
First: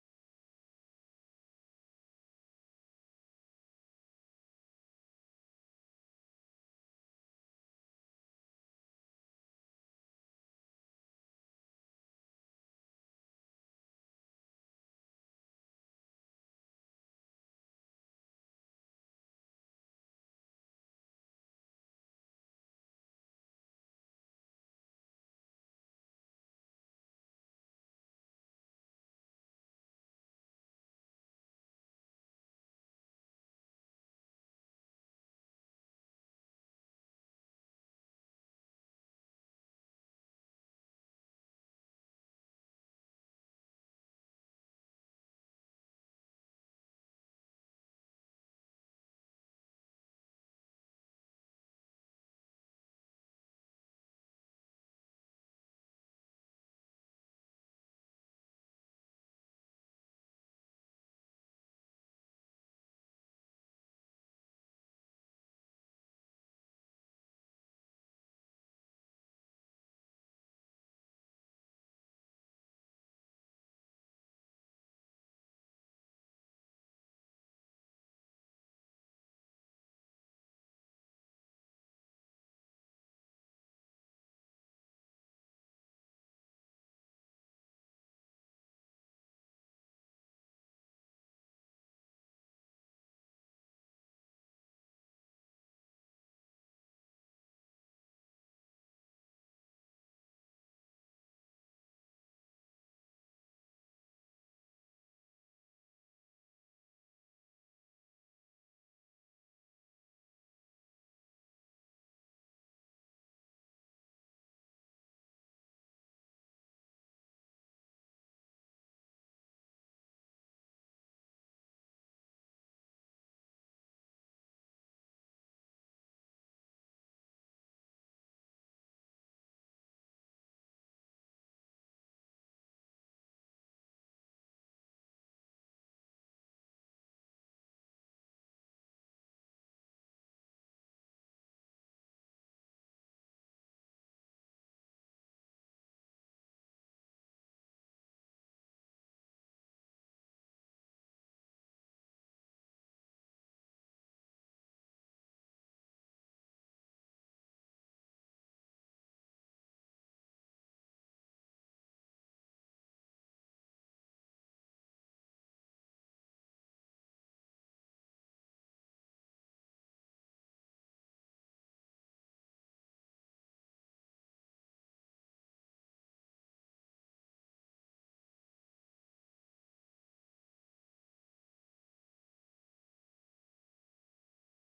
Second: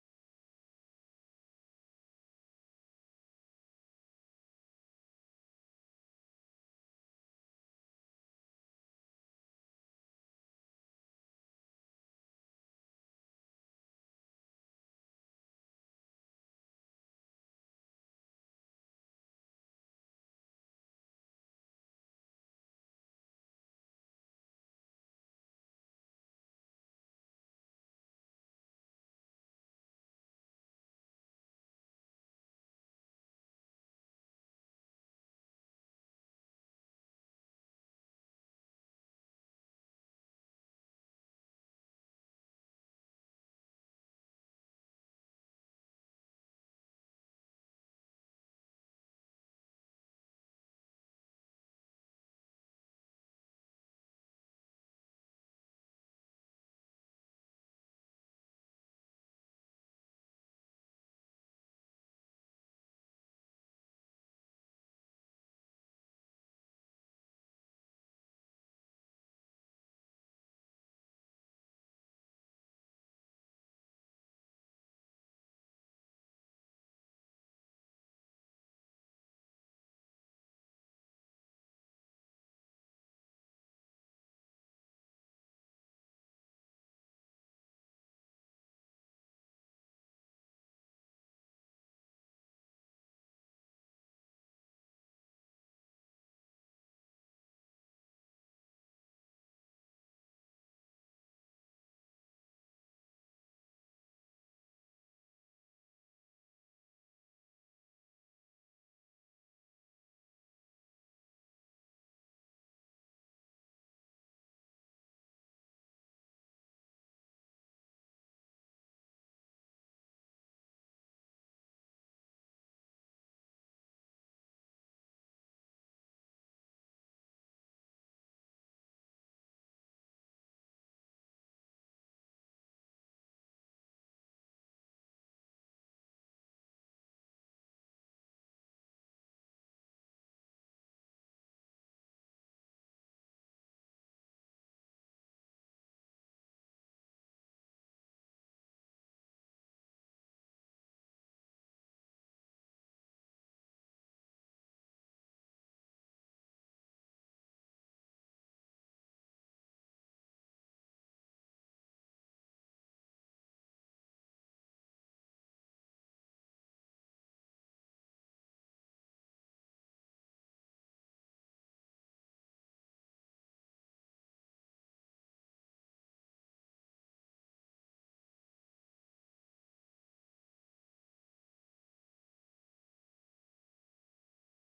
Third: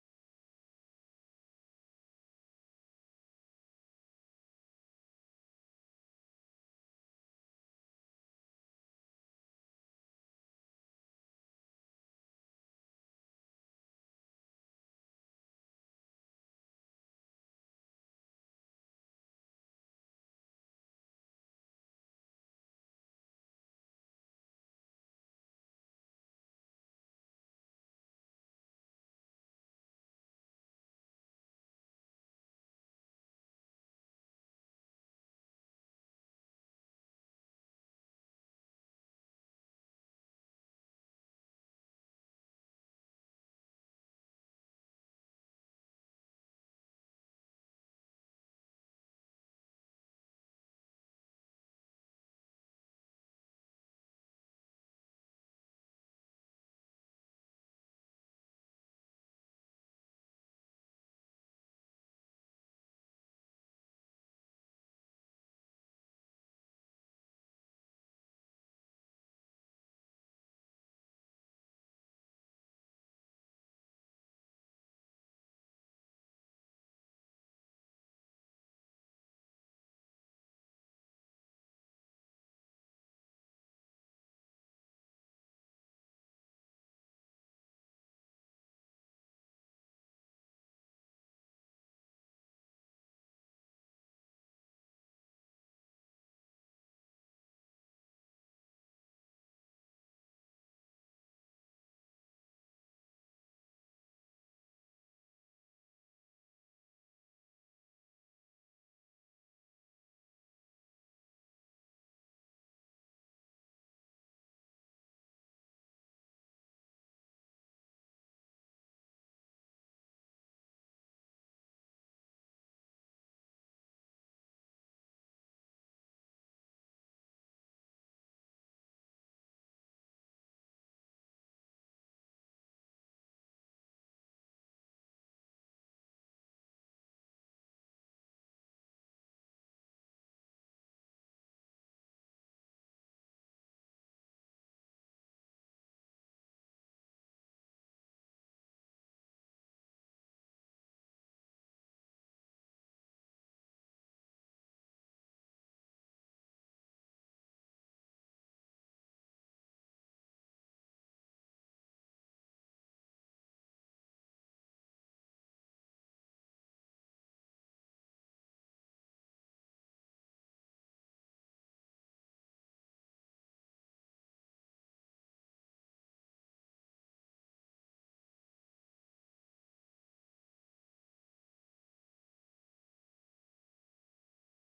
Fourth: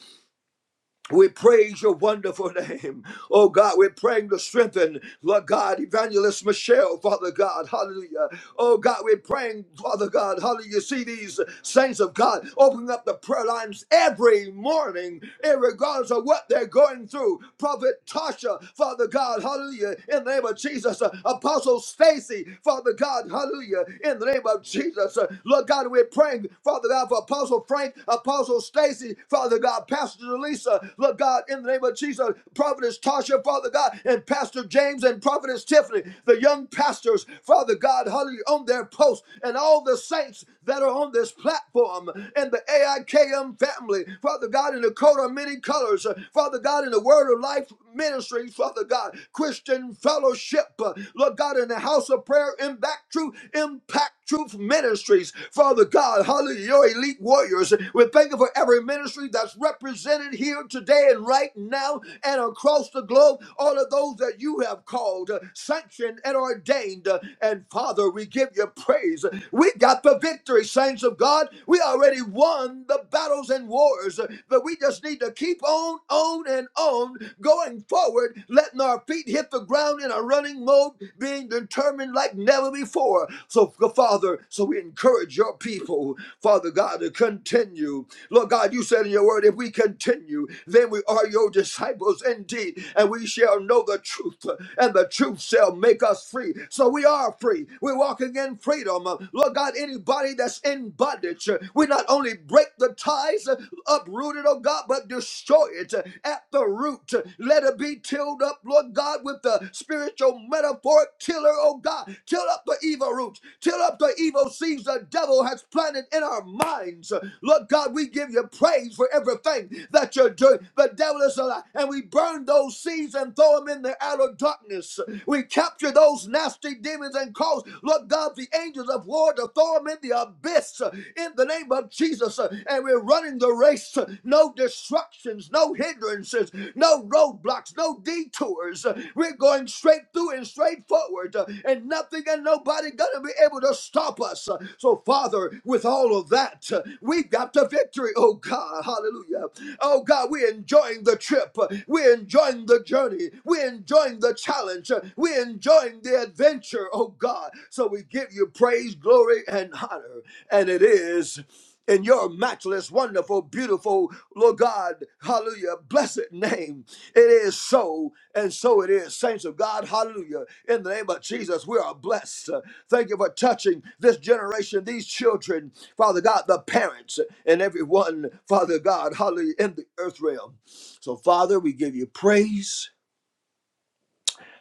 we praise your wonderful name. Oh God, we're praying to strengthen, Lord God, Evangelist Michelle, Father God, hallelujah. Oh God, we're praying, Father God, hallelujah. You see these saints of God opening up the prayer lines every morning, regardless of what they're going through. Prophet Tasha, Father God, hallelujah, in the name of Jesus. Uh, Apostle Stacy, Father God, hallelujah, in the name of Jesus. Uh, Lord God, we're praying, Father God, for Apostle Frank, Apostle Stacy, Father God, Pastor Lisa, Lord God, in the name of Jesus, Prophetess Tasha, Father God, and Pastor James and Prophetess Tiffany, the young pastors, Father God, hallelujah, on their post, and all the saints that are on this platform, and the AIKM family, Father God, in the coat of many colors, Father God, in the Word of Life ministry, Father God, Christian fellowship, uh, Lord God, in the house of prayer, impact truth, impact truth ministries, Father God, hallelujah, your elite warriors. We thank you for every ministry that's represented here today today and right now and across the globe, all of those that you have called, uh, sanctioned, and ordained. Uh, And Father, we give you praise. We got the victory, saints of God. We already won the battles and wars, uh, but we just need to keep on, on, and on going forward, letting our feet hit the ground in a running mode, being determined like never before. So, Father, so we encourage your people, Father God, to continue. Lord God, you said in your word, if we continue, they then we are your disciples indeed, and we shall know the truth, and the truth shall make us free. So we are free. We're walking in freedom. Lord God, anybody that's in bondage, we not only break the ties, uproot it, oh God, but destroy it at the root. Let it be tilled up, Lord God, with the spiritual metaphoric tiller, oh God. Till up the evil roots, till up the evil seeds the devil has planted in our minds. Lord God, we give you praise for everything that you're doing. The devil is alive. And we burn those seeds and throw them in the outer darkness. We capture those nasty demons and cause, Lord God, the angels of war to throw them in the abyss uh, in the name of Jesus. uh, And we're running the race. uh, No distractions, no hindrances, no roadblocks, no detours. uh, We're going straight through and straight forward. uh, And nothing and nobody gonna be able to stop us. Uh, So, Father, with all of that, uh, we've got the victory, oh God. Hallelujah. Oh God, we enjoying the trip. We're enjoying the journey. We're enjoying the challenge. We're enjoying the adventure, oh God. So we give you praise, glory, and honor. And it is in your matchless, wonderful, beautiful, Lord God, hallelujah, blessed name. It is so, and so it is. Saints of God, hallelujah. In the name of Jesus, we are blessed. Uh, Thank you for touching this generation, these children, Father God, the parents, and everyone, Father God, hallelujah, in the earth realm. So, Father, we give you praise.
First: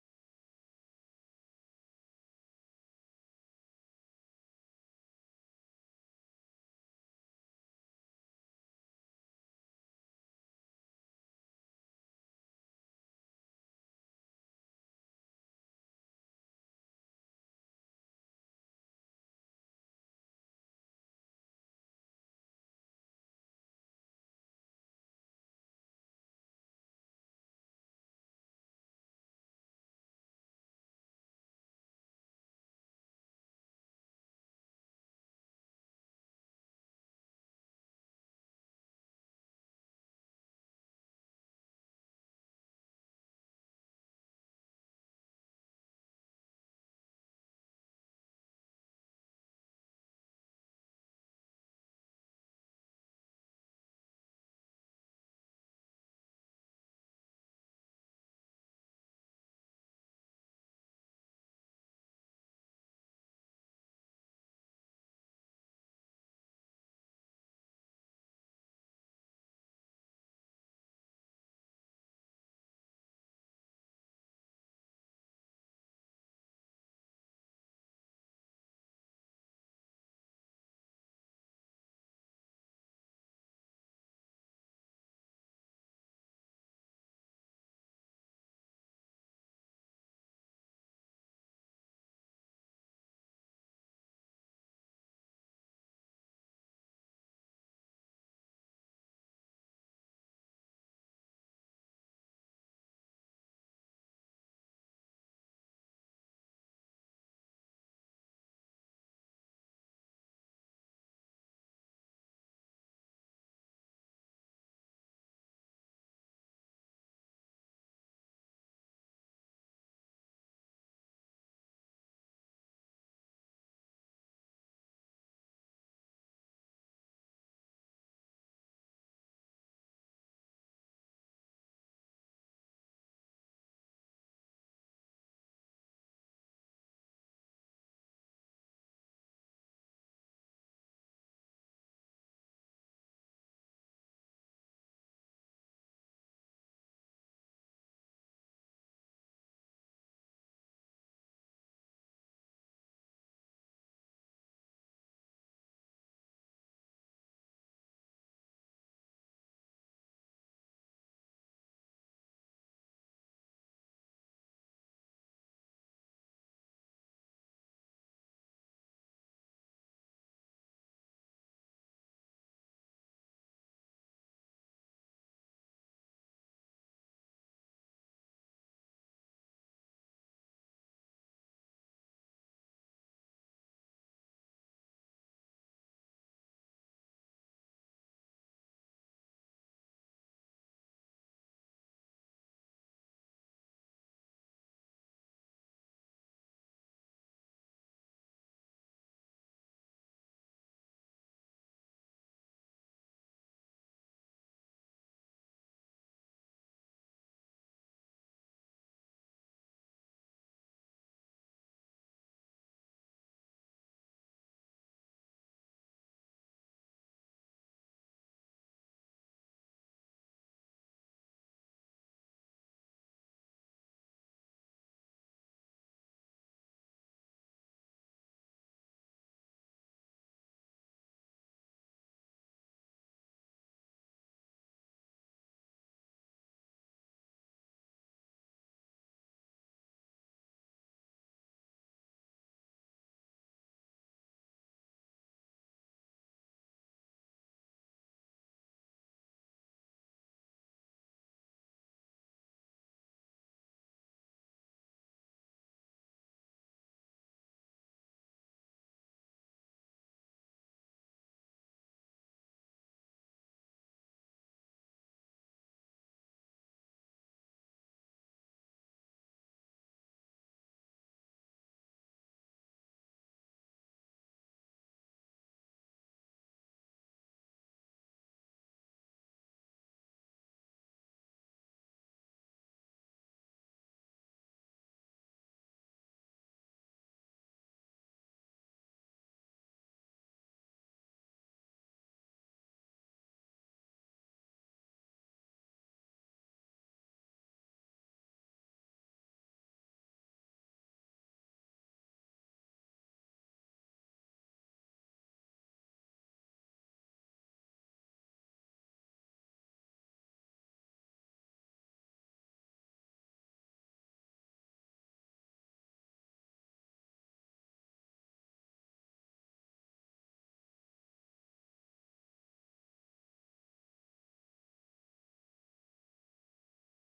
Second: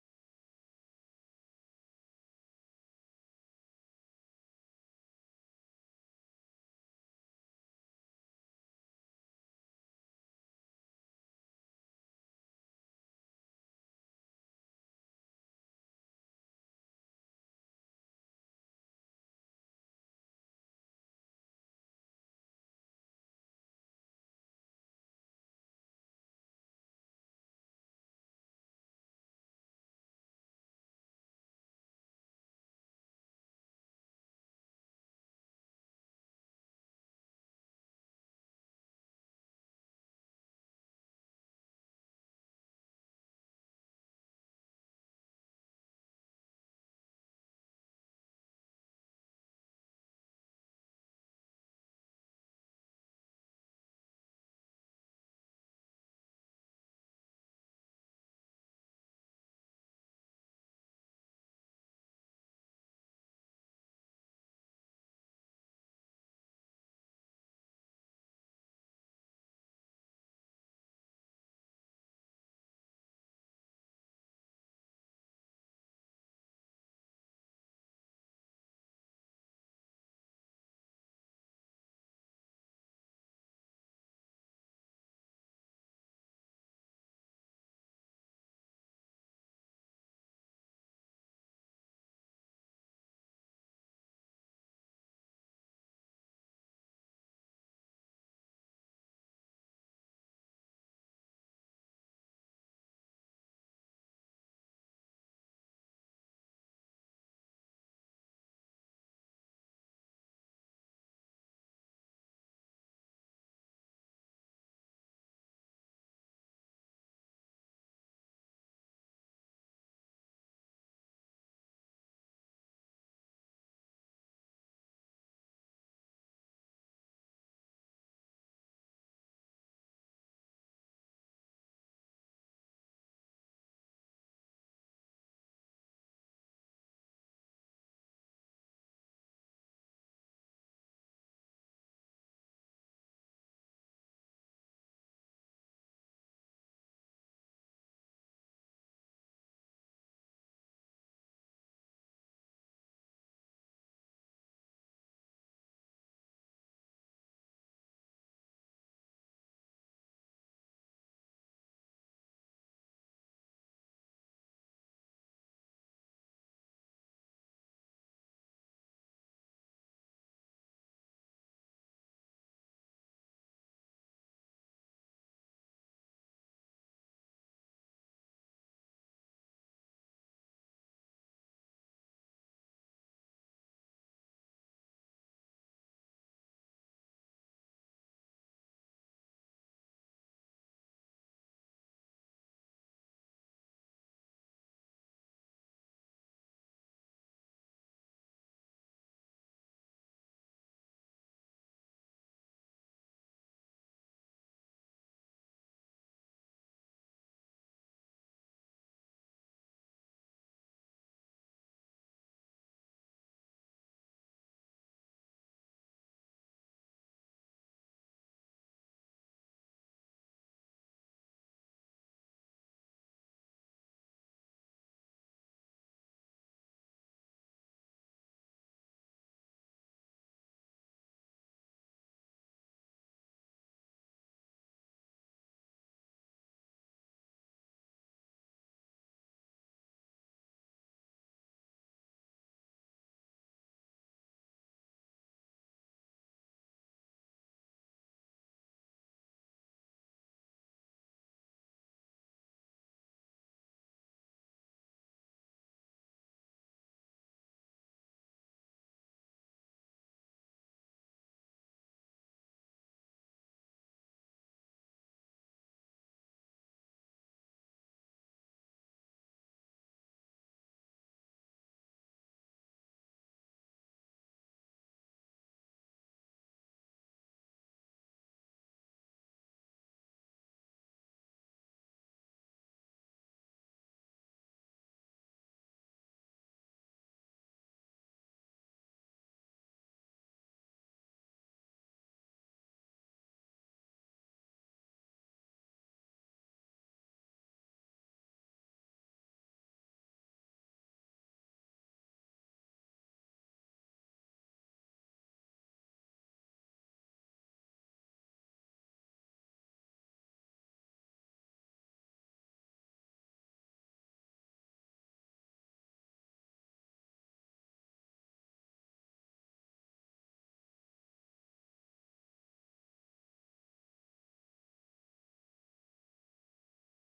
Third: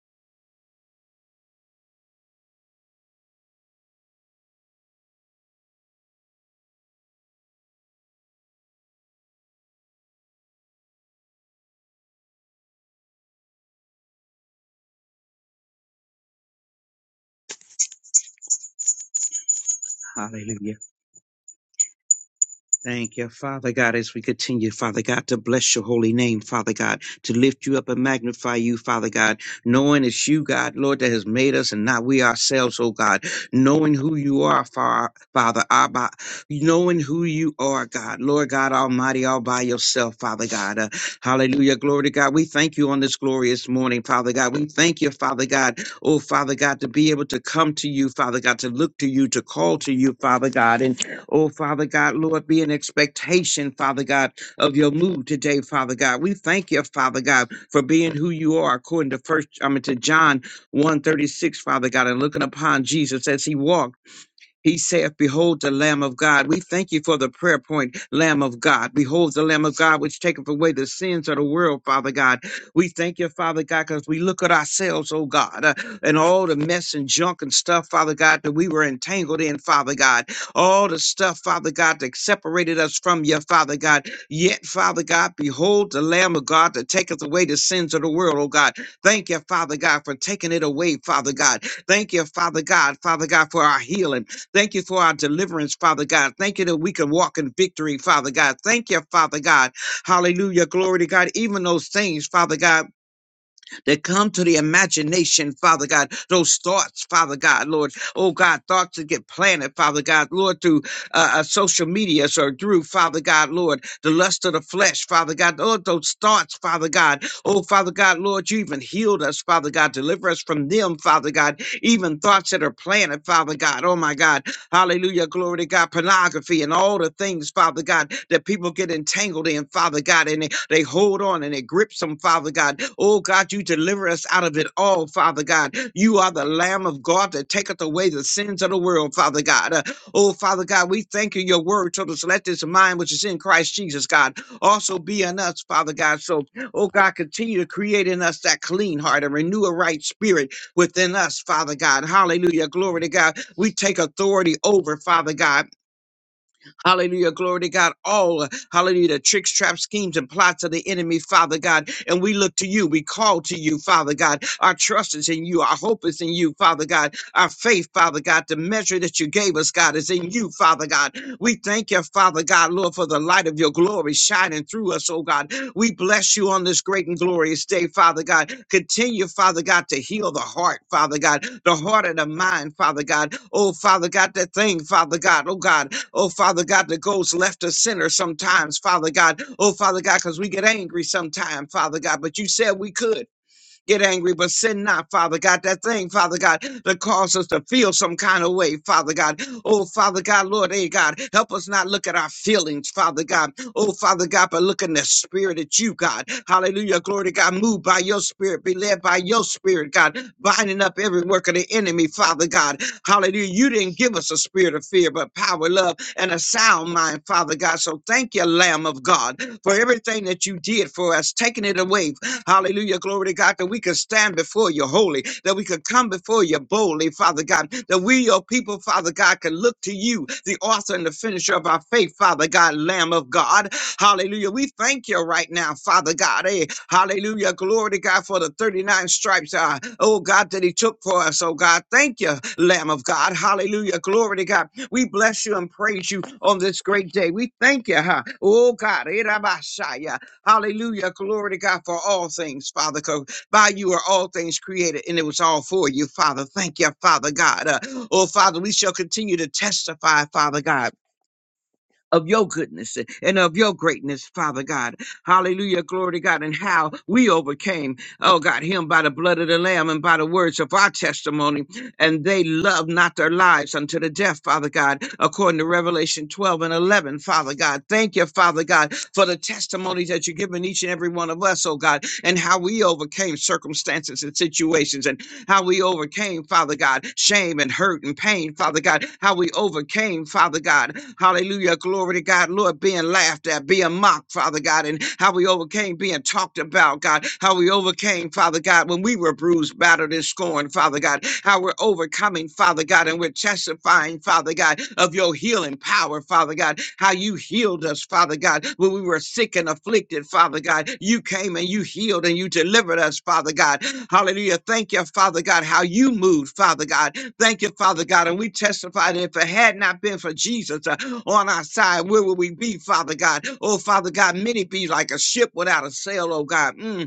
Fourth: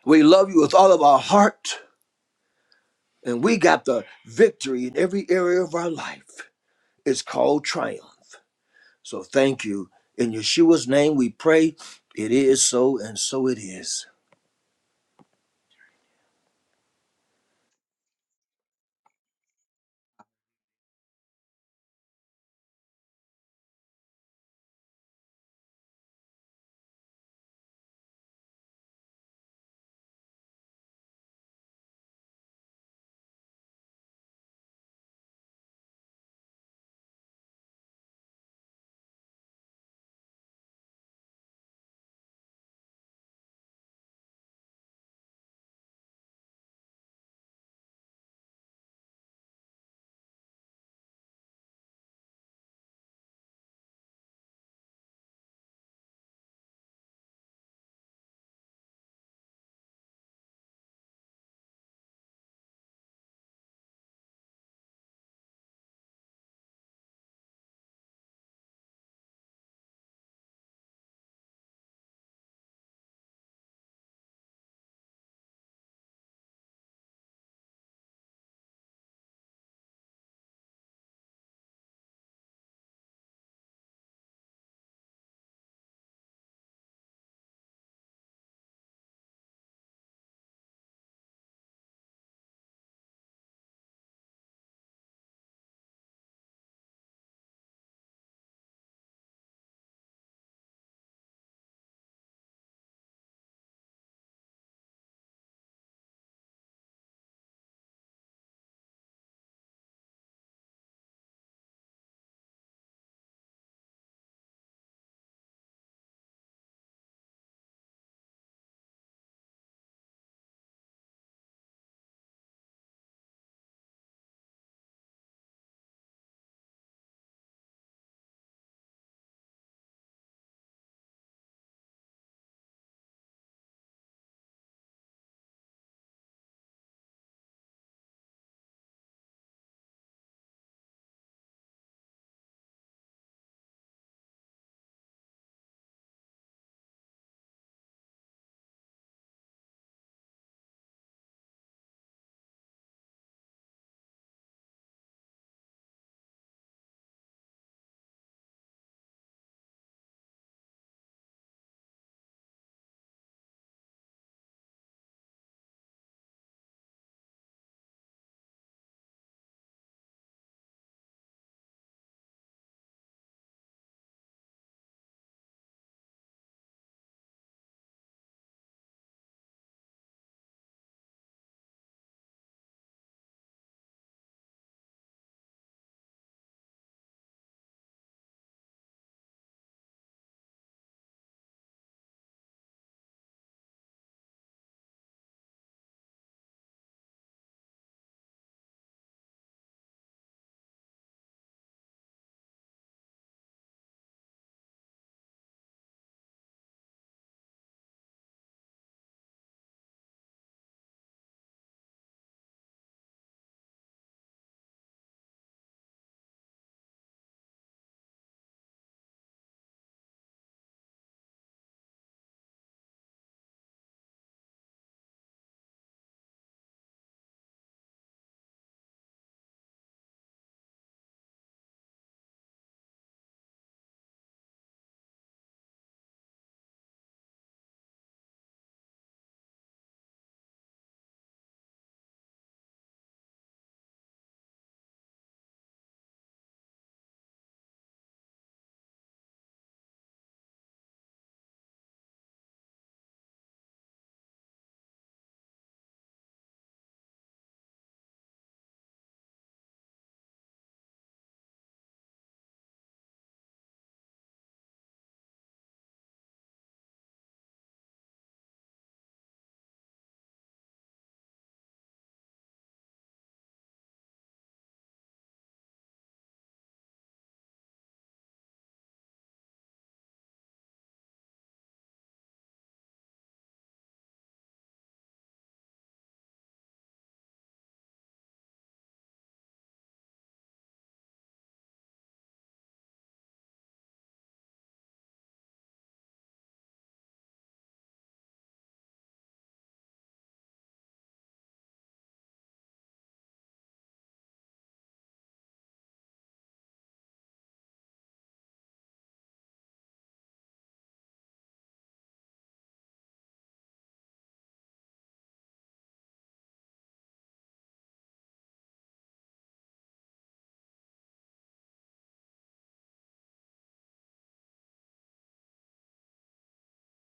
We love you with all of our heart. And we got the victory in every area of our life. It's called triumph. So, thank you. In Yeshua's name, we pray. It is so, and so it is.
Hallelujah. Thank you, Father God, as we continue, Father God, to bless your holy name, Father God, to lift you up and magnify you, Father God, knowing it's you, God, Lord, that has made us and not we ourselves, oh God, knowing who you are, Fa- Father, Abba, knowing who you are, God, Lord God Almighty, all by yourself, Father God. Uh, hallelujah. Glory to God. We thank you on this glorious morning, Father God. We thank you, Father God, oh Father God, to be able to come to you, Father God, to look to you, to call to you, Father God. and Oh, Father God, Lord, be an expectation, Father God, of your move today, Father God. We thank you, Father God, for being who you are, according to first, I mean to John 136, Father God, and looking upon Jesus as he walked. He saith, Behold the Lamb of God. We thank you for the prayer point, Lamb of God. Behold the Lamb of God, which taketh away the sins of the world, Father God. We thank you, Father God, because we look at ourselves, oh God, uh, and all the mess and junk and stuff, Father God, that we were entangled in, Father God. All the stuff, Father God, that separated us from you, Father God. Yet, Father God, behold the Lamb of God that taketh away the sins of the world, oh God. Thank you, Father God, for taking it away, Father God. Thank you, Father God, Father God, for our healing. Thank you for our deliverance, Father God. Thank you that we can walk in victory, Father God. Thank you, Father God. Hallelujah. Glory to God. Even those things, Father God, that come to the imagination, Father God, those thoughts, Father God, Lord. Oh God, thoughts that get planted, Father God, Lord, through uh, uh, social media or through, Father God, Lord, the lust of the flesh, Father God, Lord, those thoughts, Father God. Oh, Father God, Lord, you even healed us, Father God. Deliver us from them, Father God. Even thoughts that are planted, Father God. Oh, my God Hallelujah. Glory to God. Pornography and all the things, Father God, that people get entangled in, Father God, and they, they hold on and it grips them, Father God. Oh God, you deliver us out of it all, Father God. You are the Lamb of God that taketh away the sins of the world, Father God. Uh, oh Father God, we thank you. Your word told us, let this mind which is in Christ Jesus, God, also be in us, Father God. So, oh God, continue to create in us that clean heart and renew a right spirit within us, Father God. Hallelujah. Glory to God. We take authority over, Father God Hallelujah. Glory to God. All, hallelujah, the tricks, traps, schemes, and plots of the enemy, Father God. And we look to you. We call to you, Father God. Our trust is in you. Our hope is in you, Father God. Our faith, Father God, the measure that you gave us, God, is in you, Father God. We thank you, Father God, Lord, for the light of your glory shining through us, oh God. We bless you on this great and glorious day, Father God. Continue, Father God, to heal the heart, Father God, the heart and the mind, Father God. Oh, Father God, that thing, Father God, oh God. Oh, Father God, that goes left of center sometimes, Father God. Oh, Father God, because we get angry sometimes, Father God. But you said we could get angry, but sin not, Father God. That thing, Father God, that causes us to feel some kind of way, Father God. Oh, Father God, Lord, hey, God, help us not look at our feelings, Father God. Oh, Father God, but look in the spirit at you, God. Hallelujah. Glory to God. Move by your spirit, be led by your spirit, God. Binding up every work of the enemy, Father God. Hallelujah. You didn't give us a spirit of fear, but power, love, and a sound mind, Father God. So thank you, Lamb of God, for everything that you did for us, taking it away. Hallelujah. Glory to God, that we could stand before you holy, that we could come before you boldly, Father God, that we, your people, people, Father God, can look to you, the author and the finisher of our faith, Father God, Lamb of God. Hallelujah. We thank you right now, Father God. eh, hallelujah. Glory to God for the 39 stripes, uh, oh God, that He took for us, oh God. Thank you, Lamb of God. Hallelujah. Glory to God. We bless you and praise you on this great day. We thank you, huh? oh God. eh, Rabashaya. Hallelujah. Glory to God for all things, Father. By you are all things created, and it was all for you, Father. Thank you, Father God. Uh, oh, Father, we shall continue to testify, Father God of your goodness and of your greatness, Father God. Hallelujah. Glory to God. And how we overcame, oh God, him by the blood of the Lamb and by the words of our testimony. And they loved not their lives unto the death, Father God, according to Revelation 12 and 11, Father God. Thank you, Father God, for the testimonies that you've given each and every one of us, oh God, and how we overcame circumstances and situations how we overcame, Father God, shame and hurt and pain, Father God, how we overcame, Father God, hallelujah, glory to God, Lord, being laughed at, being mocked, Father God, and how we overcame being talked about, God, how we overcame, Father God, when we were bruised, battered, and scorned, Father God, how we're overcoming, Father God, and we're testifying, Father God, of your healing power, Father God, how you healed us, Father God, when we were sick and afflicted, Father God. You came and you healed and you delivered us, Father God. Hallelujah. Thank you, Father God, how you moved, Father God. Thank you, Father God. And we testify that if it had not been for Jesus uh, on our side, where would we be, Father God? Oh, Father God, many be like a ship without a sail, oh God. Mm.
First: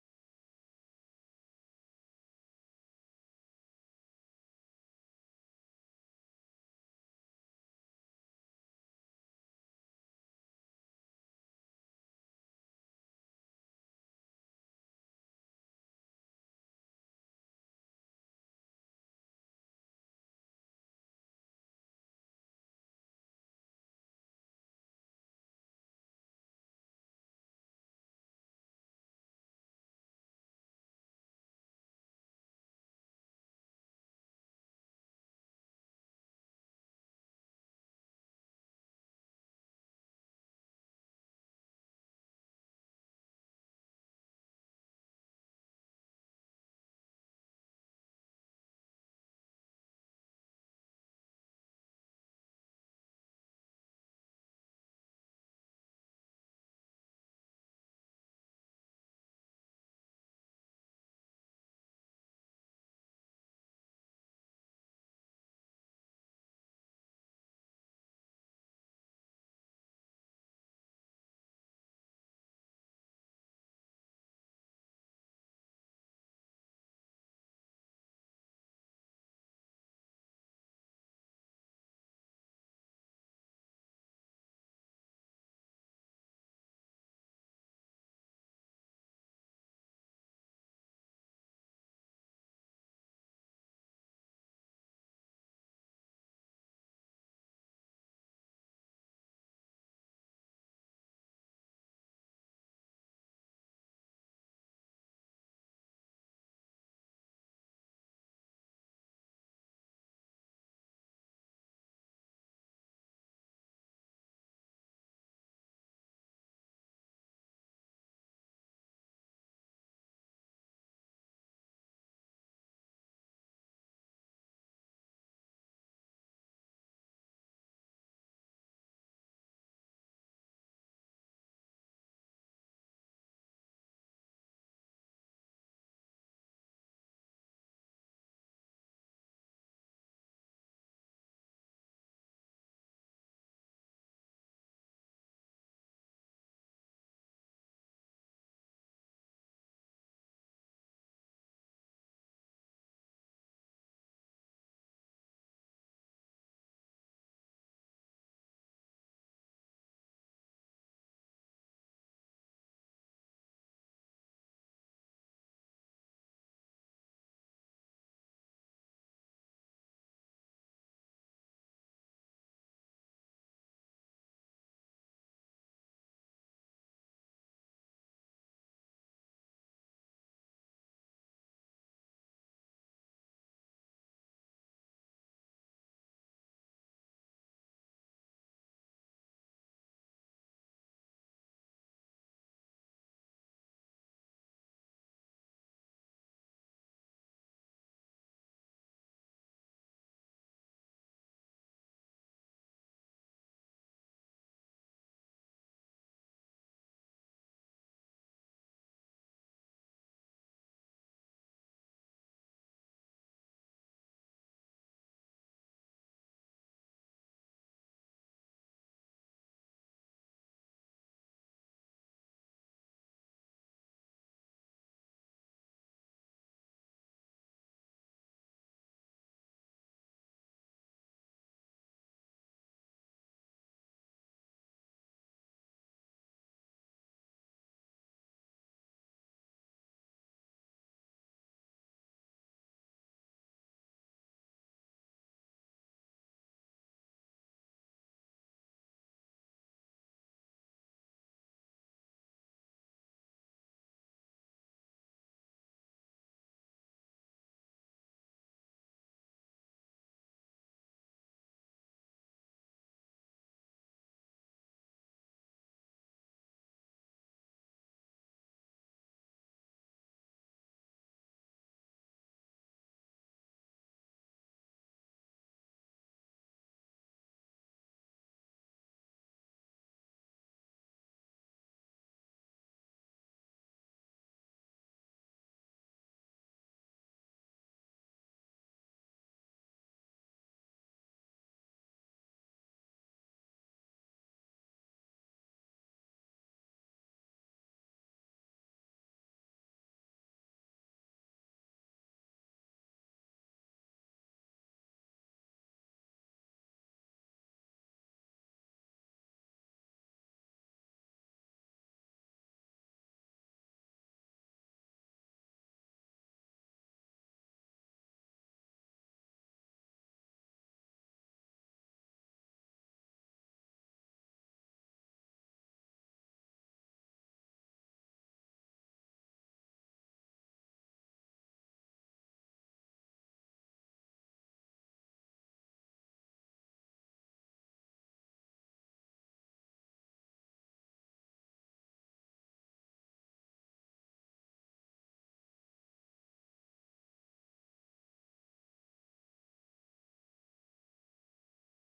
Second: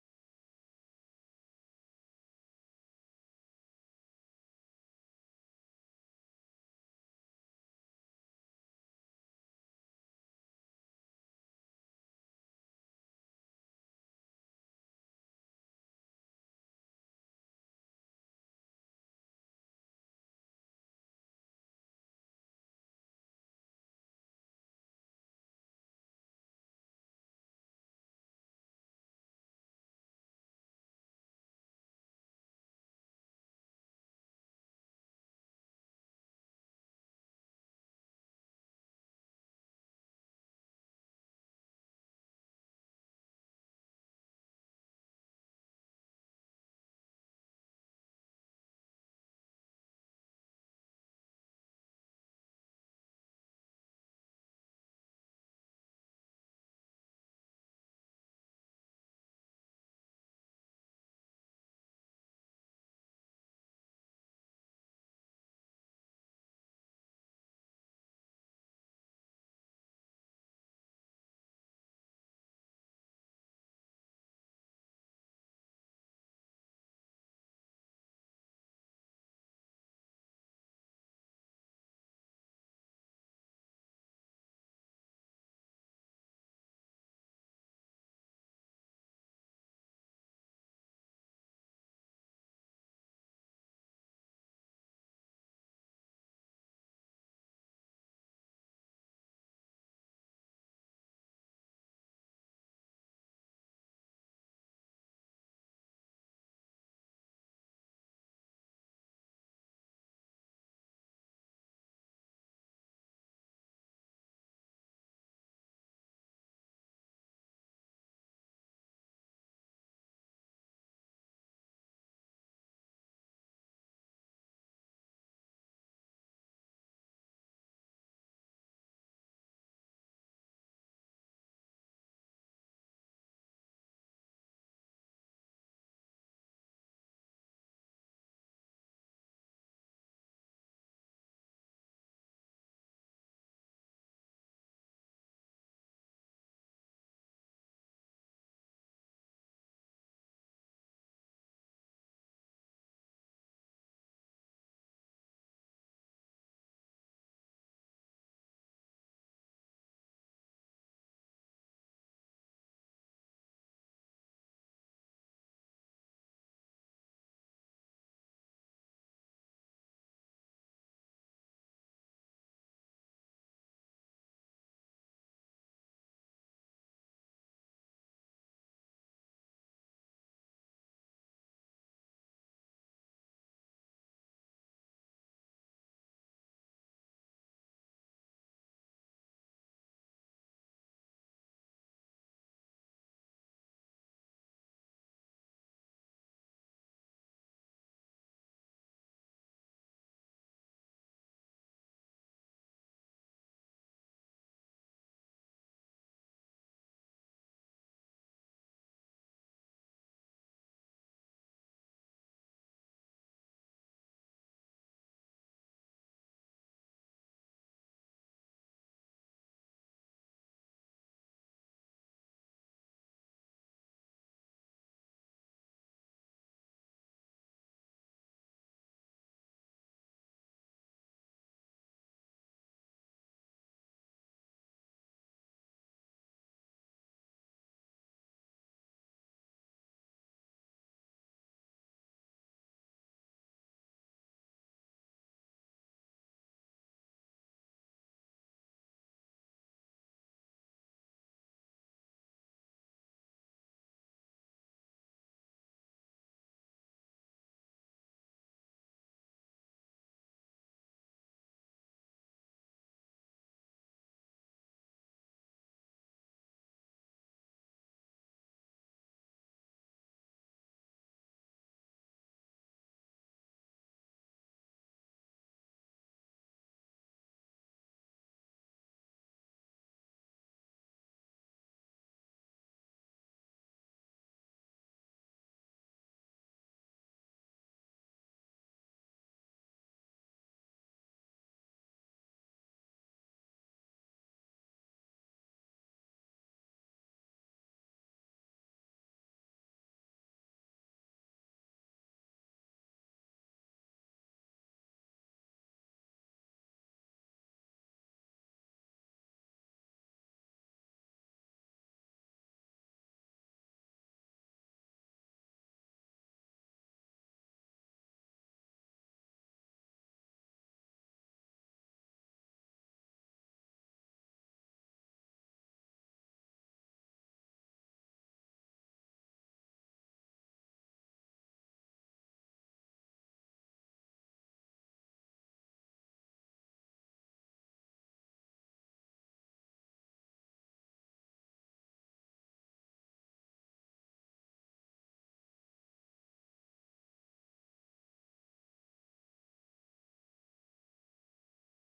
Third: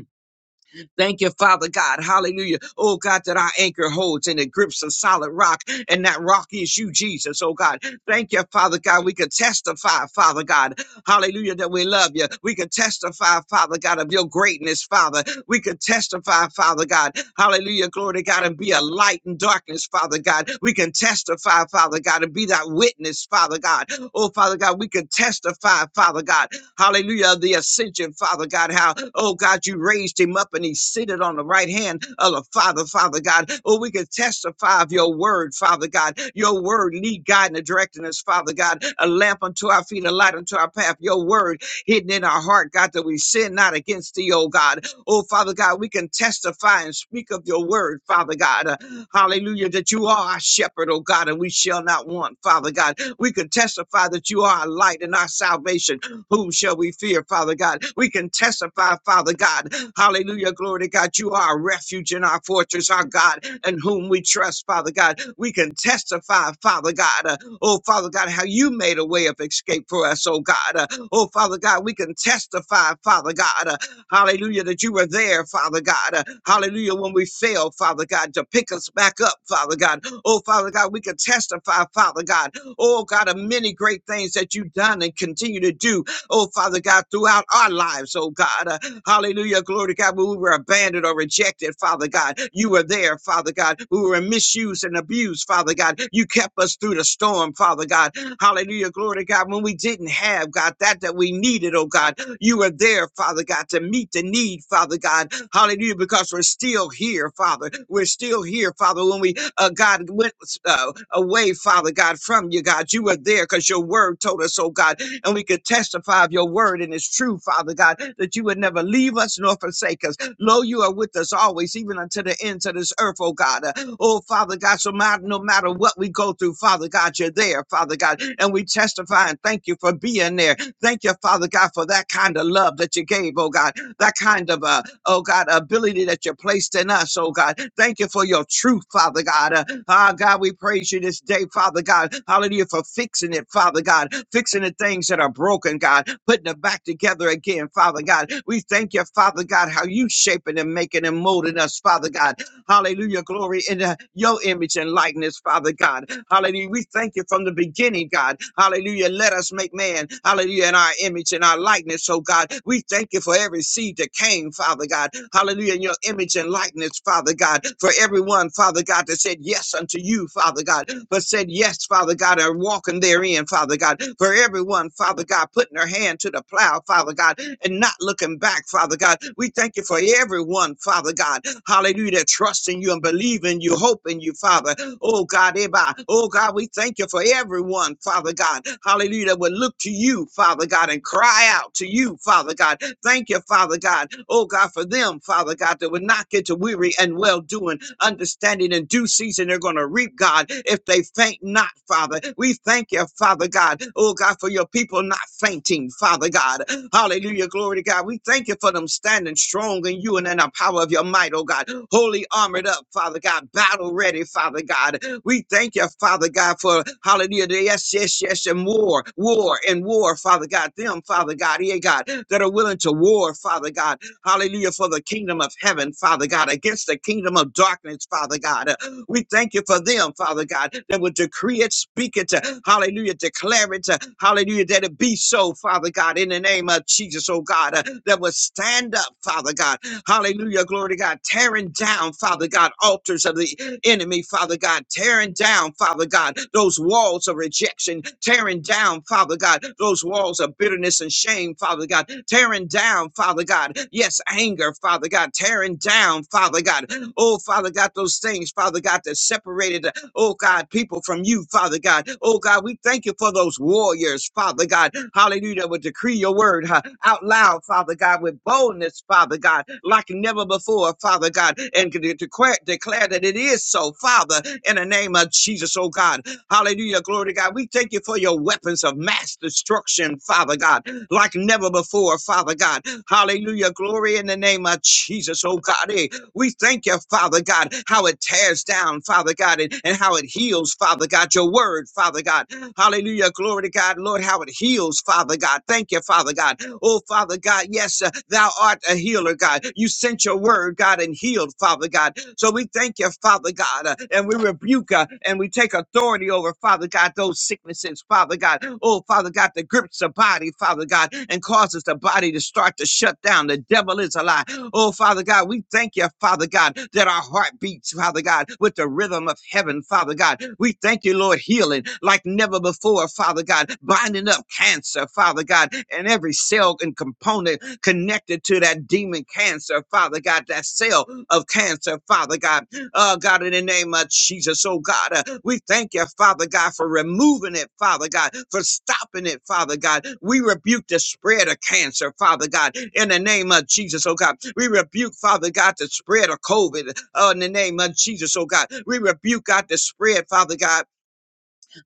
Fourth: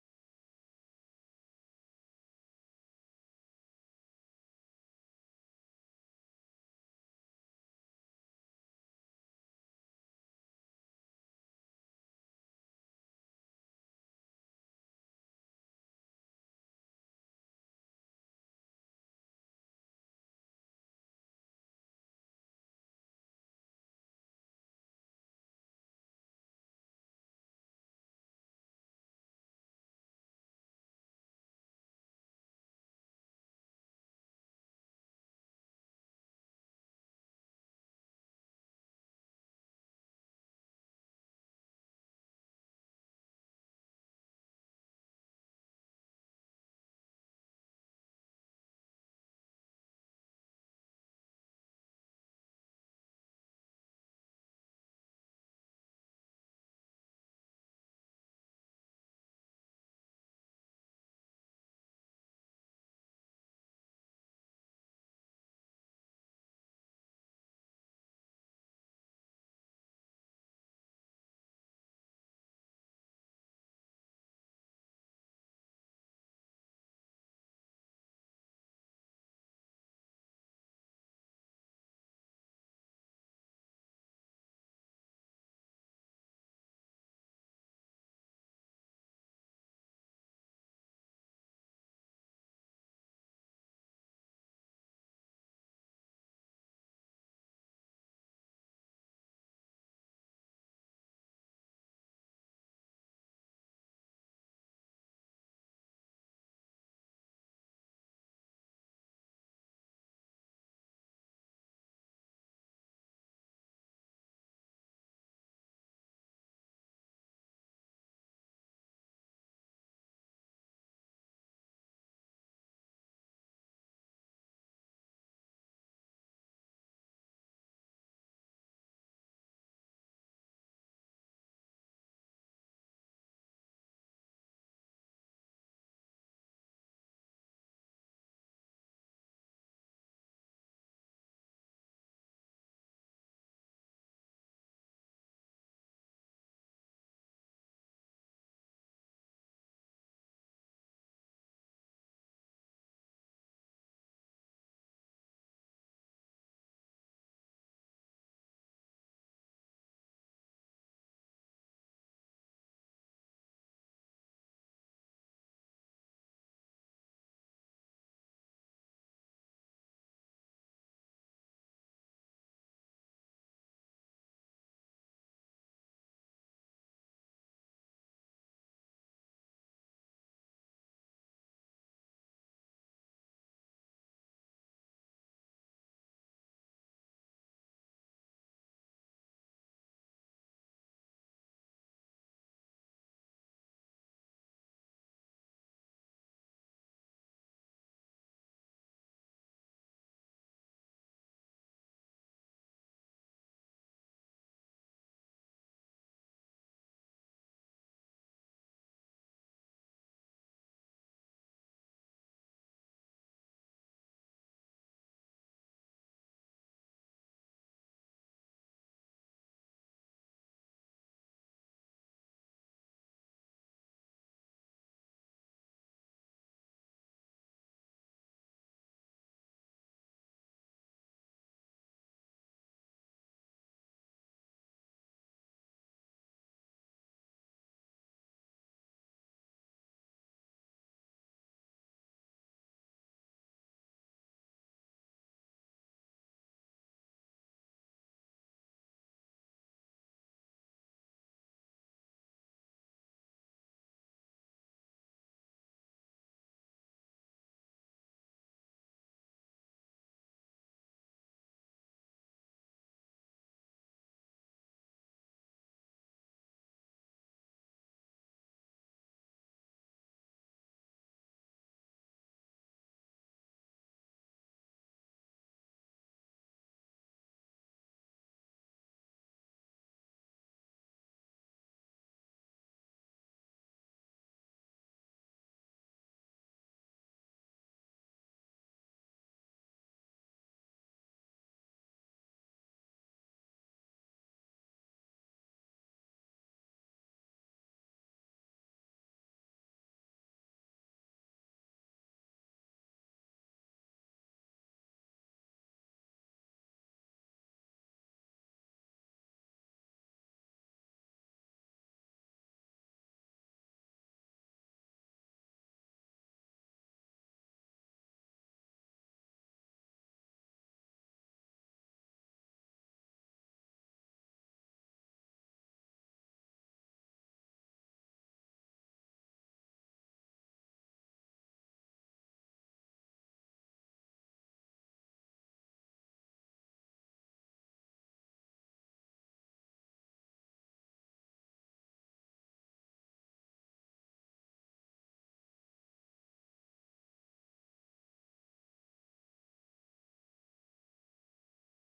Thank you, Father God. Hallelujah. Oh God, that our anchor holds and it grips a solid rock, and that rock is you, Jesus. Oh God. Thank you, Father God. We can testify, Father God. Hallelujah, that we love you. We can testify, Father God, of your greatness, Father. We can testify, Father God. Hallelujah, glory to God, and be a light in darkness, Father God. We can testify, Father God, and be that witness, Father God. Oh, Father God, we can testify, Father God. Hallelujah. The ascension, Father God, how, oh God, you raised him up and he's seated on the right hand of the Father, Father God. Oh, we can testify of your word, Father God. Your word lead, guide, and directing us, Father God. A lamp unto our feet, a light unto our path. Your word hidden in our heart, God, that we sin not against thee, oh God. Oh, Father God, we can testify and speak of your word, Father God. Uh, hallelujah, that you are our shepherd, oh God, and we shall not want, Father God. We can testify that you are our light and our salvation. Whom shall we fear, Father God? We can testify, Father God. Hallelujah. Glory to God. You are our refuge and our fortress, our God, and whom we trust, Father God. We can testify, Father God. uh, oh, Father God, how you made a way of escape for us, oh God. Uh, oh, Father God, we can testify, Father God. uh, hallelujah, that you were there, Father God. Uh, hallelujah, when we failed, Father God, to pick us back up, Father God. Oh, Father God, we can testify, Father God. Oh, God, of many great things that you've done and continue to do, oh Father God, throughout our lives, oh God. Uh, hallelujah, glory to God. When we were abandoned or rejected, Father God, you were there, Father God. We were misused and abused, Father God. You kept us through the storm, Father God. Hallelujah, glory to God. When we didn't have, God, that that we needed, oh God, you were there, Father God, to meet the need, Father God. Hallelujah, because we're still here, Father. We're still here, Father. When we, uh, God, went uh, away, Father God, from you, God, you were there because your word told us, oh God, and we could testify of your word and it's true, Father God, that you would never leave us nor forsake us. Lo, you are with us always, even unto the ends of this earth, oh God. Uh, Oh, Father God, so ma- no matter what we go through, Father God, you're there, Father God, and we testify and thank you for being there. Thank you, Father God, for that kind of love that you gave, oh God that kind of, uh, oh God, ability that you placed in us, oh God. Thank you for your truth, Father God. Uh, ah, God, we praise you this day, Father God. Hallelujah, for fixing it, Father God, fixing the things that are broken, God, putting it back together again, Father God. We thank you, Father God, how you shaping and making and molding us, Father God. Hallelujah. Glory in uh, your image and likeness, Father God. Hallelujah. We thank you from the beginning, God. Hallelujah. Let us make man, hallelujah, in our image and our likeness, oh God. We thank you for every seed that came, Father God. Hallelujah. In your image and likeness, Father God. For everyone, Father God, that said yes unto you, Father God, but said yes, Father God, and walking therein praying, Father God, for everyone, Father God, putting their hand to the plow, Father God, and not looking back, Father God. We thank you for everyone, Father God. Hallelujah. trusting you and believing you, hoping you, Father. Oh God, Eba. Oh God, we thank you for everyone, Father God. Hallelujah. That would look to you, Father God, and cry out to you, Father God. Thank you, Father God. Oh God, for them, Father God, that would not get to weary and well doing, understanding in due season, they're going to reap, God, if they faint not, Father. We thank you, Father God. Oh God, for your people not fainting, Father God. Hallelujah. Glory to God. We thank you for them standing strong in you and in the power of your might, oh God. Holy armored up, Father God. Battle ready, Father God. We thank you, Father God, for hallelujah. the Yes, yes, yes, and war, war and war, Father God. Them, Father God, yeah, God, that are willing to war, Father God. Hallelujah. For the kingdom of heaven, Father God, against the kingdom of darkness, Father God. Uh, We thank you for them, Father God, that will decree it, speak it, uh, hallelujah, declare it, uh, hallelujah, that it be so, Father God, in the name of Jesus, oh God, uh, that will stand up, Father God, hallelujah, glory to God, tearing down, Father God, altars of the enemy, Father God, tearing down, Father God, those walls of rejection, tearing down, Father God, those walls of bitterness and shame, Father God, tearing down, Father God, yes, anger, Father God, tearing down, Father God, oh, Father God, those things, Father God, that separated Oh God, people from you, Father God. Oh God, we thank you for those warriors, Father God. Hallelujah. Will decree your word huh, out loud, Father God, with boldness, Father God, like never before, Father God, and de- declare, declare that it is so, Father, in the name of Jesus, oh God. Hallelujah. Glory to God. We thank you for your weapons of mass destruction, Father God, like never before, Father God. Hallelujah. Glory in the name of Jesus, oh God. Eh, we thank you, Father God, how it tears down, Father God, and, and how it heals, Father God, your word, Father God. Hallelujah. Glory to God, Lord, how it heals, Father God. Thank you, Father God. Oh, Father God, yes, uh, thou art a healer, God. You sent your word, God, and healed, Father God. So we thank you, Father God, uh, and we rebuke uh, and we take authority over, Father God, those sicknesses, Father God. Oh, Father God, that grips the body, Father God, and causes the body body to start to shut down. The devil is a lie. Oh, Father God, we thank you, Father God, that our heart beats, Father God, with the rhythm of heaven, Father God. We thank you, Lord, healing like never before, Father God, binding up cancer, Father God, and every cell and component connected to that demon cancer, Father God, that cell of cancer, Father God. Oh, God, in the name of Jesus, oh, God, uh, we thank you, Father God, for removing it, Father God, for stopping it, Father God. We rebuke the spread of cancer, Father God, in the name of Jesus, oh, God. We rebuke, Father God, the spread of COVID, oh, in the name of Jesus, oh, God. We rebuke, God, the spread, Father God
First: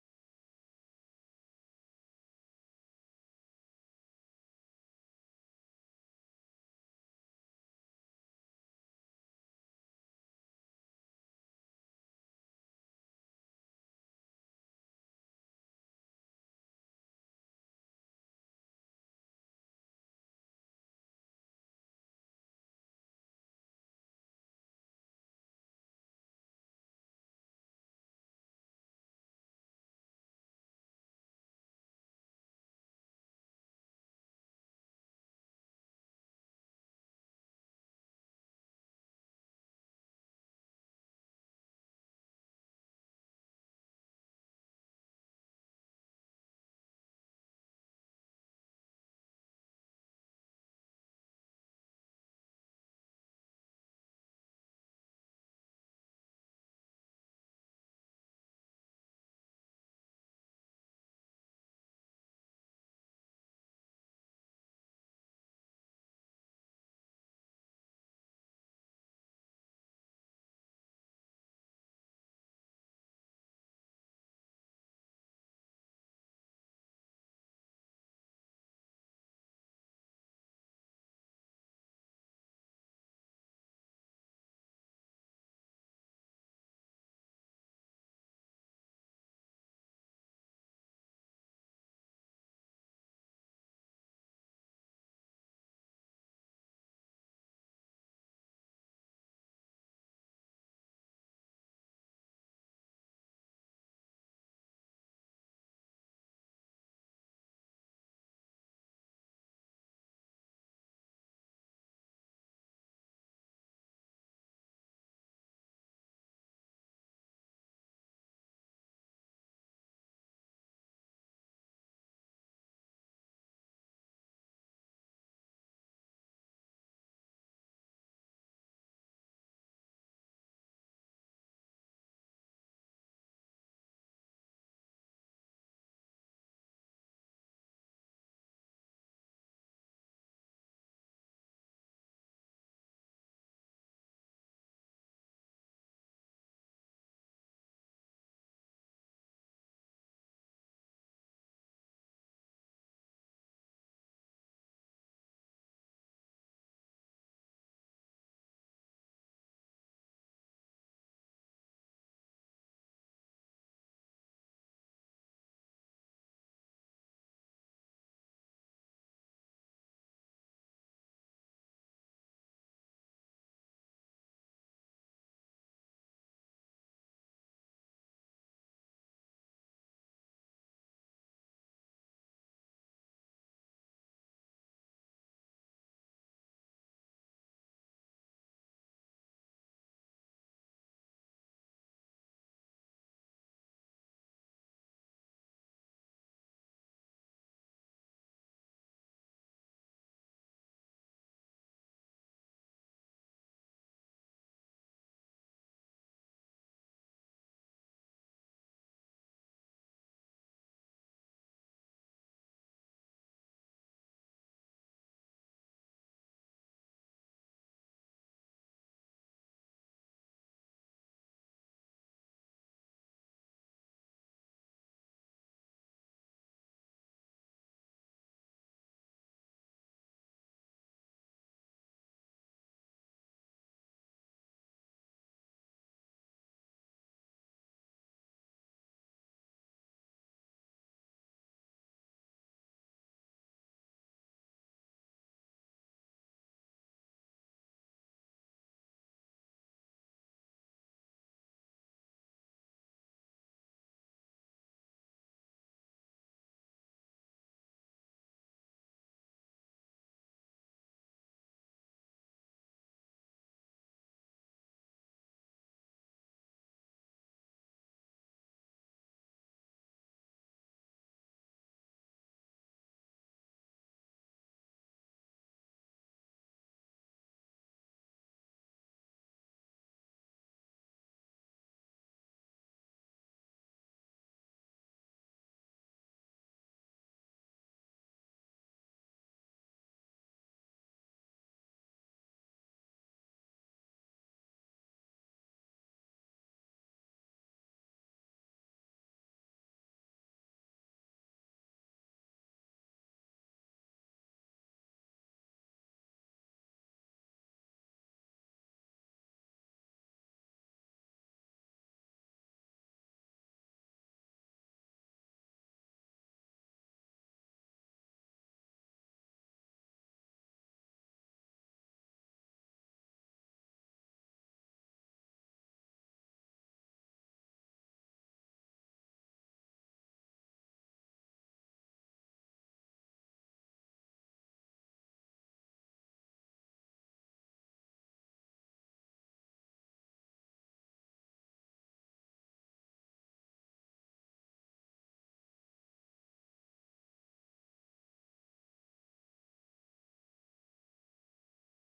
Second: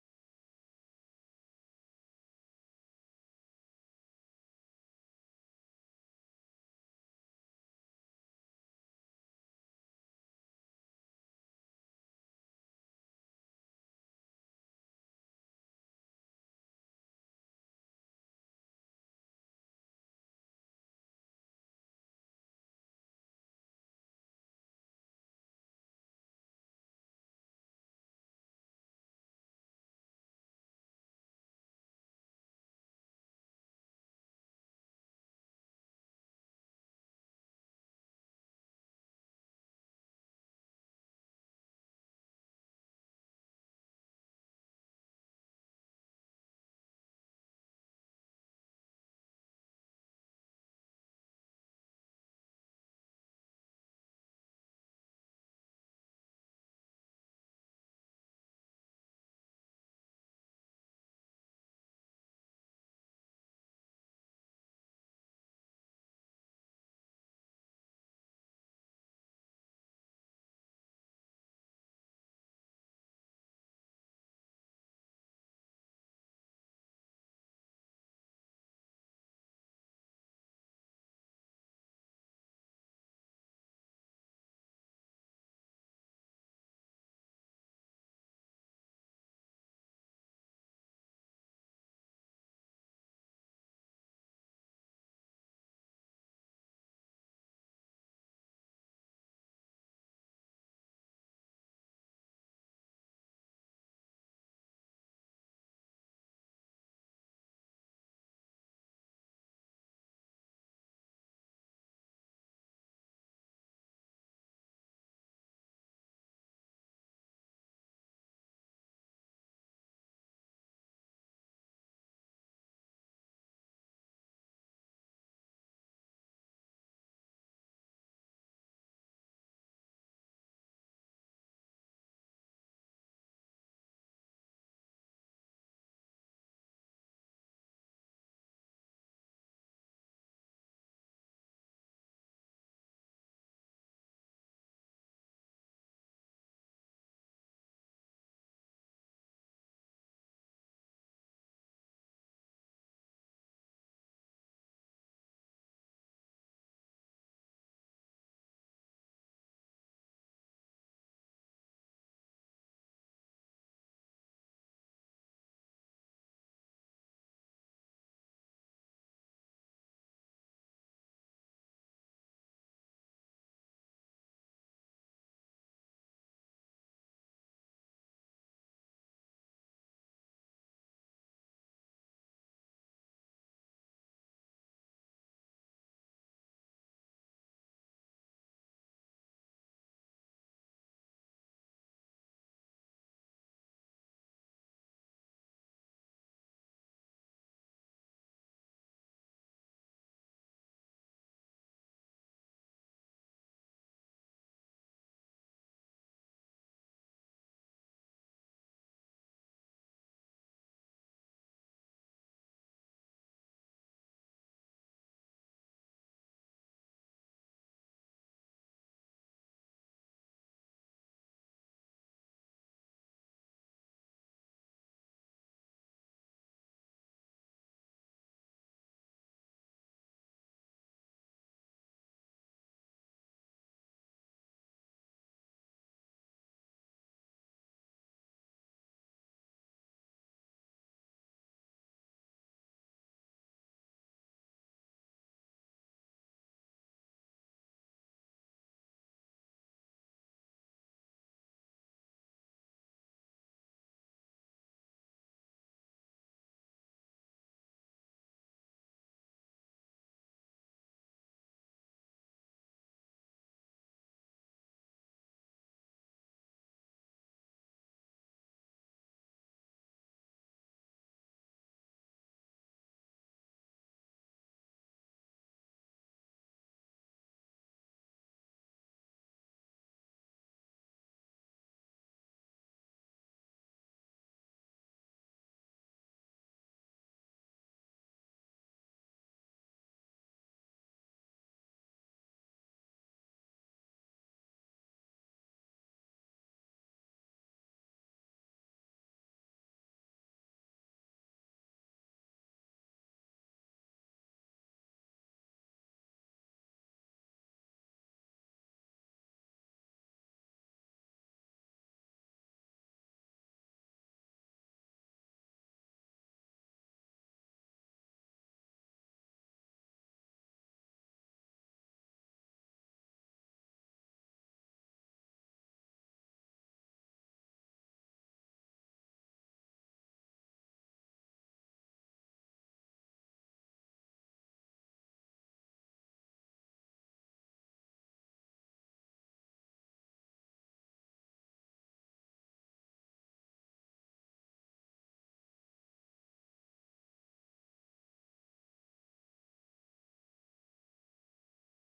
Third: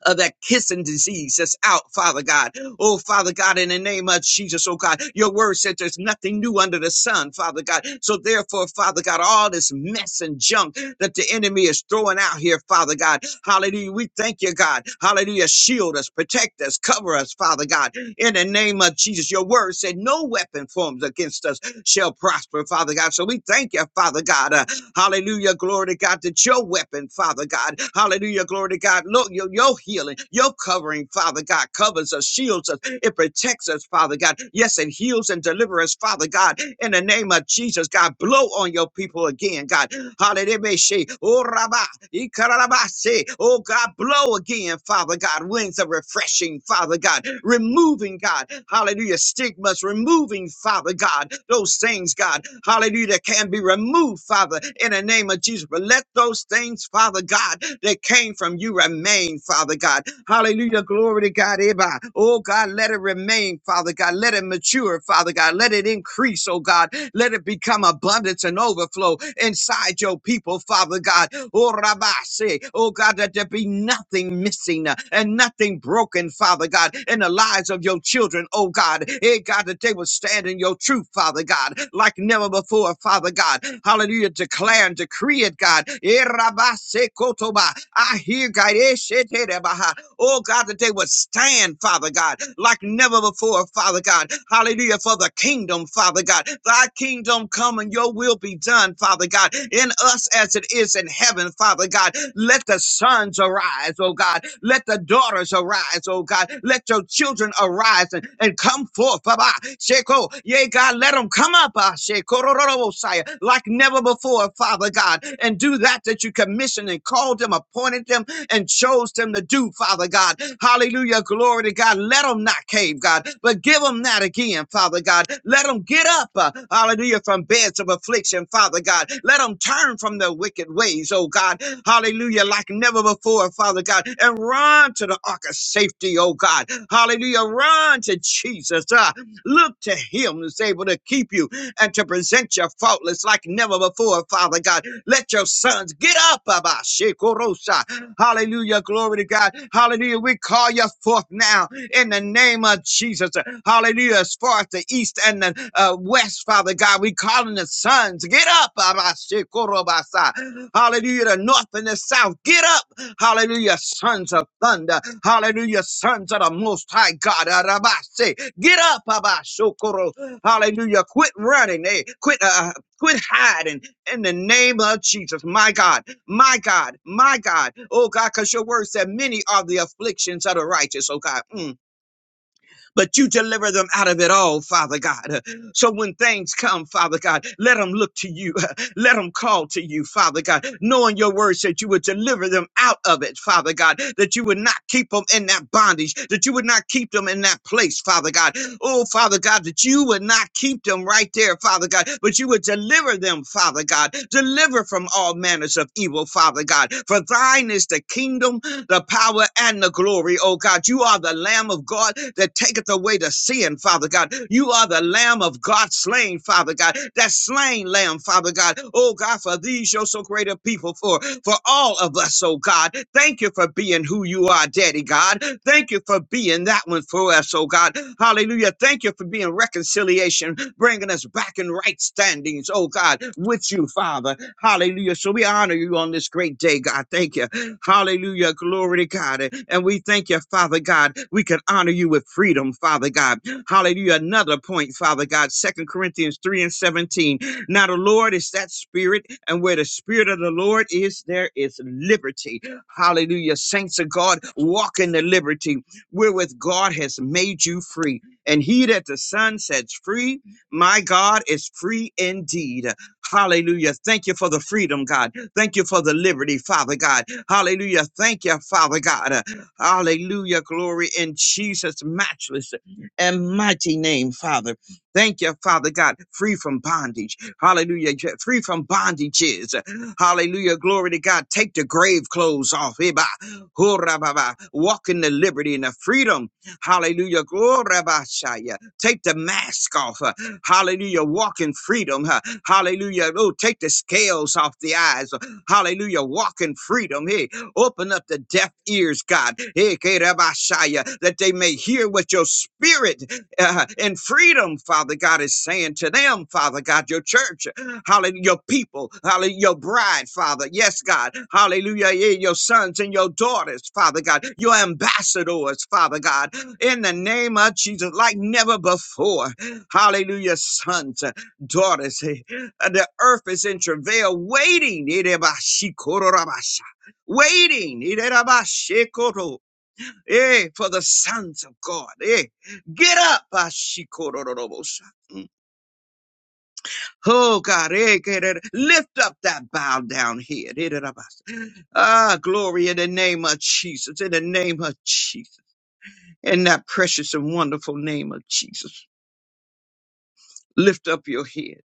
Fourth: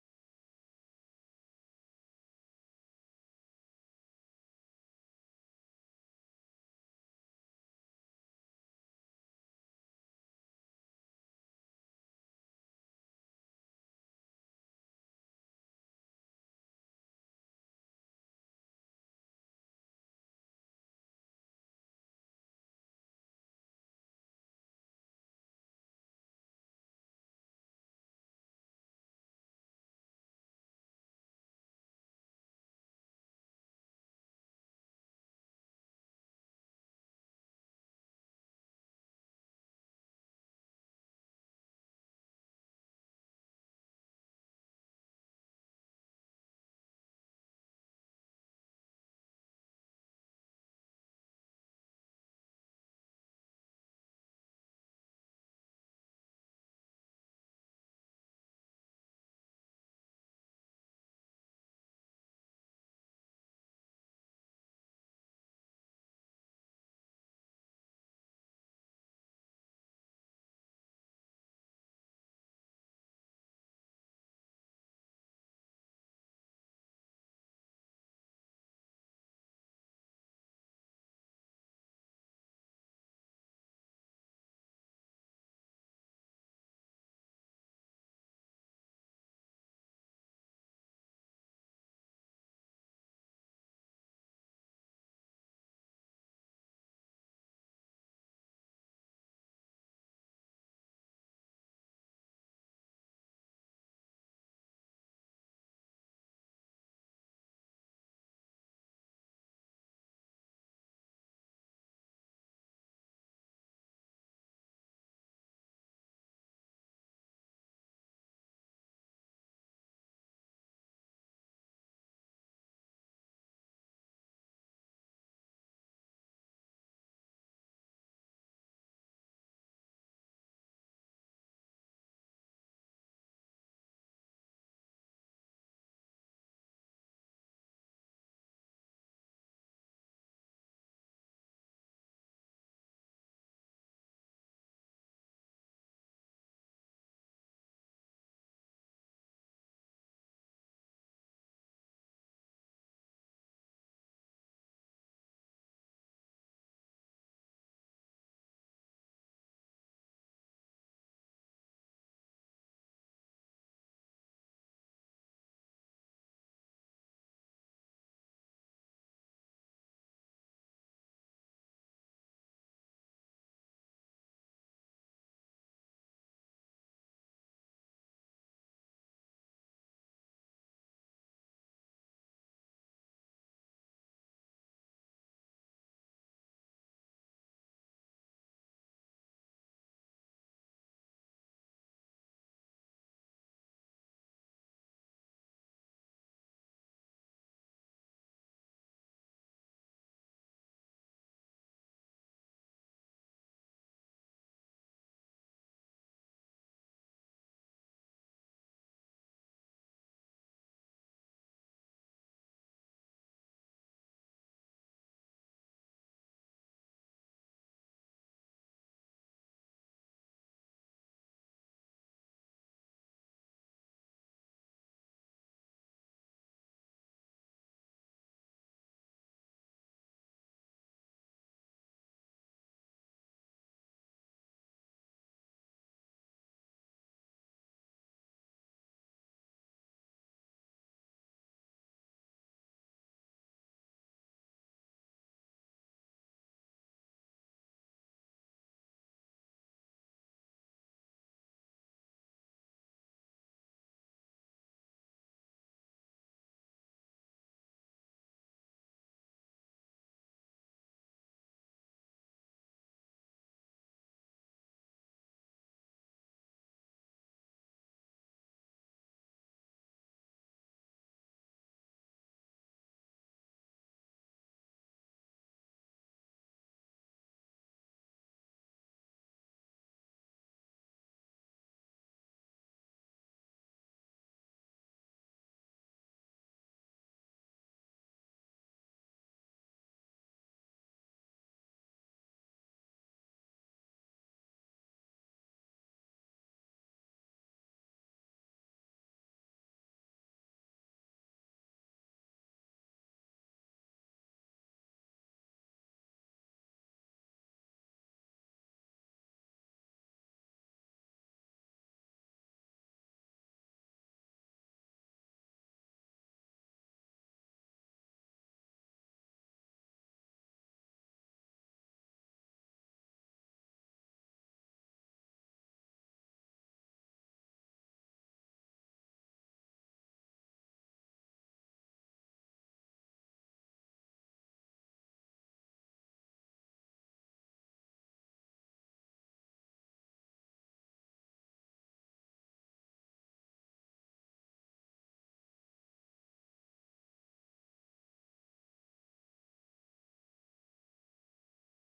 of that kissing disease that's out, Father God. Oh, Father God, in the name of Jesus, oh God, your word said there's nothing new under the sun, Father God. So therefore, Father God, all this mess and junk that the enemy is throwing out here, Father God, hallelujah, we thank you, God. Hallelujah, shield us, protect us, cover us, Father God, in the name of Jesus. Your word said no weapon forms against us shall prosper, Father God. So we thank you, Father God. Uh, hallelujah. Glory to God that your weapon, Father God. Hallelujah. Glory to God. Look, your, your healing, your covering, Father God, covers us, shields us, it protects us, Father God. Yes, it heals and delivers us, Father God. In the name of Jesus, God, blow on your people again, God. Hallelujah. she, Oh, Rabba, Ikarabase. Oh, God, blow again, Father God. Winds of refreshing, Father God. Removing, God. Hallelujah. Stigmas, removing, Father God. God, those things, God, hallelujah, that can be removed, Father, in the name of Jesus. But let those things, Father God, that came from you remain, Father God. Hallelujah, glory to God. Eba. Oh God, let it remain, Father God. Let it mature, Father God. Let it increase, oh God. Let it become abundance and overflow inside your people, Father God. Oh, Rabase. Oh, God, that there be nothing missing uh, and nothing broken, Father God, in the lives of your children, oh God. Hey, God, that they will stand stand in your truth, Father God, like never before, Father God. Hallelujah. Declare and decree it, God. Eh, I hear, God. eh, shete, Oh, God, that they would stand, Father God, like never before, Father God. Hallelujah. For the kingdom, Father God. Thy kingdom come and your will be done, Father God, in us as it is in heaven, Father God. Let the sons arise, oh God. Let the daughters arise, oh God. Let your children arise and, and come forth, Baba. Sheko, yea, God, let them come up, ah, Shekorororobosai, like never before, Father God, and do that that you commissioned and called them, appointed them, and chose them to do, Father God. Hallelujah. Glory to God. Let them not cave, God, but give them that again, Father God. Let them get up, uh, hallelujah, from beds of affliction, Father God. Let them turn from their wicked ways, oh God. Hallelujah. Like never before, Father God. And run to the ark of safety, oh God. Hallelujah. Run to Jesus. ah, Look to him who's able to keep you and to present your faultless like never before, Father God. Let your sons get up, Abba. Shekorosa. Hallelujah. Glory to God. Hallelujah. We call you forth now in the name of Jesus. Hallelujah. As far as the east and the uh, west, Father God, we calling the sons. Get up, Abba. Shekorobasa. Hallelujah. The north and the south. Get up. Hallelujah, sons of thunder. Hallelujah, sons of the most high God. Arabase. Get up, Abashokoro. Hallelujah. Quit running. Eh? Quit uh uh, quit hiding in the name of Jesus. My God, my God, my God. Oh God, because your word said many are the afflictions of the righteous, oh God. Mm. But you deliver them out of it all, Father God. So when things come, Father God, let them look to you. Let them call to you, Father God, knowing your word said you would deliver them out of it, Father God, that you would not keep them in that bondage, that you would not keep them in that place, Father God. Oh, Father God, that you would not keep them right there, Father God, but you would deliver them, Father God. Deliver from all manners of evil, Father God. For thine is the kingdom, the power, and the glory, oh God. You are the Lamb of God that taketh away the to sin, Father God. You are the Lamb of God slain, Father God. That slain Lamb, Father God. Oh God, for these you're so great a people for for all of us, oh God. Thank you for being who you are, Daddy God. Thank you for being that one for us, oh God. Hallelujah. Thank you for being reconciliation, bringing us back in right standings, oh God, with you, Father. Hallelujah. So we honor you on this great day, God. Thank you. Hallelujah. Glory to God. And we thank you, Father God. We can honor you with freedom, Father God. Hallelujah. Another point, Father God. Second Corinthians 3 and 17. Now the Lord is that spirit, and where the spirit of the Lord is, there is liberty. Hallelujah. Saints of God, walk in the liberty wherewith God has made you free. And he that the Son sets free, my God, is free indeed. Hallelujah. Thank you for the freedom, God. Thank you for the liberty, Father God. Hallelujah. Thank you, Father God. Uh, Hallelujah. Glory in Jesus' matchless and mighty name, Father. Thank you, Father God. Free from bondage. Hallelujah. J- Free from bondages. Hallelujah. Glory to God. Take the grave clothes off. Eba. Hurrah, ba, Walk in the liberty and the freedom. Hallelujah. Glory, ba, shaya. Take the mask off. Uh, Hallelujah. Walk in freedom. huh. Hallelujah. Oh, take the scales off the eyes. uh. Hallelujah. Walk in freedom. Hey, open up the deaf ears, God. Hey, Kerabashaya, that they may hear what your spirit uh, and freedom, Father God, is saying to them, Father God, your church, hallelujah, your people, hallelujah, your bride, Father. Yes, God, hallelujah, yeah, your sons and your daughters, Father God, your ambassadors, Father God, in the name of Jesus, like never before. Hallelujah, sons, daughters. Hey, uh, The earth is in travail, waiting. Irebashikororabasha, Waiting Irebashikoto, eh, for the sons of God. Eh. Get up. Bashikororobosha. Mm. Oh God, eh, get it. lift up that bow down head. Irebasha. Ah, glory in the name of Jesus. In the name of Jesus. In that precious and wonderful name of Jesus. Lift up your head.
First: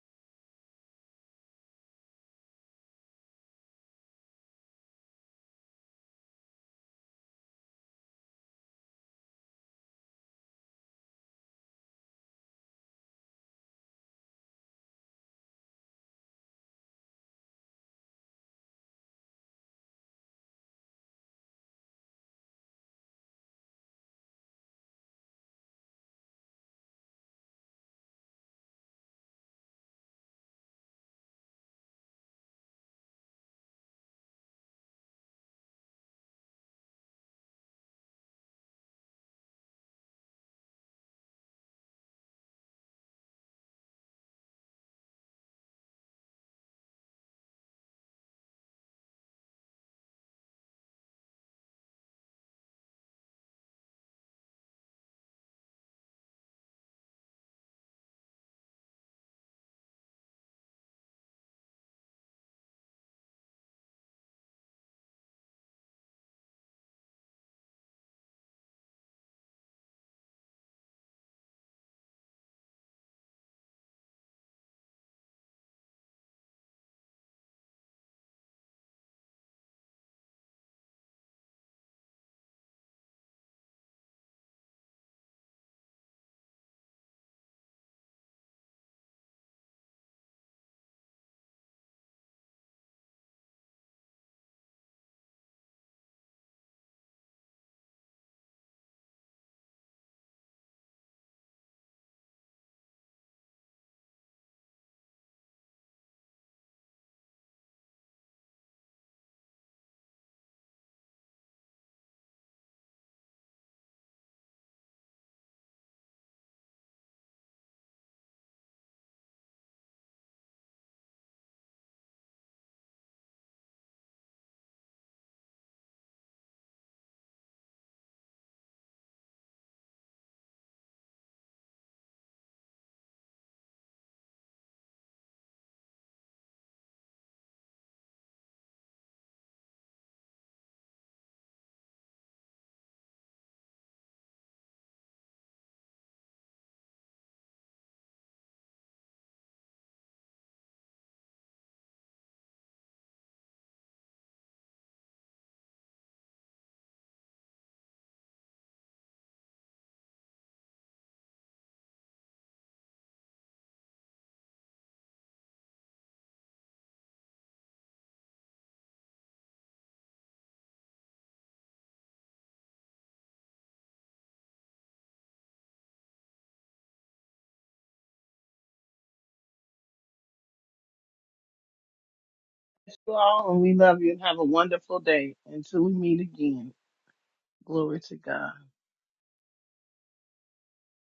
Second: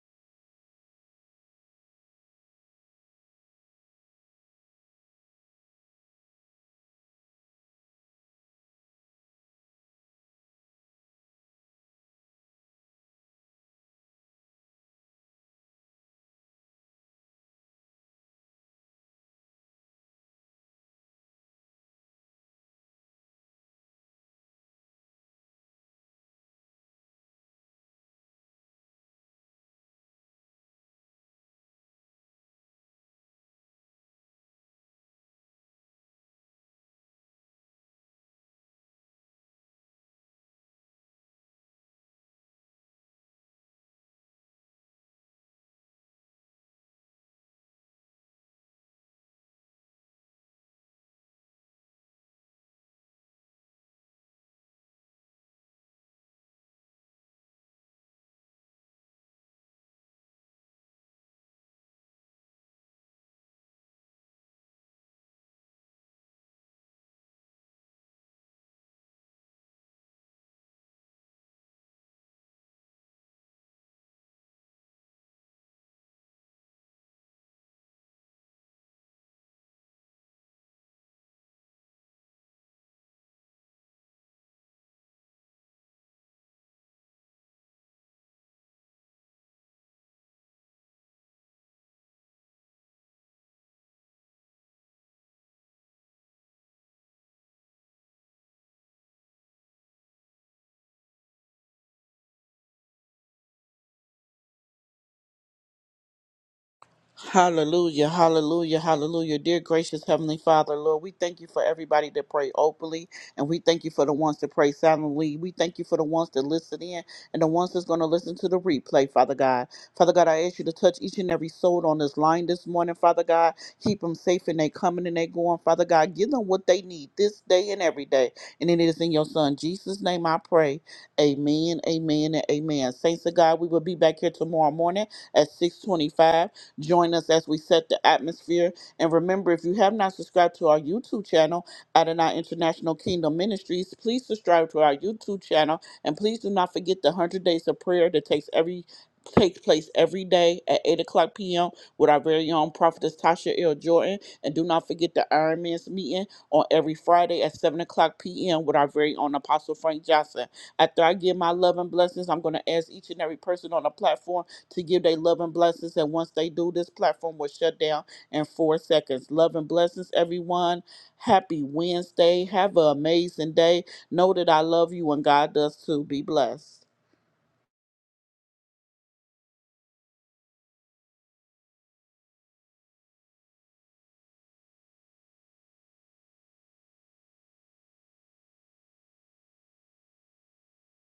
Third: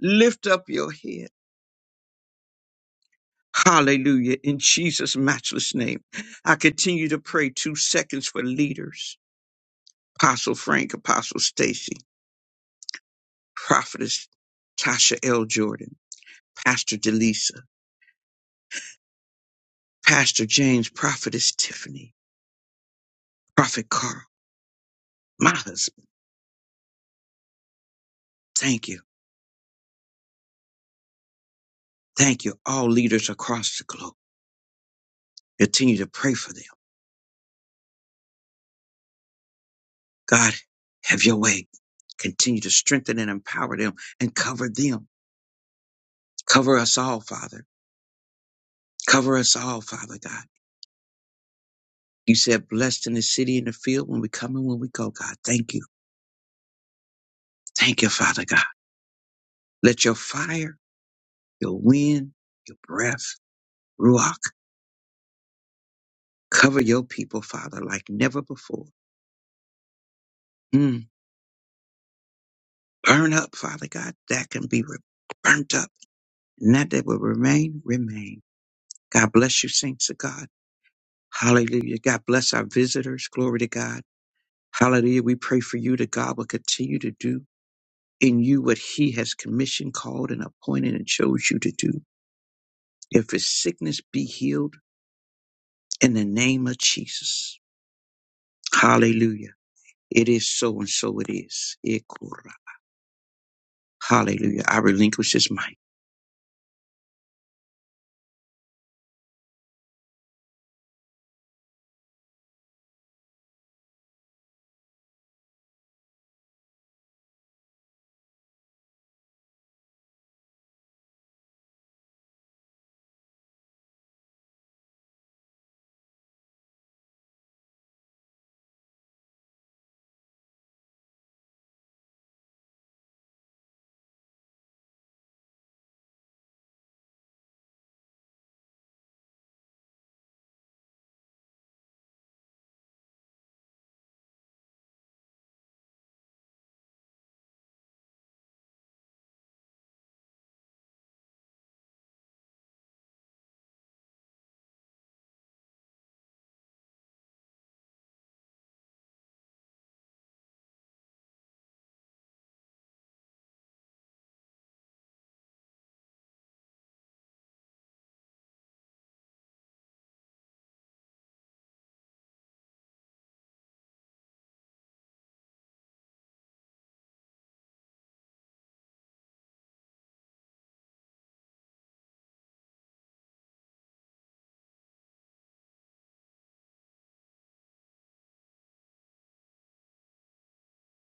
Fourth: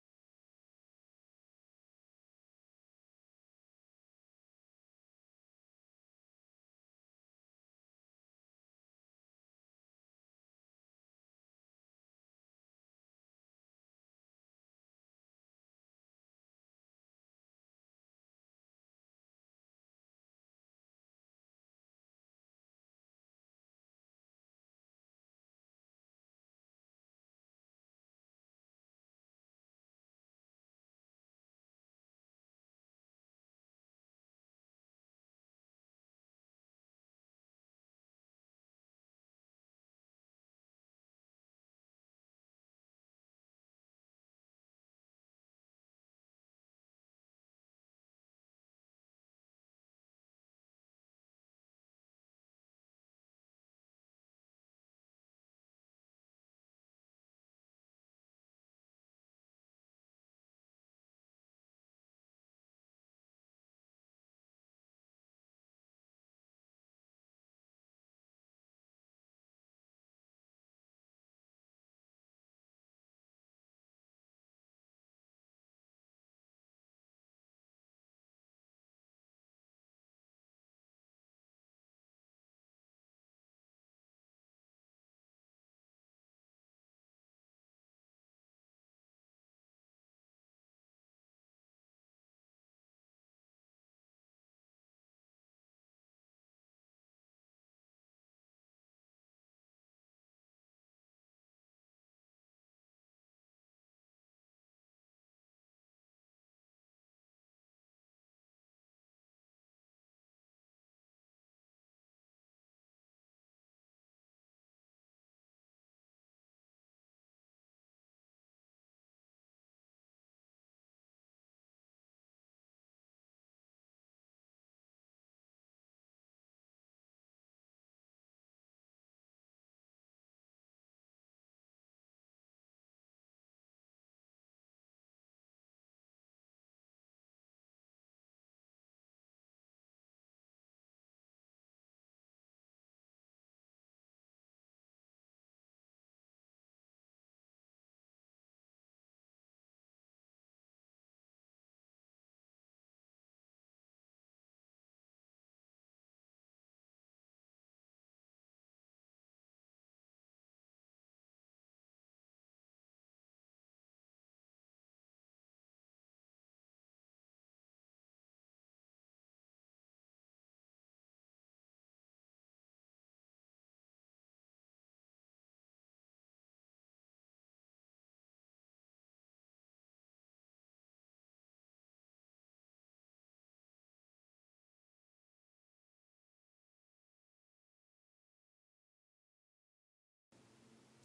Lift up your head. Hallelujah. In Jesus' matchless name. I continue to pray two seconds for leaders. Apostle Frank, Apostle Stacy, Prophetess Tasha L. Jordan, Pastor Delisa, Pastor James, Prophetess Tiffany, Prophet Carl, my husband. Thank you. Thank you. All leaders across the globe. Continue to pray for them. God, have your way. Continue to strengthen and empower them and cover them. Cover us all, Father. Cover us all, Father God. You said blessed in the city and the field when we come and when we go, God. Thank you. Thank you, Father God. Let your fire, your wind, your breath, Ruach, cover your people, Father, like never before. Mm. Burn up, Father God. That can be re- burnt up. And that that will remain, remain. God bless you, saints of God. Hallelujah. God bless our visitors. Glory to God. Hallelujah. We pray for you that God will continue to do in you what he has commissioned, called, and appointed and chose you to do. If his sickness, be healed in the name of Jesus. Hallelujah. It is so and so it is. Ikura. Hallelujah. I relinquish this mic.
Hallelujah, hallelujah, hallelujah. Dear gracious Heavenly Father, Lord, we thank you for everybody that pray openly, and we thank you for the ones that pray silently. We thank you for the ones that listen in and the ones that's going to listen to the replay, Father God. Father God, I ask you to touch each and every soul on this line this morning, Father God. Keep them safe and they coming and they going, Father God. Give them what they need this day and every day. And it is in your Son, Jesus' name, I pray. Amen, amen, and amen. Saints of God, we will be back here tomorrow morning at 625. Join us as we set the atmosphere. And remember, if you have not subscribed to our YouTube channel, Adonai International Kingdom Ministries, please subscribe to our YouTube channel. And please do not forget the 100 Days of Prayer that takes every takes place every day at 8 o'clock p.m. with our very own prophetess Tasha L. Jordan. And do not forget the Iron Man's meeting on every Friday at 7 o'clock p.m. with our very own Apostle Frank Johnson. After I give my love and blessings, I'm going to ask each and every person on the platform to give their love and blessings. And once they do, this platform will shut down in four seconds. Love and blessings, everyone. Happy Wednesday. Have an amazing day. Know that I love you and God does too. Be blessed.
Thank You all, and we love you, and have a wonderful day until we meet again. Glory to God.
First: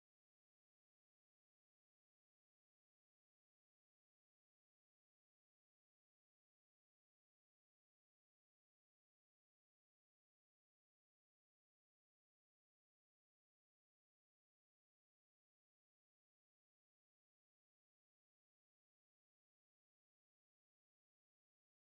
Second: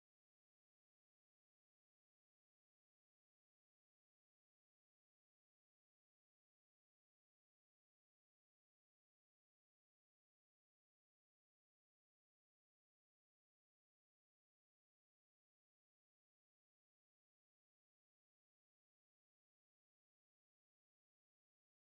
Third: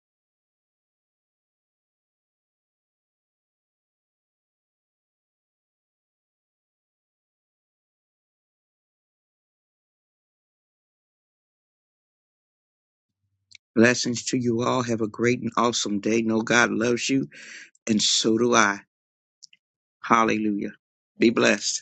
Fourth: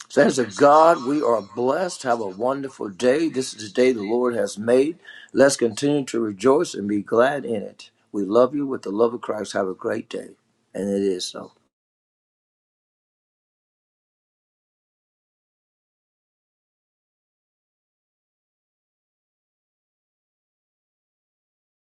Saints of God, we are blessed. Have a wonderful day. This is the day the Lord has made. Let's continue to rejoice and be glad in it. We love you with the love of Christ. Have a great day. And it is so.
Blessings to you all. Have a great and awesome day. Know God loves you, and so do I. Hallelujah. Be blessed.